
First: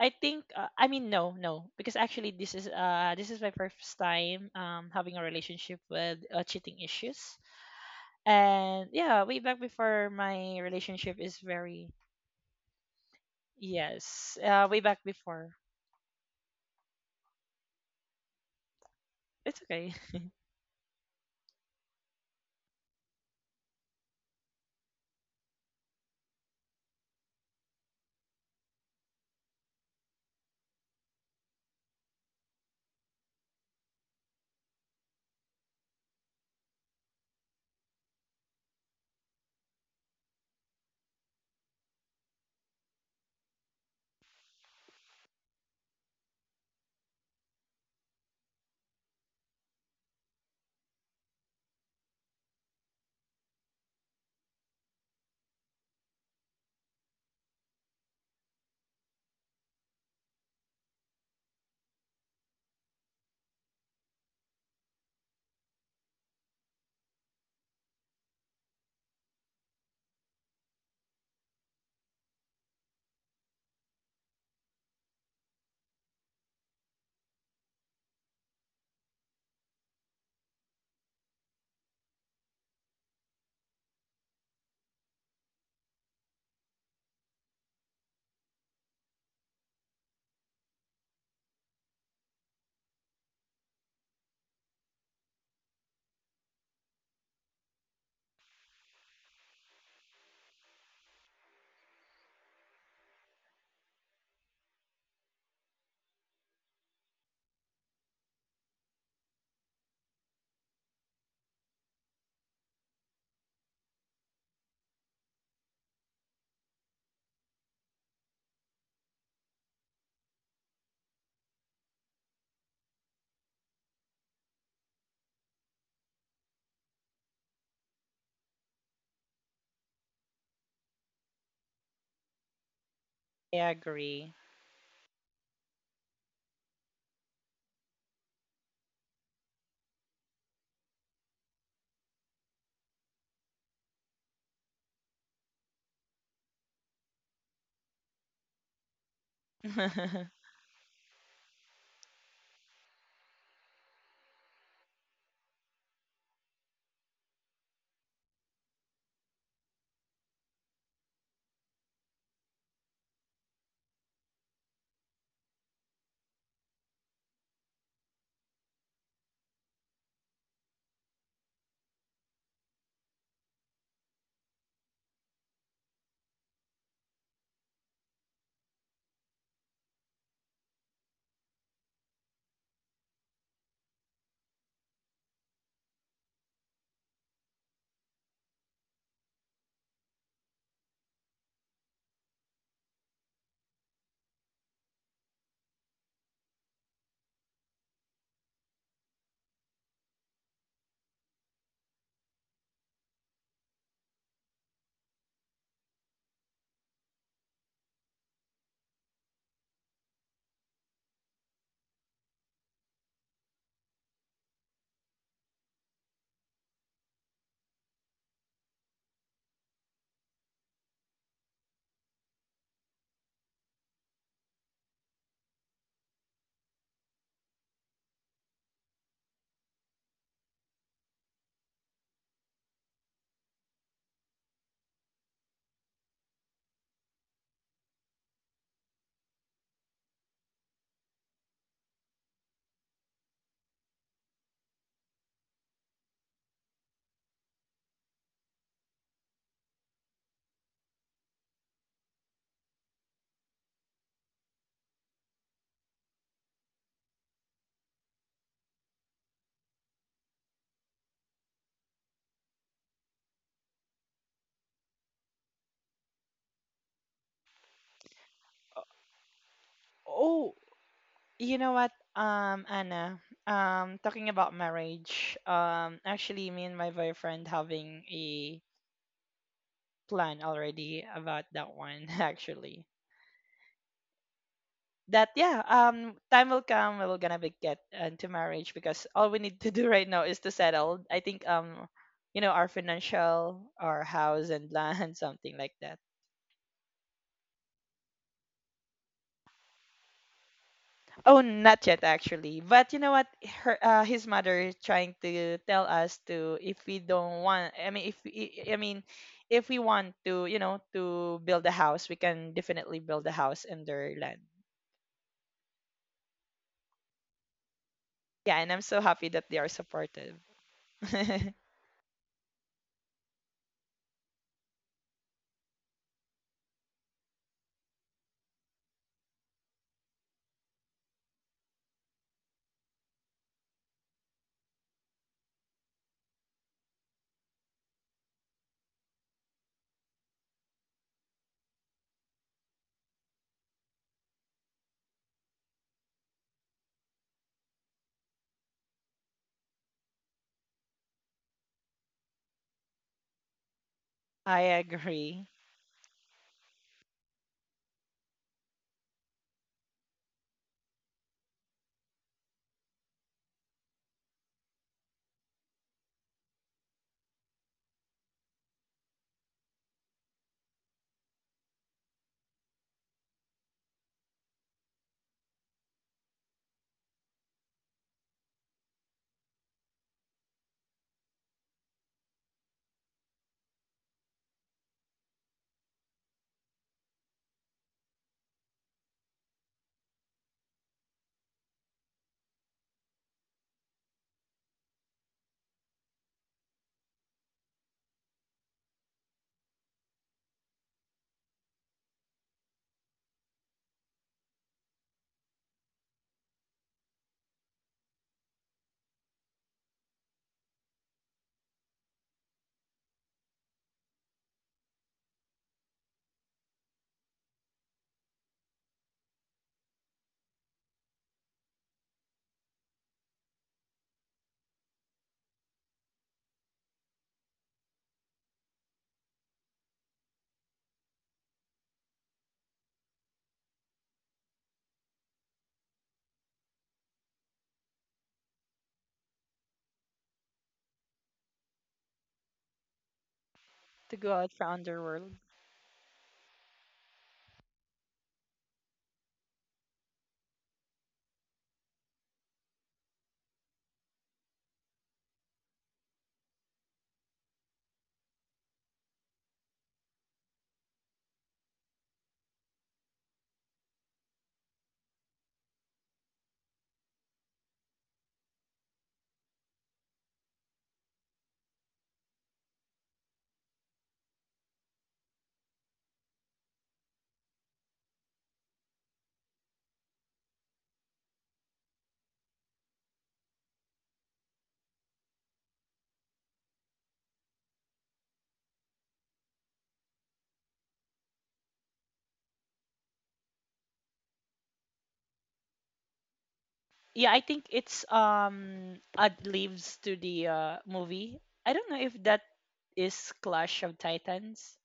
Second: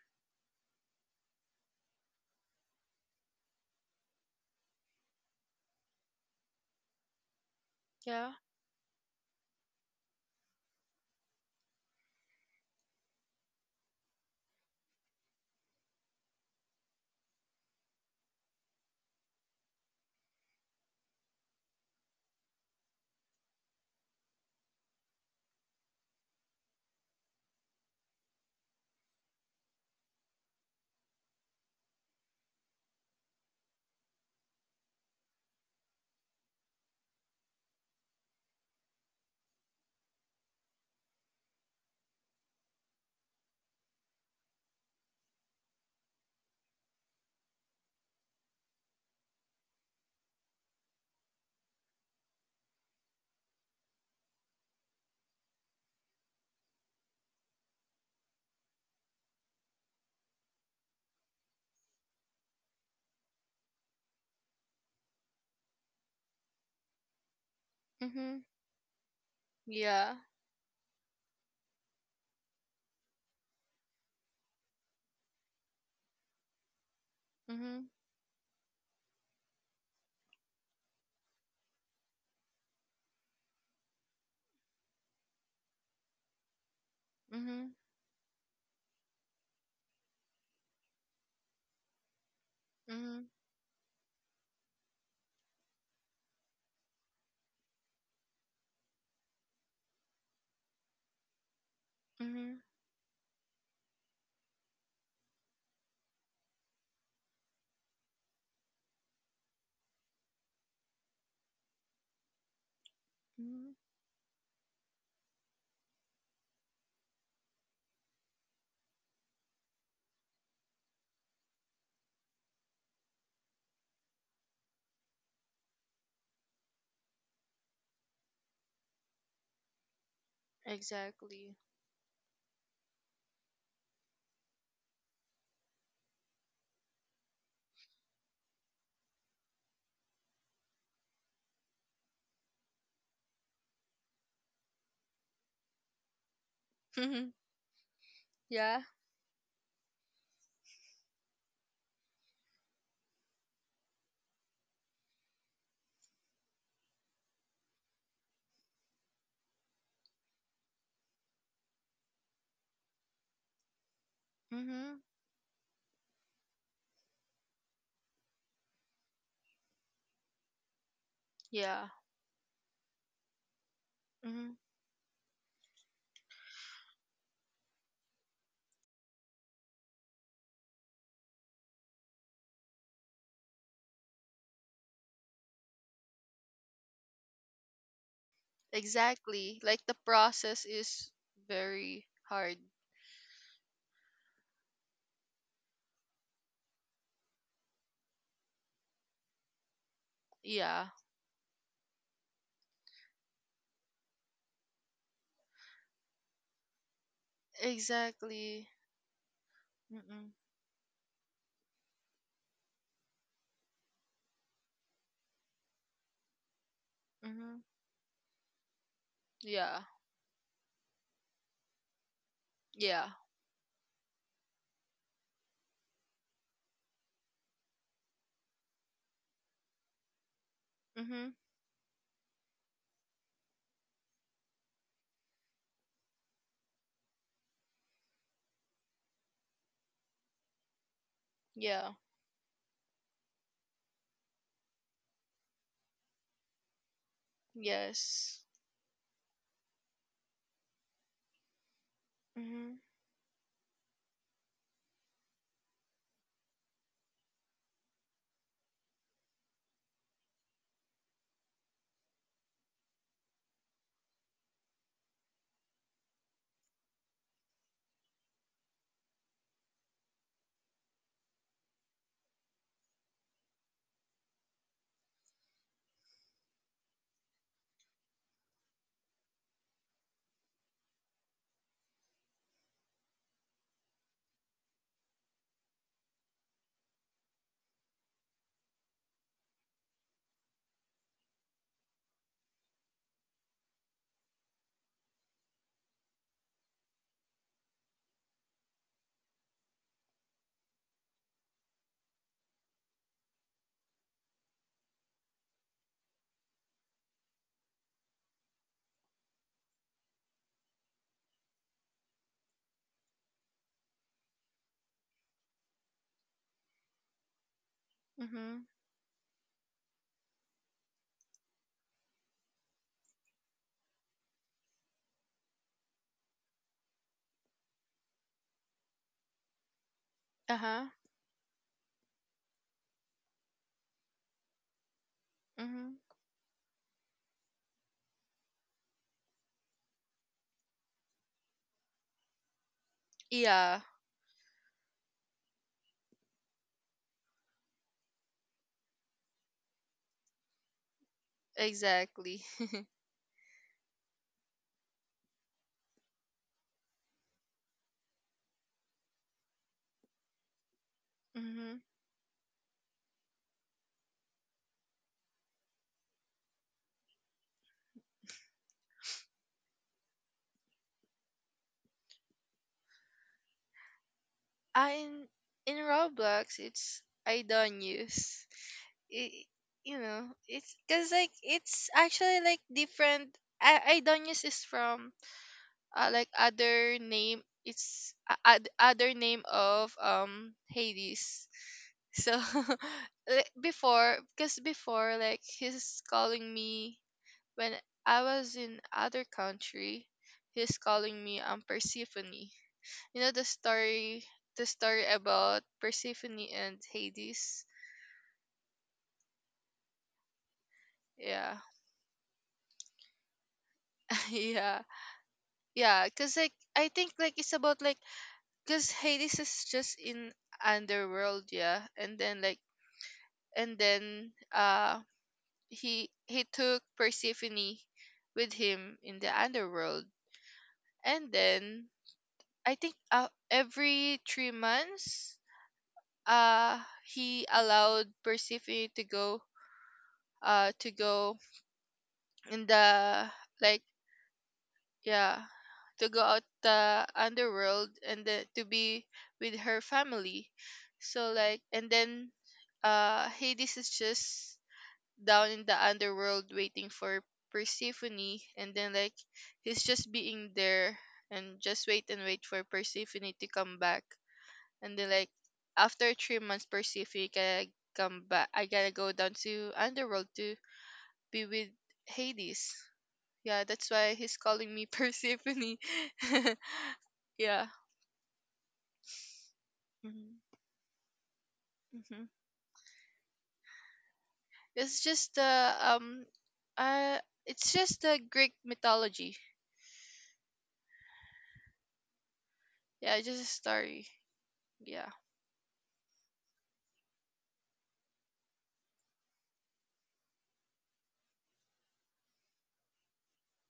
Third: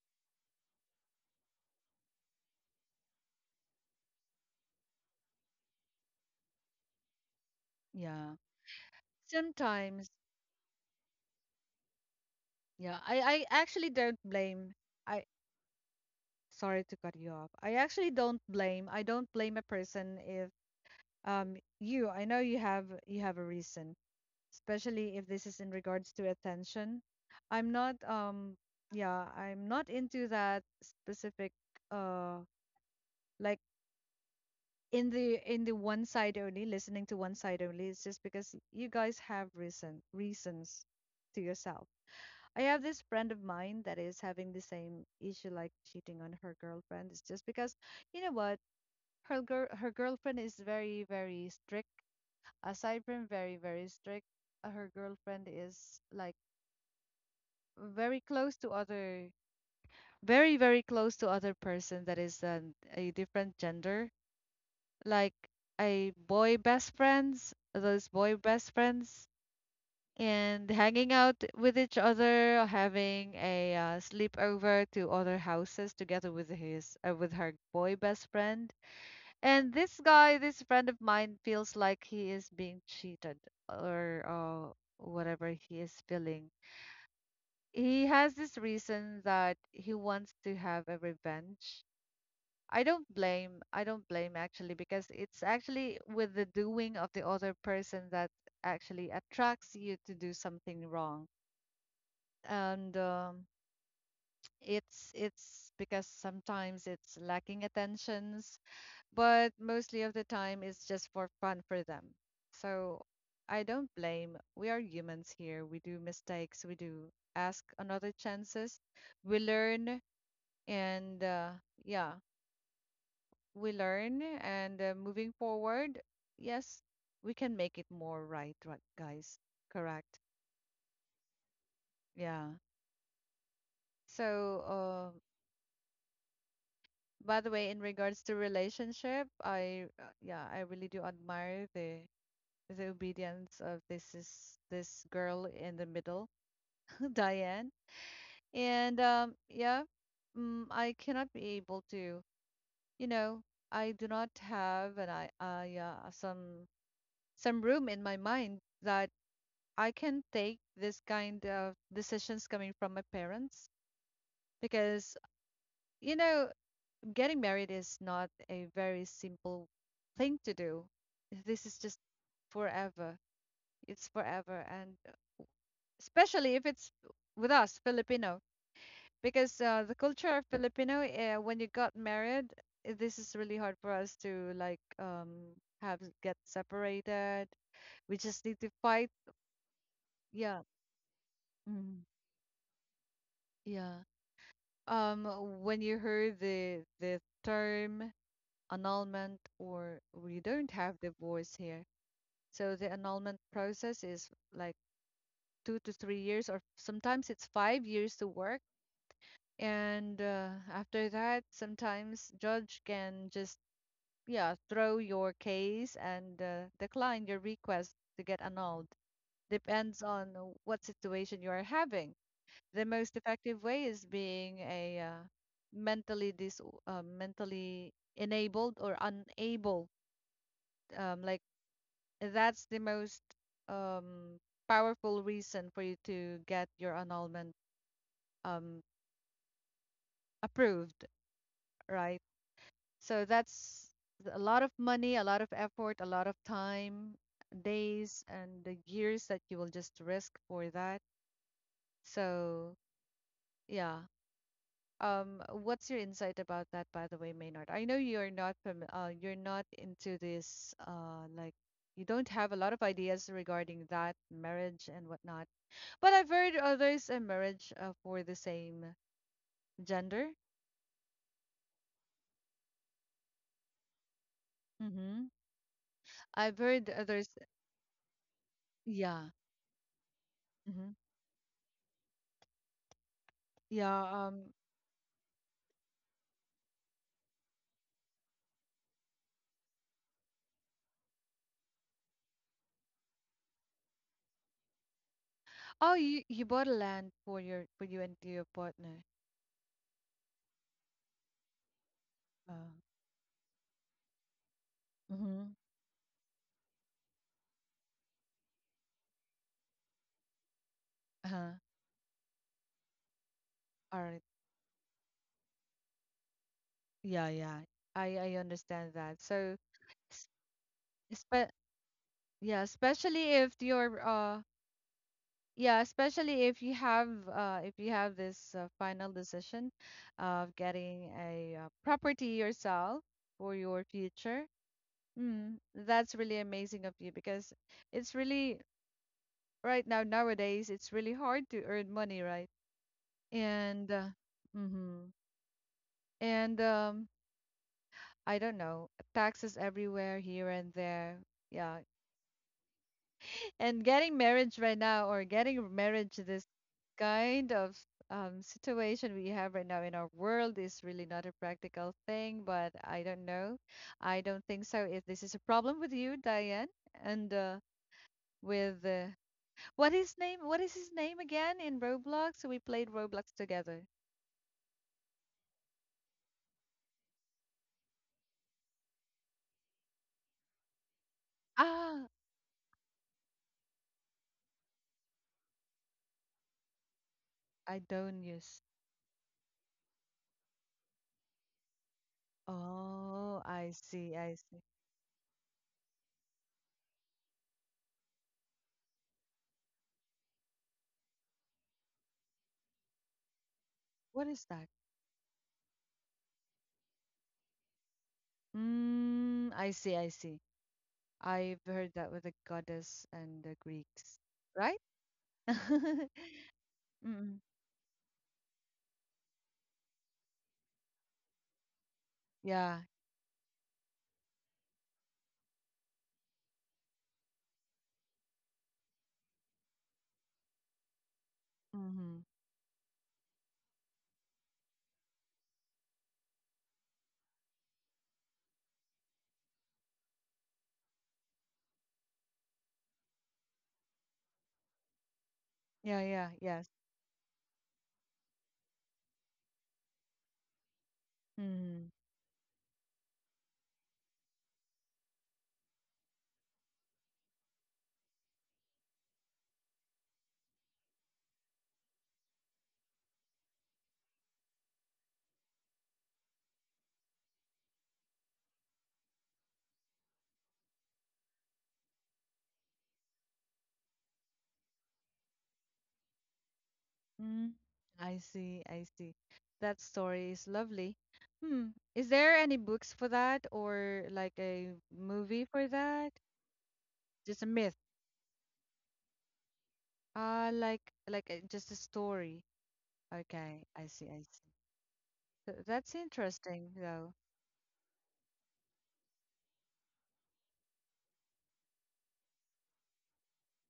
[SPEAKER 3] I think, I mean, no, no, because actually, this is my first time having a relationship with, cheating issues,
[SPEAKER 2] yeah
[SPEAKER 1] yeah,
[SPEAKER 3] and yeah, way back
[SPEAKER 1] sometimes,
[SPEAKER 3] before my relationship is very
[SPEAKER 1] yeah, I actually don't
[SPEAKER 3] yes,
[SPEAKER 1] blame.
[SPEAKER 3] way back
[SPEAKER 1] I
[SPEAKER 3] before.
[SPEAKER 1] sorry to cut you off. I actually don't blame. I don't blame a
[SPEAKER 3] It's okay.
[SPEAKER 1] person if you. I know you have a reason, especially if this is in regards to attention. I'm not Yeah, I'm not into that specific uh like in the one side only, listening to one side only. It's just because you guys have reasons to yourself. I have this friend of mine that is having the same issue like cheating on her girlfriend. It's just because you know what? Her girlfriend is very, very strict. Aside from very, very strict, her girlfriend is like very close to other very, very close to other person that is a different gender like a boy best friends, those boy
[SPEAKER 2] mhm
[SPEAKER 1] best friends,
[SPEAKER 2] yeah
[SPEAKER 1] and hanging out with each other, having a sleepover to other houses together with his with her
[SPEAKER 2] mhm
[SPEAKER 1] boy best friend. And this guy, this friend of mine, feels like he is being cheated or whatever he is feeling.
[SPEAKER 2] mhm
[SPEAKER 1] He has this reason that he wants to have a revenge. I don't
[SPEAKER 2] mhm
[SPEAKER 1] blame. I don't blame actually, because it's actually with the doing of the other person that actually attracts you to do something wrong.
[SPEAKER 2] mhm
[SPEAKER 1] And it's because sometimes it's lacking attentions, but mostly of the time it's just for fun for them. So I
[SPEAKER 2] mhm
[SPEAKER 1] don't blame. We are humans here. We do mistakes. We do ask another chances. We learn and yeah we learn and moving forward, yes, we can make it more right, right, guys. Correct.
[SPEAKER 2] exactly
[SPEAKER 1] Yeah.
[SPEAKER 3] I
[SPEAKER 1] So,
[SPEAKER 3] agree.
[SPEAKER 1] by the way, in regards to relationship, I yeah, I really do admire the obedience of this girl in the middle,
[SPEAKER 2] mhm
[SPEAKER 1] Diane.
[SPEAKER 2] yeah
[SPEAKER 1] And yeah, mm, I cannot be able to, you know, I do not have and I yeah, some room in my mind that I can take this kind of decisions coming from my parents
[SPEAKER 2] mhm
[SPEAKER 1] because, you know, getting married is not a very simple thing to do. This is
[SPEAKER 2] yeah
[SPEAKER 1] just forever. It's
[SPEAKER 2] mhm
[SPEAKER 1] forever. And especially if it's with us Filipino, because the culture of Filipino, when you got married, this is really hard for us to like have get separated. We just need to fight.
[SPEAKER 2] Exactly. Like the
[SPEAKER 1] Yeah,
[SPEAKER 2] process is
[SPEAKER 1] mm,
[SPEAKER 2] very hard.
[SPEAKER 1] yeah. Um, when you heard the term annulment, or we don't
[SPEAKER 2] Yeah.
[SPEAKER 1] have divorce here, so the annulment process is like two to three years, or sometimes it's five years to work,
[SPEAKER 2] Exactly.
[SPEAKER 1] and
[SPEAKER 2] Mm-mm.
[SPEAKER 1] after that, sometimes judge can just yeah throw your case and decline your
[SPEAKER 2] Mhm.
[SPEAKER 1] request to get annulled.
[SPEAKER 2] Yeah.
[SPEAKER 1] Depends on what situation you are having. The
[SPEAKER 2] Yeah.
[SPEAKER 1] most effective way is being a mentally enabled or unable.
[SPEAKER 2] Mhm.
[SPEAKER 1] Like that's the most um, powerful reason for you to get your annulment um, approved,
[SPEAKER 2] Yeah.
[SPEAKER 1] right? So that's a lot of money, a lot of effort, a lot of time, days,
[SPEAKER 2] Yes.
[SPEAKER 1] and the years that you will just risk for that. So
[SPEAKER 2] Mhm.
[SPEAKER 1] yeah, what's your insight about that, by the way, Maynard? I know you're not from, you're not into this, like you don't have a lot of ideas regarding that marriage and whatnot. But I've heard there's a marriage for the same gender.
[SPEAKER 3] Oh, you know what, Anna, talking about
[SPEAKER 1] Mm-hmm.
[SPEAKER 3] marriage,
[SPEAKER 1] I've
[SPEAKER 3] actually,
[SPEAKER 1] heard
[SPEAKER 3] me and my
[SPEAKER 1] there's,
[SPEAKER 3] boyfriend having a
[SPEAKER 1] yeah,
[SPEAKER 3] plan already about
[SPEAKER 1] mm-hmm.
[SPEAKER 3] that one actually. That
[SPEAKER 1] Yeah.
[SPEAKER 3] yeah, time will come we're gonna be get into marriage, because all we need to do right now is to settle. I think, you know, our financial, our house and land, something like that.
[SPEAKER 1] Oh, you bought a land for your for you and your partner.
[SPEAKER 3] Oh, not yet actually. But you know what?
[SPEAKER 1] Uh,
[SPEAKER 3] Her, his mother is trying to
[SPEAKER 1] mm-hmm.
[SPEAKER 3] tell us to if we don't want. I mean, if we- I mean, if we want to, you know, to
[SPEAKER 1] Uh-huh.
[SPEAKER 3] build a house, we can definitely build a house
[SPEAKER 1] All
[SPEAKER 3] in
[SPEAKER 1] right.
[SPEAKER 3] their land.
[SPEAKER 1] Yeah, yeah. I
[SPEAKER 2] Mhm.
[SPEAKER 1] understand that.
[SPEAKER 3] Yeah,
[SPEAKER 1] So.
[SPEAKER 3] and I'm so happy that they are supportive.
[SPEAKER 1] Spe- Yeah, especially if you're yeah, especially if you have this final decision of
[SPEAKER 2] Uh-huh.
[SPEAKER 1] getting a property yourself for your future. Mm,
[SPEAKER 2] Mhm.
[SPEAKER 1] that's really amazing of you because it's really right now nowadays it's really hard to earn money, right?
[SPEAKER 2] Yeah.
[SPEAKER 1] And mm-hmm. And I don't know, taxes everywhere here and there. Yeah,
[SPEAKER 2] Exactly.
[SPEAKER 1] and getting marriage right
[SPEAKER 3] I
[SPEAKER 1] now or getting
[SPEAKER 3] agree.
[SPEAKER 1] marriage this kind of situation we have right now in our world is really not a
[SPEAKER 2] Mhm.
[SPEAKER 1] practical thing, but I don't know, I don't think so if this is a problem with you, Diane, and with what his name what is his name again in Roblox, we played Roblox together.
[SPEAKER 2] I In Roblox it's I don't use. It, you know, it's cuz like it's
[SPEAKER 1] Ah,
[SPEAKER 2] actually like different I don't use is from like other name
[SPEAKER 1] I
[SPEAKER 2] it's
[SPEAKER 1] don't use.
[SPEAKER 2] other name of Hades. So
[SPEAKER 1] Oh,
[SPEAKER 2] like
[SPEAKER 1] I see,
[SPEAKER 2] before
[SPEAKER 1] I
[SPEAKER 2] because
[SPEAKER 1] see.
[SPEAKER 2] before like he's calling me when I was in other country, he's calling me Persephone. You know
[SPEAKER 1] What is that?
[SPEAKER 2] the story about Persephone and Hades.
[SPEAKER 1] Mm, I see, I see.
[SPEAKER 2] Yeah.
[SPEAKER 1] I've heard that with the goddess and the Greeks, right?
[SPEAKER 2] yeah.
[SPEAKER 1] mm
[SPEAKER 2] Yeah, cuz like I think like it's about like cuz Hades is just in underworld, yeah. And then like
[SPEAKER 1] yeah.
[SPEAKER 2] and then uh he took Persephone with him in the underworld and then
[SPEAKER 1] Hmm.
[SPEAKER 2] I think every 3 months he allowed Persephone to go in the
[SPEAKER 3] To go
[SPEAKER 2] like
[SPEAKER 3] out for Underworld.
[SPEAKER 2] yeah
[SPEAKER 1] Yeah,
[SPEAKER 2] to go
[SPEAKER 1] yeah,
[SPEAKER 2] out
[SPEAKER 1] yes.
[SPEAKER 2] the underworld and, the, to be with her family so like and
[SPEAKER 1] Hmm.
[SPEAKER 2] then Hades is just down in the underworld waiting for Persephone and then like he's just being there and just wait for Persephone to come back and then like after 3 months Persephone gotta come back I gotta go down to underworld to be with Hades. Yeah, that's why he's calling me Persephone.
[SPEAKER 1] Mm.
[SPEAKER 2] yeah.
[SPEAKER 1] I see, I see. That story
[SPEAKER 2] Mhm.
[SPEAKER 1] is lovely. Hmm. Is
[SPEAKER 2] Mhm.
[SPEAKER 1] there any books for that or like a
[SPEAKER 2] It's just
[SPEAKER 1] movie for
[SPEAKER 2] uh,
[SPEAKER 1] that?
[SPEAKER 2] um uh
[SPEAKER 1] Just a
[SPEAKER 2] it's
[SPEAKER 1] myth.
[SPEAKER 2] just the Greek mythology.
[SPEAKER 1] Uh, like like just a story.
[SPEAKER 2] Yeah, just a
[SPEAKER 1] Okay, I
[SPEAKER 2] story.
[SPEAKER 1] see, I see.
[SPEAKER 2] Yeah.
[SPEAKER 1] Th that's
[SPEAKER 3] Yeah, I think
[SPEAKER 1] interesting
[SPEAKER 3] it's
[SPEAKER 1] though.
[SPEAKER 3] ad libs to the movie. I don't know if that is Clash of Titans,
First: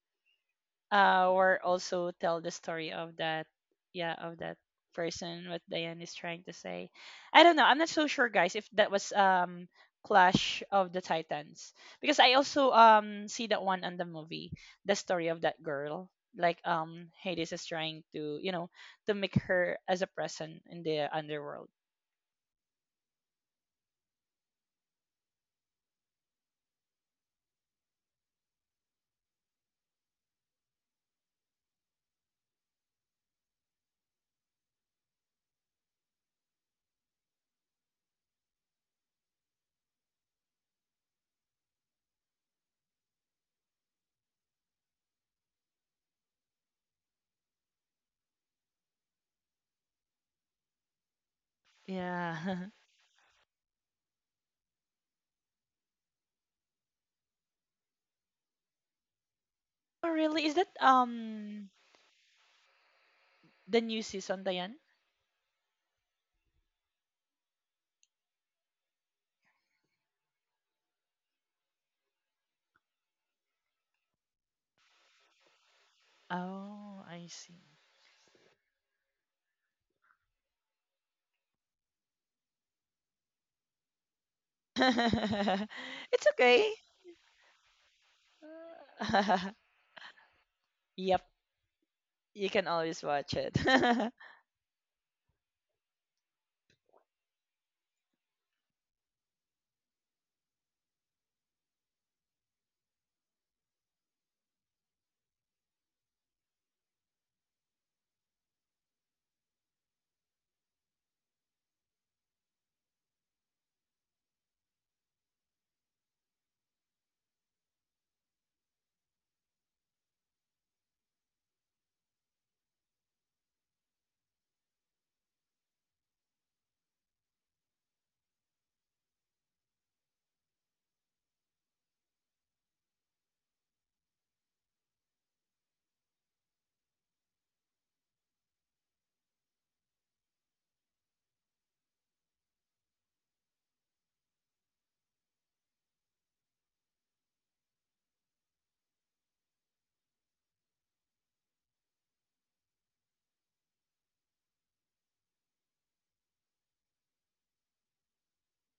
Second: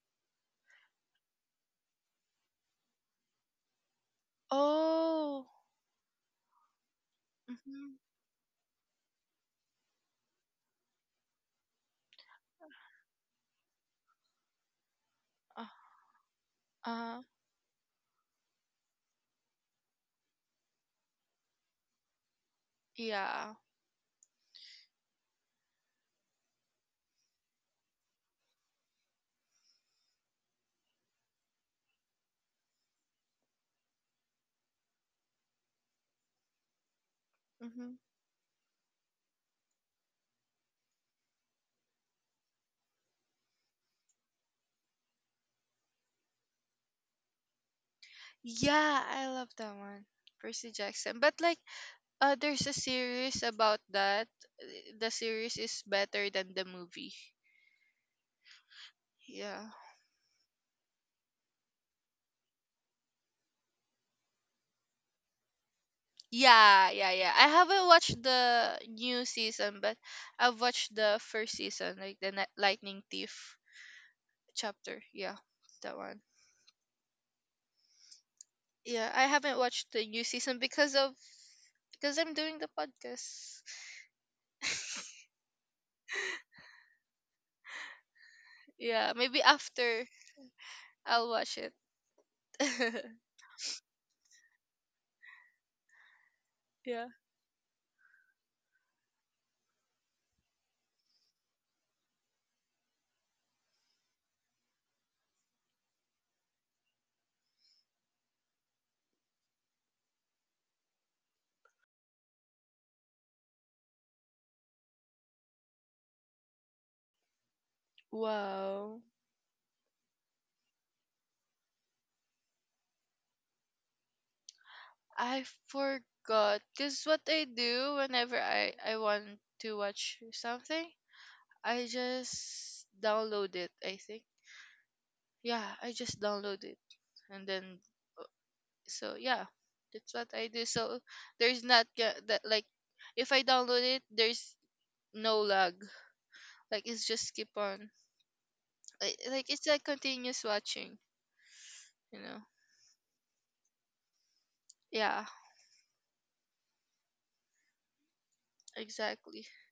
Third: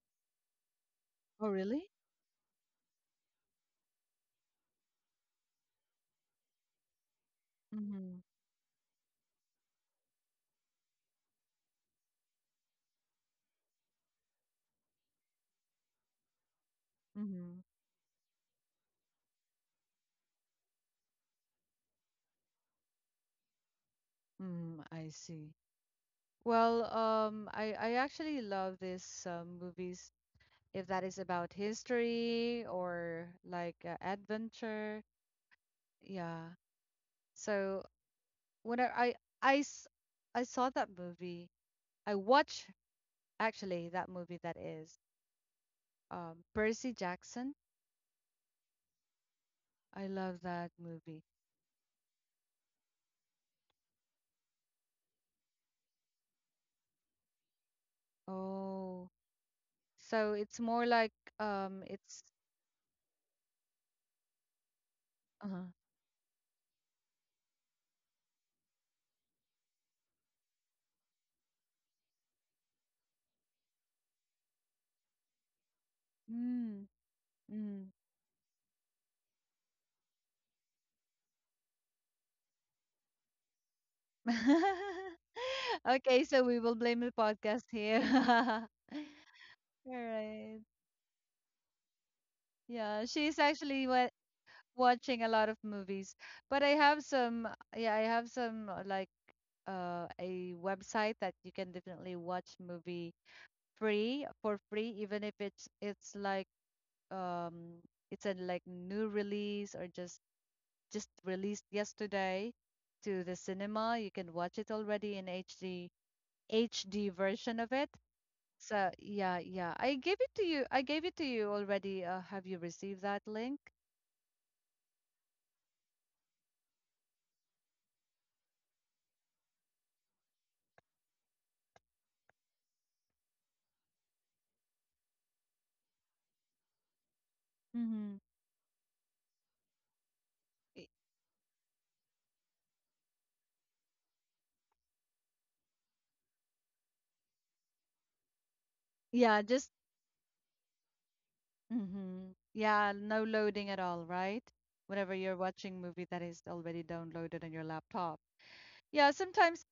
[SPEAKER 1] Oh,
[SPEAKER 3] or
[SPEAKER 1] really?
[SPEAKER 3] also tell the story of that, yeah, of that
[SPEAKER 2] Oh.
[SPEAKER 3] person, what Diane is trying to say. I don't know. I'm
[SPEAKER 2] Mm-hmm.
[SPEAKER 3] not so
[SPEAKER 1] Mm-hmm.
[SPEAKER 3] sure, guys, if that was Clash of the Titans, because I also see that one on the movie, the story of
[SPEAKER 2] Uh,
[SPEAKER 3] that girl. Like,
[SPEAKER 2] uh-huh.
[SPEAKER 1] Mm-hmm.
[SPEAKER 3] Hades is trying to, you know, to make her as a present in the underworld.
[SPEAKER 2] Yeah.
[SPEAKER 1] Mm, I see. Well, I actually love these movies if that is about history or like adventure. Yeah. So
[SPEAKER 2] Mm-hmm.
[SPEAKER 1] when I s- I saw that movie, I watch actually that movie that is Percy Jackson.
[SPEAKER 2] Yeah, I love that one.
[SPEAKER 1] I love
[SPEAKER 2] Percy
[SPEAKER 1] that
[SPEAKER 2] Jackson.
[SPEAKER 1] movie.
[SPEAKER 2] But like there's a
[SPEAKER 3] Yeah.
[SPEAKER 2] series about that. The series is better than the movie.
[SPEAKER 1] Oh,
[SPEAKER 2] Yeah.
[SPEAKER 1] so
[SPEAKER 3] Oh,
[SPEAKER 1] it's more
[SPEAKER 3] really? Is
[SPEAKER 1] like
[SPEAKER 3] that,
[SPEAKER 1] it's
[SPEAKER 3] the new season, Diane?
[SPEAKER 1] uh-huh.
[SPEAKER 2] Yeah, yeah, yeah. I haven't watched the new season, but I've watched the first season, like the Lightning Thief chapter. Yeah, that one.
[SPEAKER 1] Mm,
[SPEAKER 3] Oh,
[SPEAKER 1] mm.
[SPEAKER 3] I see.
[SPEAKER 2] Yeah, I haven't watched the new season because of because I'm doing the podcast.
[SPEAKER 1] Okay, so we will
[SPEAKER 3] It's
[SPEAKER 1] blame the
[SPEAKER 3] okay.
[SPEAKER 1] podcast here.
[SPEAKER 2] Yeah, maybe
[SPEAKER 1] All
[SPEAKER 2] after.
[SPEAKER 1] right.
[SPEAKER 2] I'll watch it.
[SPEAKER 3] Yep,
[SPEAKER 1] Yeah,
[SPEAKER 3] you can
[SPEAKER 1] she's
[SPEAKER 3] always
[SPEAKER 1] actually
[SPEAKER 3] watch
[SPEAKER 1] wa
[SPEAKER 3] it.
[SPEAKER 1] watching a lot of movies. But I
[SPEAKER 2] yeah.
[SPEAKER 1] have some, yeah, I have some like a website that you can definitely watch movie free for free, even if it's like um it's a like new release or just released yesterday to the cinema. You can watch it already in HD HD version of it. So
[SPEAKER 2] Wow.
[SPEAKER 1] yeah, yeah. I gave it to you. I gave it to you already. Have you received that link?
[SPEAKER 2] I forgot. Cause what I do whenever I want to watch something, I just download it. I think. Yeah, I just download it, and then
[SPEAKER 1] Mm-hmm.
[SPEAKER 2] uh, so yeah, that's what I do.
[SPEAKER 1] Y-
[SPEAKER 2] So there's not ga- that like if I download it, there's no lag. Like it's just keep on. Like,
[SPEAKER 1] Yeah,
[SPEAKER 2] like it's
[SPEAKER 1] just
[SPEAKER 2] like continuous watching. You
[SPEAKER 1] mm-hmm.
[SPEAKER 2] know.
[SPEAKER 1] Yeah, no loading at all, right? Whenever
[SPEAKER 2] Yeah.
[SPEAKER 1] you're watching movie that is already downloaded on your laptop. Yeah,
[SPEAKER 2] Exactly.
[SPEAKER 1] sometimes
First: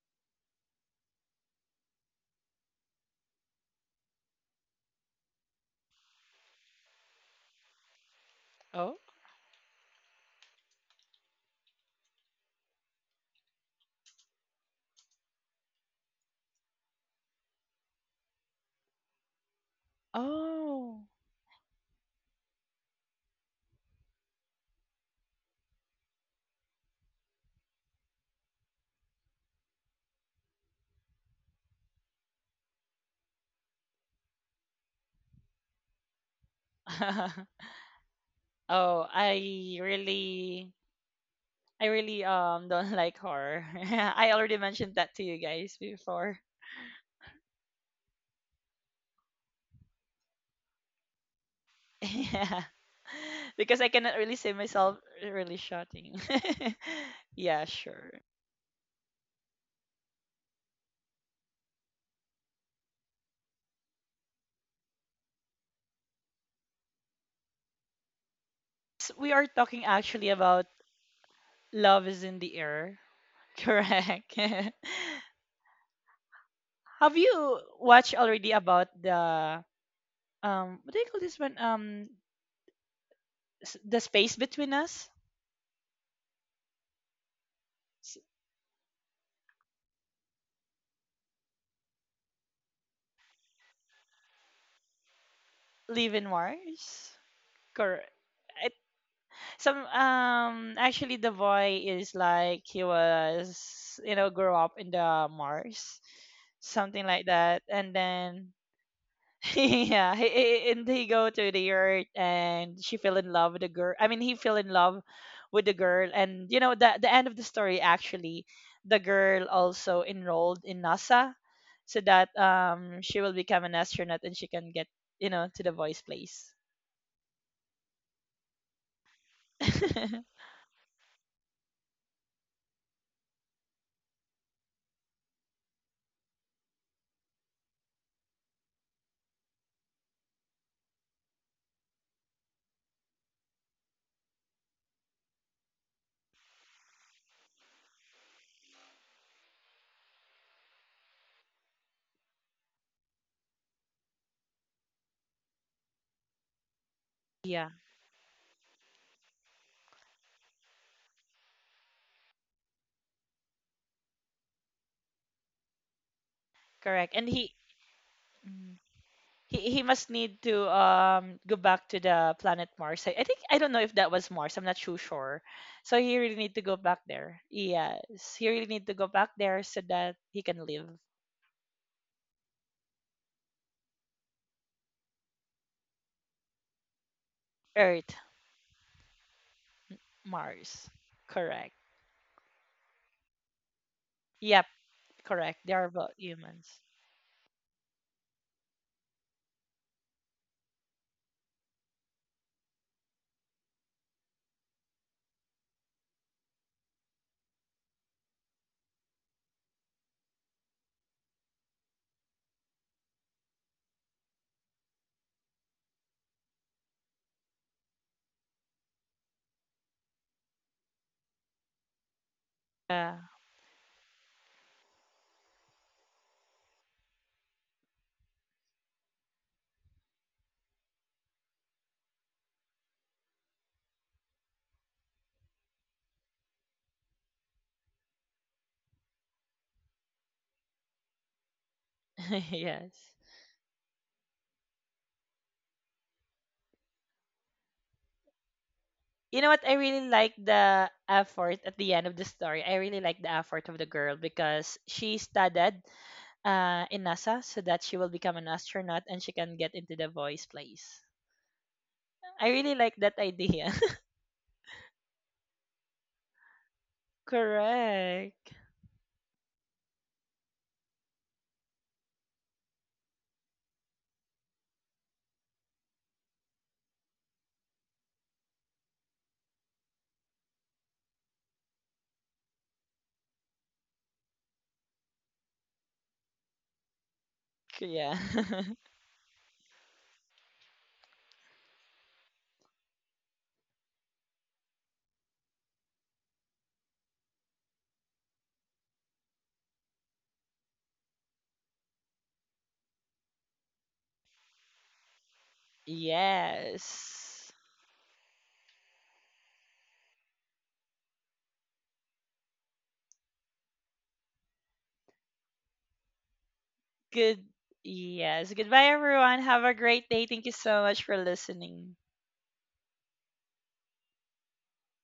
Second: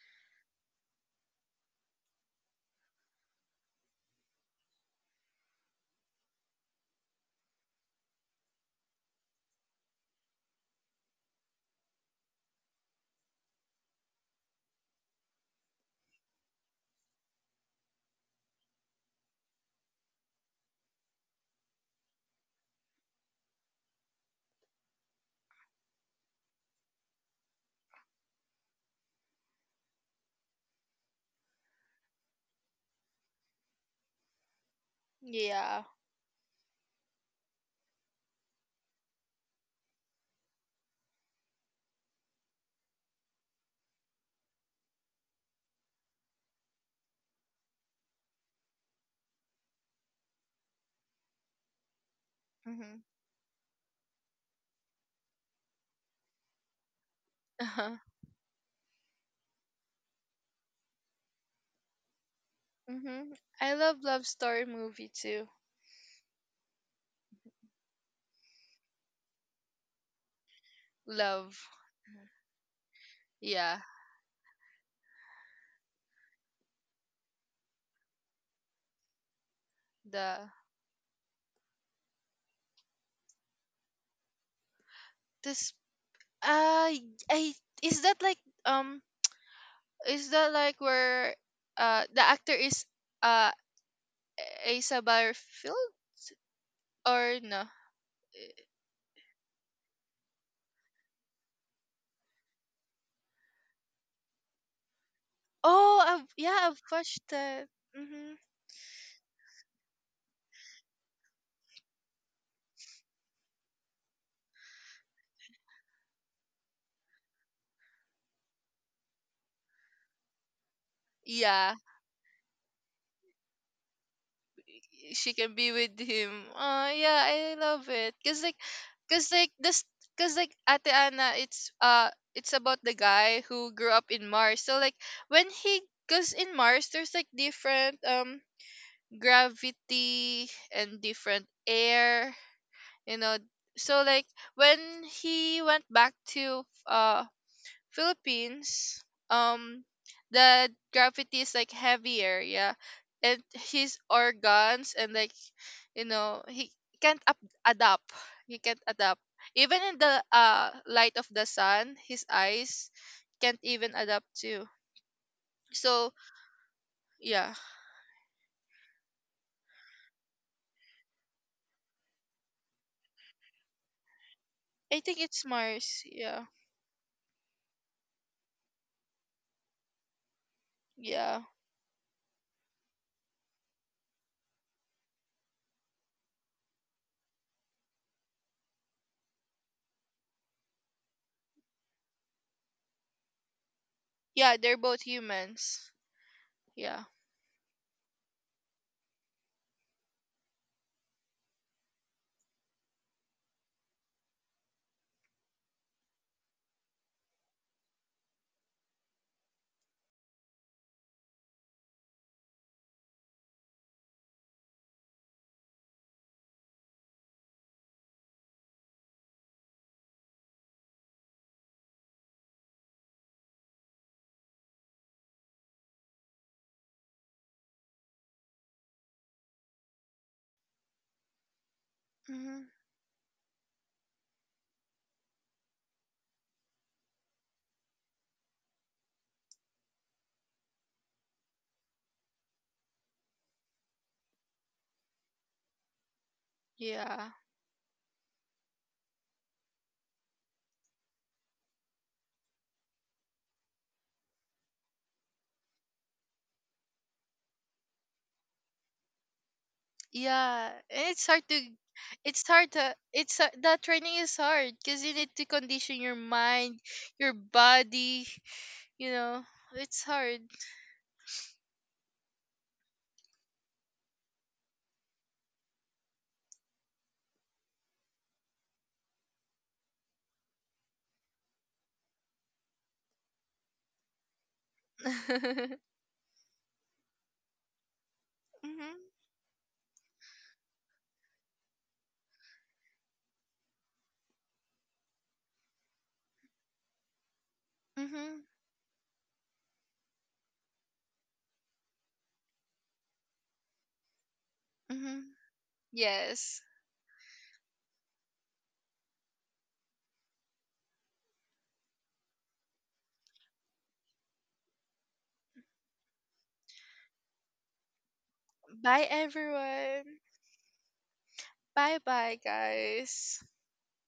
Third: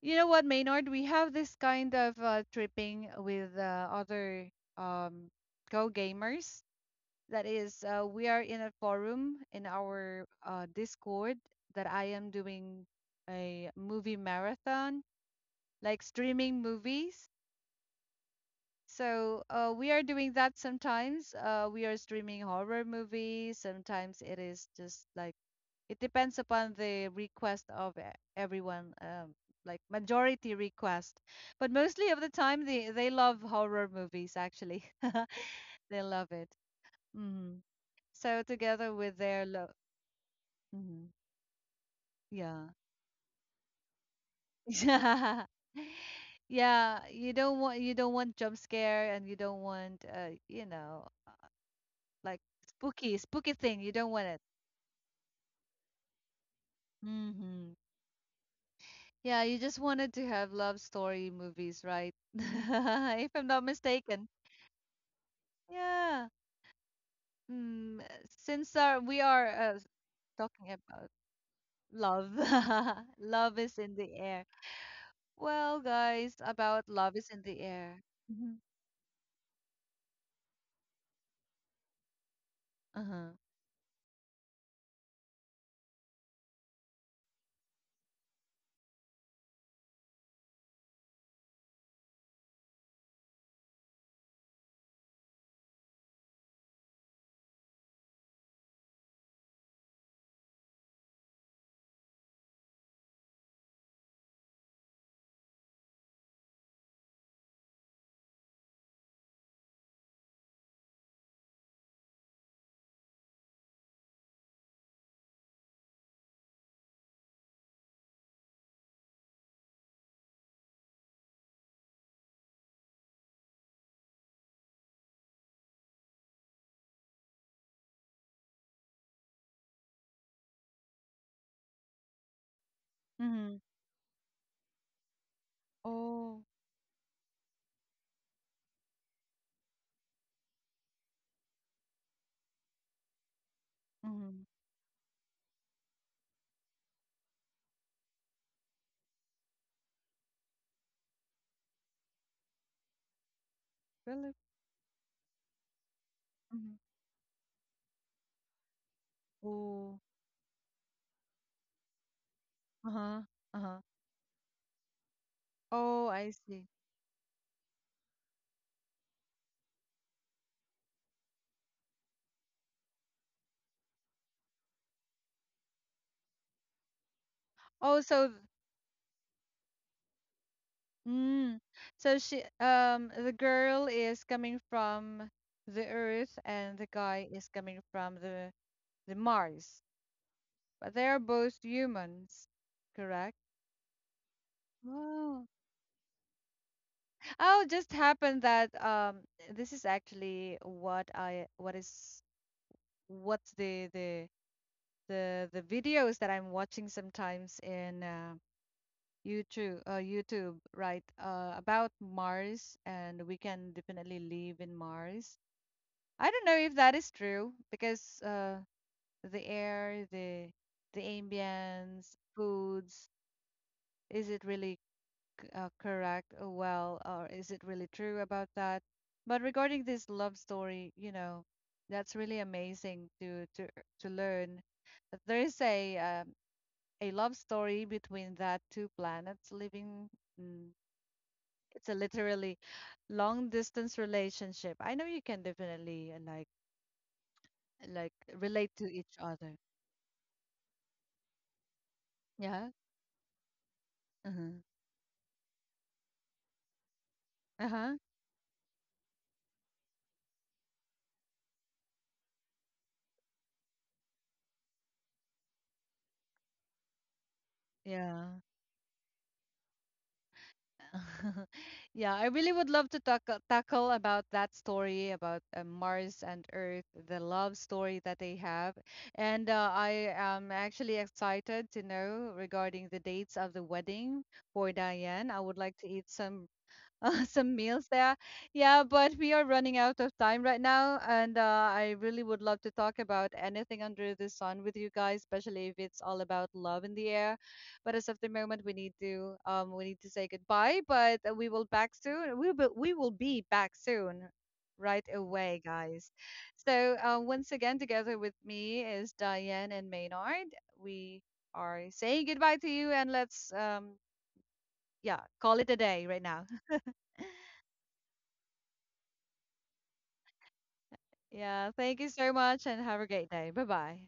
[SPEAKER 1] you know what, Maynard, we have this kind of tripping with other um Go gamers. That is, we are in a
[SPEAKER 3] Oh,
[SPEAKER 1] forum in our Discord that I am doing a movie marathon like streaming movies. So we are doing that
[SPEAKER 3] oh,
[SPEAKER 1] sometimes. We are streaming horror movies. Sometimes it is just like it depends upon the request of everyone, like majority request. But mostly of the time, they love horror movies. Actually,
[SPEAKER 2] Yeah.
[SPEAKER 1] they love it. Hmm. So together with
[SPEAKER 3] oh!
[SPEAKER 1] their love, hmm,
[SPEAKER 3] I really
[SPEAKER 1] yeah.
[SPEAKER 3] don't like horror. I already mentioned that to you guys before.
[SPEAKER 1] Yeah, you don't want jump scare and you don't want you know like
[SPEAKER 3] Yeah,
[SPEAKER 2] Mm-hmm.
[SPEAKER 1] spooky, spooky thing. You
[SPEAKER 3] because
[SPEAKER 1] don't
[SPEAKER 3] I
[SPEAKER 1] want it.
[SPEAKER 3] cannot really see myself really shouting.
[SPEAKER 1] Hmm.
[SPEAKER 3] Yeah,
[SPEAKER 2] Uh-huh.
[SPEAKER 3] sure.
[SPEAKER 1] Yeah, you just wanted to have love story movies, right? If
[SPEAKER 2] Mhm.
[SPEAKER 1] I'm not
[SPEAKER 2] I love love
[SPEAKER 1] mistaken.
[SPEAKER 2] story movie too.
[SPEAKER 1] Yeah. Mm, eh, since
[SPEAKER 3] We
[SPEAKER 1] we
[SPEAKER 3] are
[SPEAKER 1] are
[SPEAKER 3] talking actually about
[SPEAKER 1] talking about
[SPEAKER 2] Love.
[SPEAKER 3] love is in
[SPEAKER 1] love,
[SPEAKER 3] the air,
[SPEAKER 1] love is
[SPEAKER 2] Yeah.
[SPEAKER 1] in the
[SPEAKER 3] correct?
[SPEAKER 1] air. Well, guys, about
[SPEAKER 3] Have
[SPEAKER 1] love is
[SPEAKER 3] you
[SPEAKER 1] in the
[SPEAKER 3] watched
[SPEAKER 1] air.
[SPEAKER 3] already about
[SPEAKER 1] Hmm.
[SPEAKER 3] the
[SPEAKER 2] The
[SPEAKER 3] what do you call this one,
[SPEAKER 1] Uh-huh.
[SPEAKER 3] the space between us,
[SPEAKER 2] this uh I
[SPEAKER 3] s-
[SPEAKER 2] Is that like um is that like where the actor is uh Asa
[SPEAKER 3] live in
[SPEAKER 2] Butterfield
[SPEAKER 3] wars,
[SPEAKER 2] or
[SPEAKER 3] correct.
[SPEAKER 2] no?
[SPEAKER 3] It, some actually the boy is like he was, you know, grow up in the mars,
[SPEAKER 2] Oh, I've,
[SPEAKER 3] something
[SPEAKER 2] yeah,
[SPEAKER 3] like
[SPEAKER 2] I've
[SPEAKER 3] that,
[SPEAKER 2] watched
[SPEAKER 3] and
[SPEAKER 2] that.
[SPEAKER 3] then
[SPEAKER 2] Mhm.
[SPEAKER 3] yeah, he, and he go to the earth, and she fell in love with the girl. I mean, he fell in love with the girl, and you know the end of the story, actually, the girl also enrolled in NASA, so that
[SPEAKER 2] Yeah,
[SPEAKER 3] she will become an astronaut and she can get, you know, to the
[SPEAKER 2] she
[SPEAKER 3] voice
[SPEAKER 2] can be
[SPEAKER 3] place.
[SPEAKER 2] with him. Oh yeah, I love it. Cause like this, cause like Ate Ana, it's about the guy
[SPEAKER 1] Hmm.
[SPEAKER 2] who grew up in Mars. So like when he, cause
[SPEAKER 1] Oh.
[SPEAKER 2] in Mars there's like different gravity and different air, you know. So like
[SPEAKER 1] Hmm.
[SPEAKER 2] when he went back to Philippines, um, the gravity is like heavier, yeah, and his
[SPEAKER 1] Really?
[SPEAKER 2] organs and like he
[SPEAKER 1] Hmm.
[SPEAKER 3] Yeah,
[SPEAKER 2] can't up- adapt he can't adapt even in
[SPEAKER 1] Oh.
[SPEAKER 2] the light of the sun his eyes
[SPEAKER 1] Uh-huh.
[SPEAKER 2] can't
[SPEAKER 1] Uh-huh.
[SPEAKER 2] even adapt to
[SPEAKER 1] Oh,
[SPEAKER 2] so
[SPEAKER 3] correct.
[SPEAKER 1] I
[SPEAKER 3] And he.
[SPEAKER 1] see.
[SPEAKER 2] yeah
[SPEAKER 3] He must need to go back to the planet Mars. I think I don't know if that was Mars. I'm not too sure.
[SPEAKER 2] I
[SPEAKER 3] So
[SPEAKER 2] think
[SPEAKER 3] he really
[SPEAKER 2] it's
[SPEAKER 3] need to go
[SPEAKER 2] mars
[SPEAKER 3] back
[SPEAKER 2] yeah
[SPEAKER 3] there. Yes, he really need to
[SPEAKER 1] Oh,
[SPEAKER 3] go
[SPEAKER 1] so
[SPEAKER 3] back there so that he can live
[SPEAKER 2] yeah
[SPEAKER 1] mm. So she, the girl is coming from the Earth and the
[SPEAKER 3] Earth,
[SPEAKER 1] guy is coming from the Mars,
[SPEAKER 3] Mars. Correct.
[SPEAKER 1] but they are both humans, correct?
[SPEAKER 3] Yep,
[SPEAKER 2] yeah
[SPEAKER 3] correct.
[SPEAKER 2] they're
[SPEAKER 3] They are
[SPEAKER 2] both
[SPEAKER 3] both
[SPEAKER 1] Wow.
[SPEAKER 3] humans.
[SPEAKER 2] humans yeah
[SPEAKER 1] Oh, just happened that this is actually what I what is what's the the videos that I'm watching sometimes in YouTube, YouTube, right? About Mars, and we can definitely live in Mars. I don't know if that is true because the air, the ambience,
[SPEAKER 3] Yeah.
[SPEAKER 1] foods, is it really correct or well, or is it really true about that? But regarding this love story, you know, that's really
[SPEAKER 2] hmm
[SPEAKER 1] amazing to to learn. That There is a love story between that two planets living. Mm, it's a
[SPEAKER 3] Yes.
[SPEAKER 1] literally long distance relationship. I know you can definitely
[SPEAKER 2] yeah
[SPEAKER 1] like
[SPEAKER 3] You know what?
[SPEAKER 1] relate
[SPEAKER 3] I
[SPEAKER 1] to
[SPEAKER 3] really
[SPEAKER 1] each
[SPEAKER 3] like
[SPEAKER 1] other.
[SPEAKER 3] the effort at the end of the story. I really like the
[SPEAKER 1] Yeah.
[SPEAKER 3] effort of the girl because she
[SPEAKER 1] Uh-huh.
[SPEAKER 3] studied, in NASA so that she will become an
[SPEAKER 1] Uh-huh.
[SPEAKER 3] astronaut and she can get into the voice place.
[SPEAKER 2] yeah and
[SPEAKER 3] I really like that
[SPEAKER 2] it's hard
[SPEAKER 3] idea.
[SPEAKER 2] to it's that training is hard because you need to condition your mind your
[SPEAKER 3] Correct.
[SPEAKER 2] body
[SPEAKER 1] Yeah.
[SPEAKER 2] you know it's hard
[SPEAKER 1] Yeah, I really would love to tackle about that story about Mars and Earth, the love story that they have. And I am actually excited to know regarding the dates of the wedding for Diane. I would like to eat some
[SPEAKER 3] Yeah.
[SPEAKER 1] some meals there. Yeah, but
[SPEAKER 2] mhm
[SPEAKER 1] we are running out of time right now, and I really would love to talk about anything under the sun with you guys, especially if it's all about love in the air. But as of the
[SPEAKER 2] mhm
[SPEAKER 1] moment, we need to say goodbye. But we will back soon. We will be back soon. Right
[SPEAKER 2] mhm
[SPEAKER 1] away, guys.
[SPEAKER 3] Yes.
[SPEAKER 2] Yes.
[SPEAKER 1] So, once again, together with me is Diane and Maynard. We are saying goodbye to you, and let's, yeah, call it a day right now.
[SPEAKER 3] Good. Yes. Goodbye, everyone. Have a
[SPEAKER 2] Bye,
[SPEAKER 3] great day. Thank you so much
[SPEAKER 2] everyone.
[SPEAKER 3] for listening.
[SPEAKER 1] Yeah,
[SPEAKER 2] Bye
[SPEAKER 1] thank you so
[SPEAKER 2] bye,
[SPEAKER 1] much and have a great
[SPEAKER 2] guys.
[SPEAKER 1] day. Bye bye.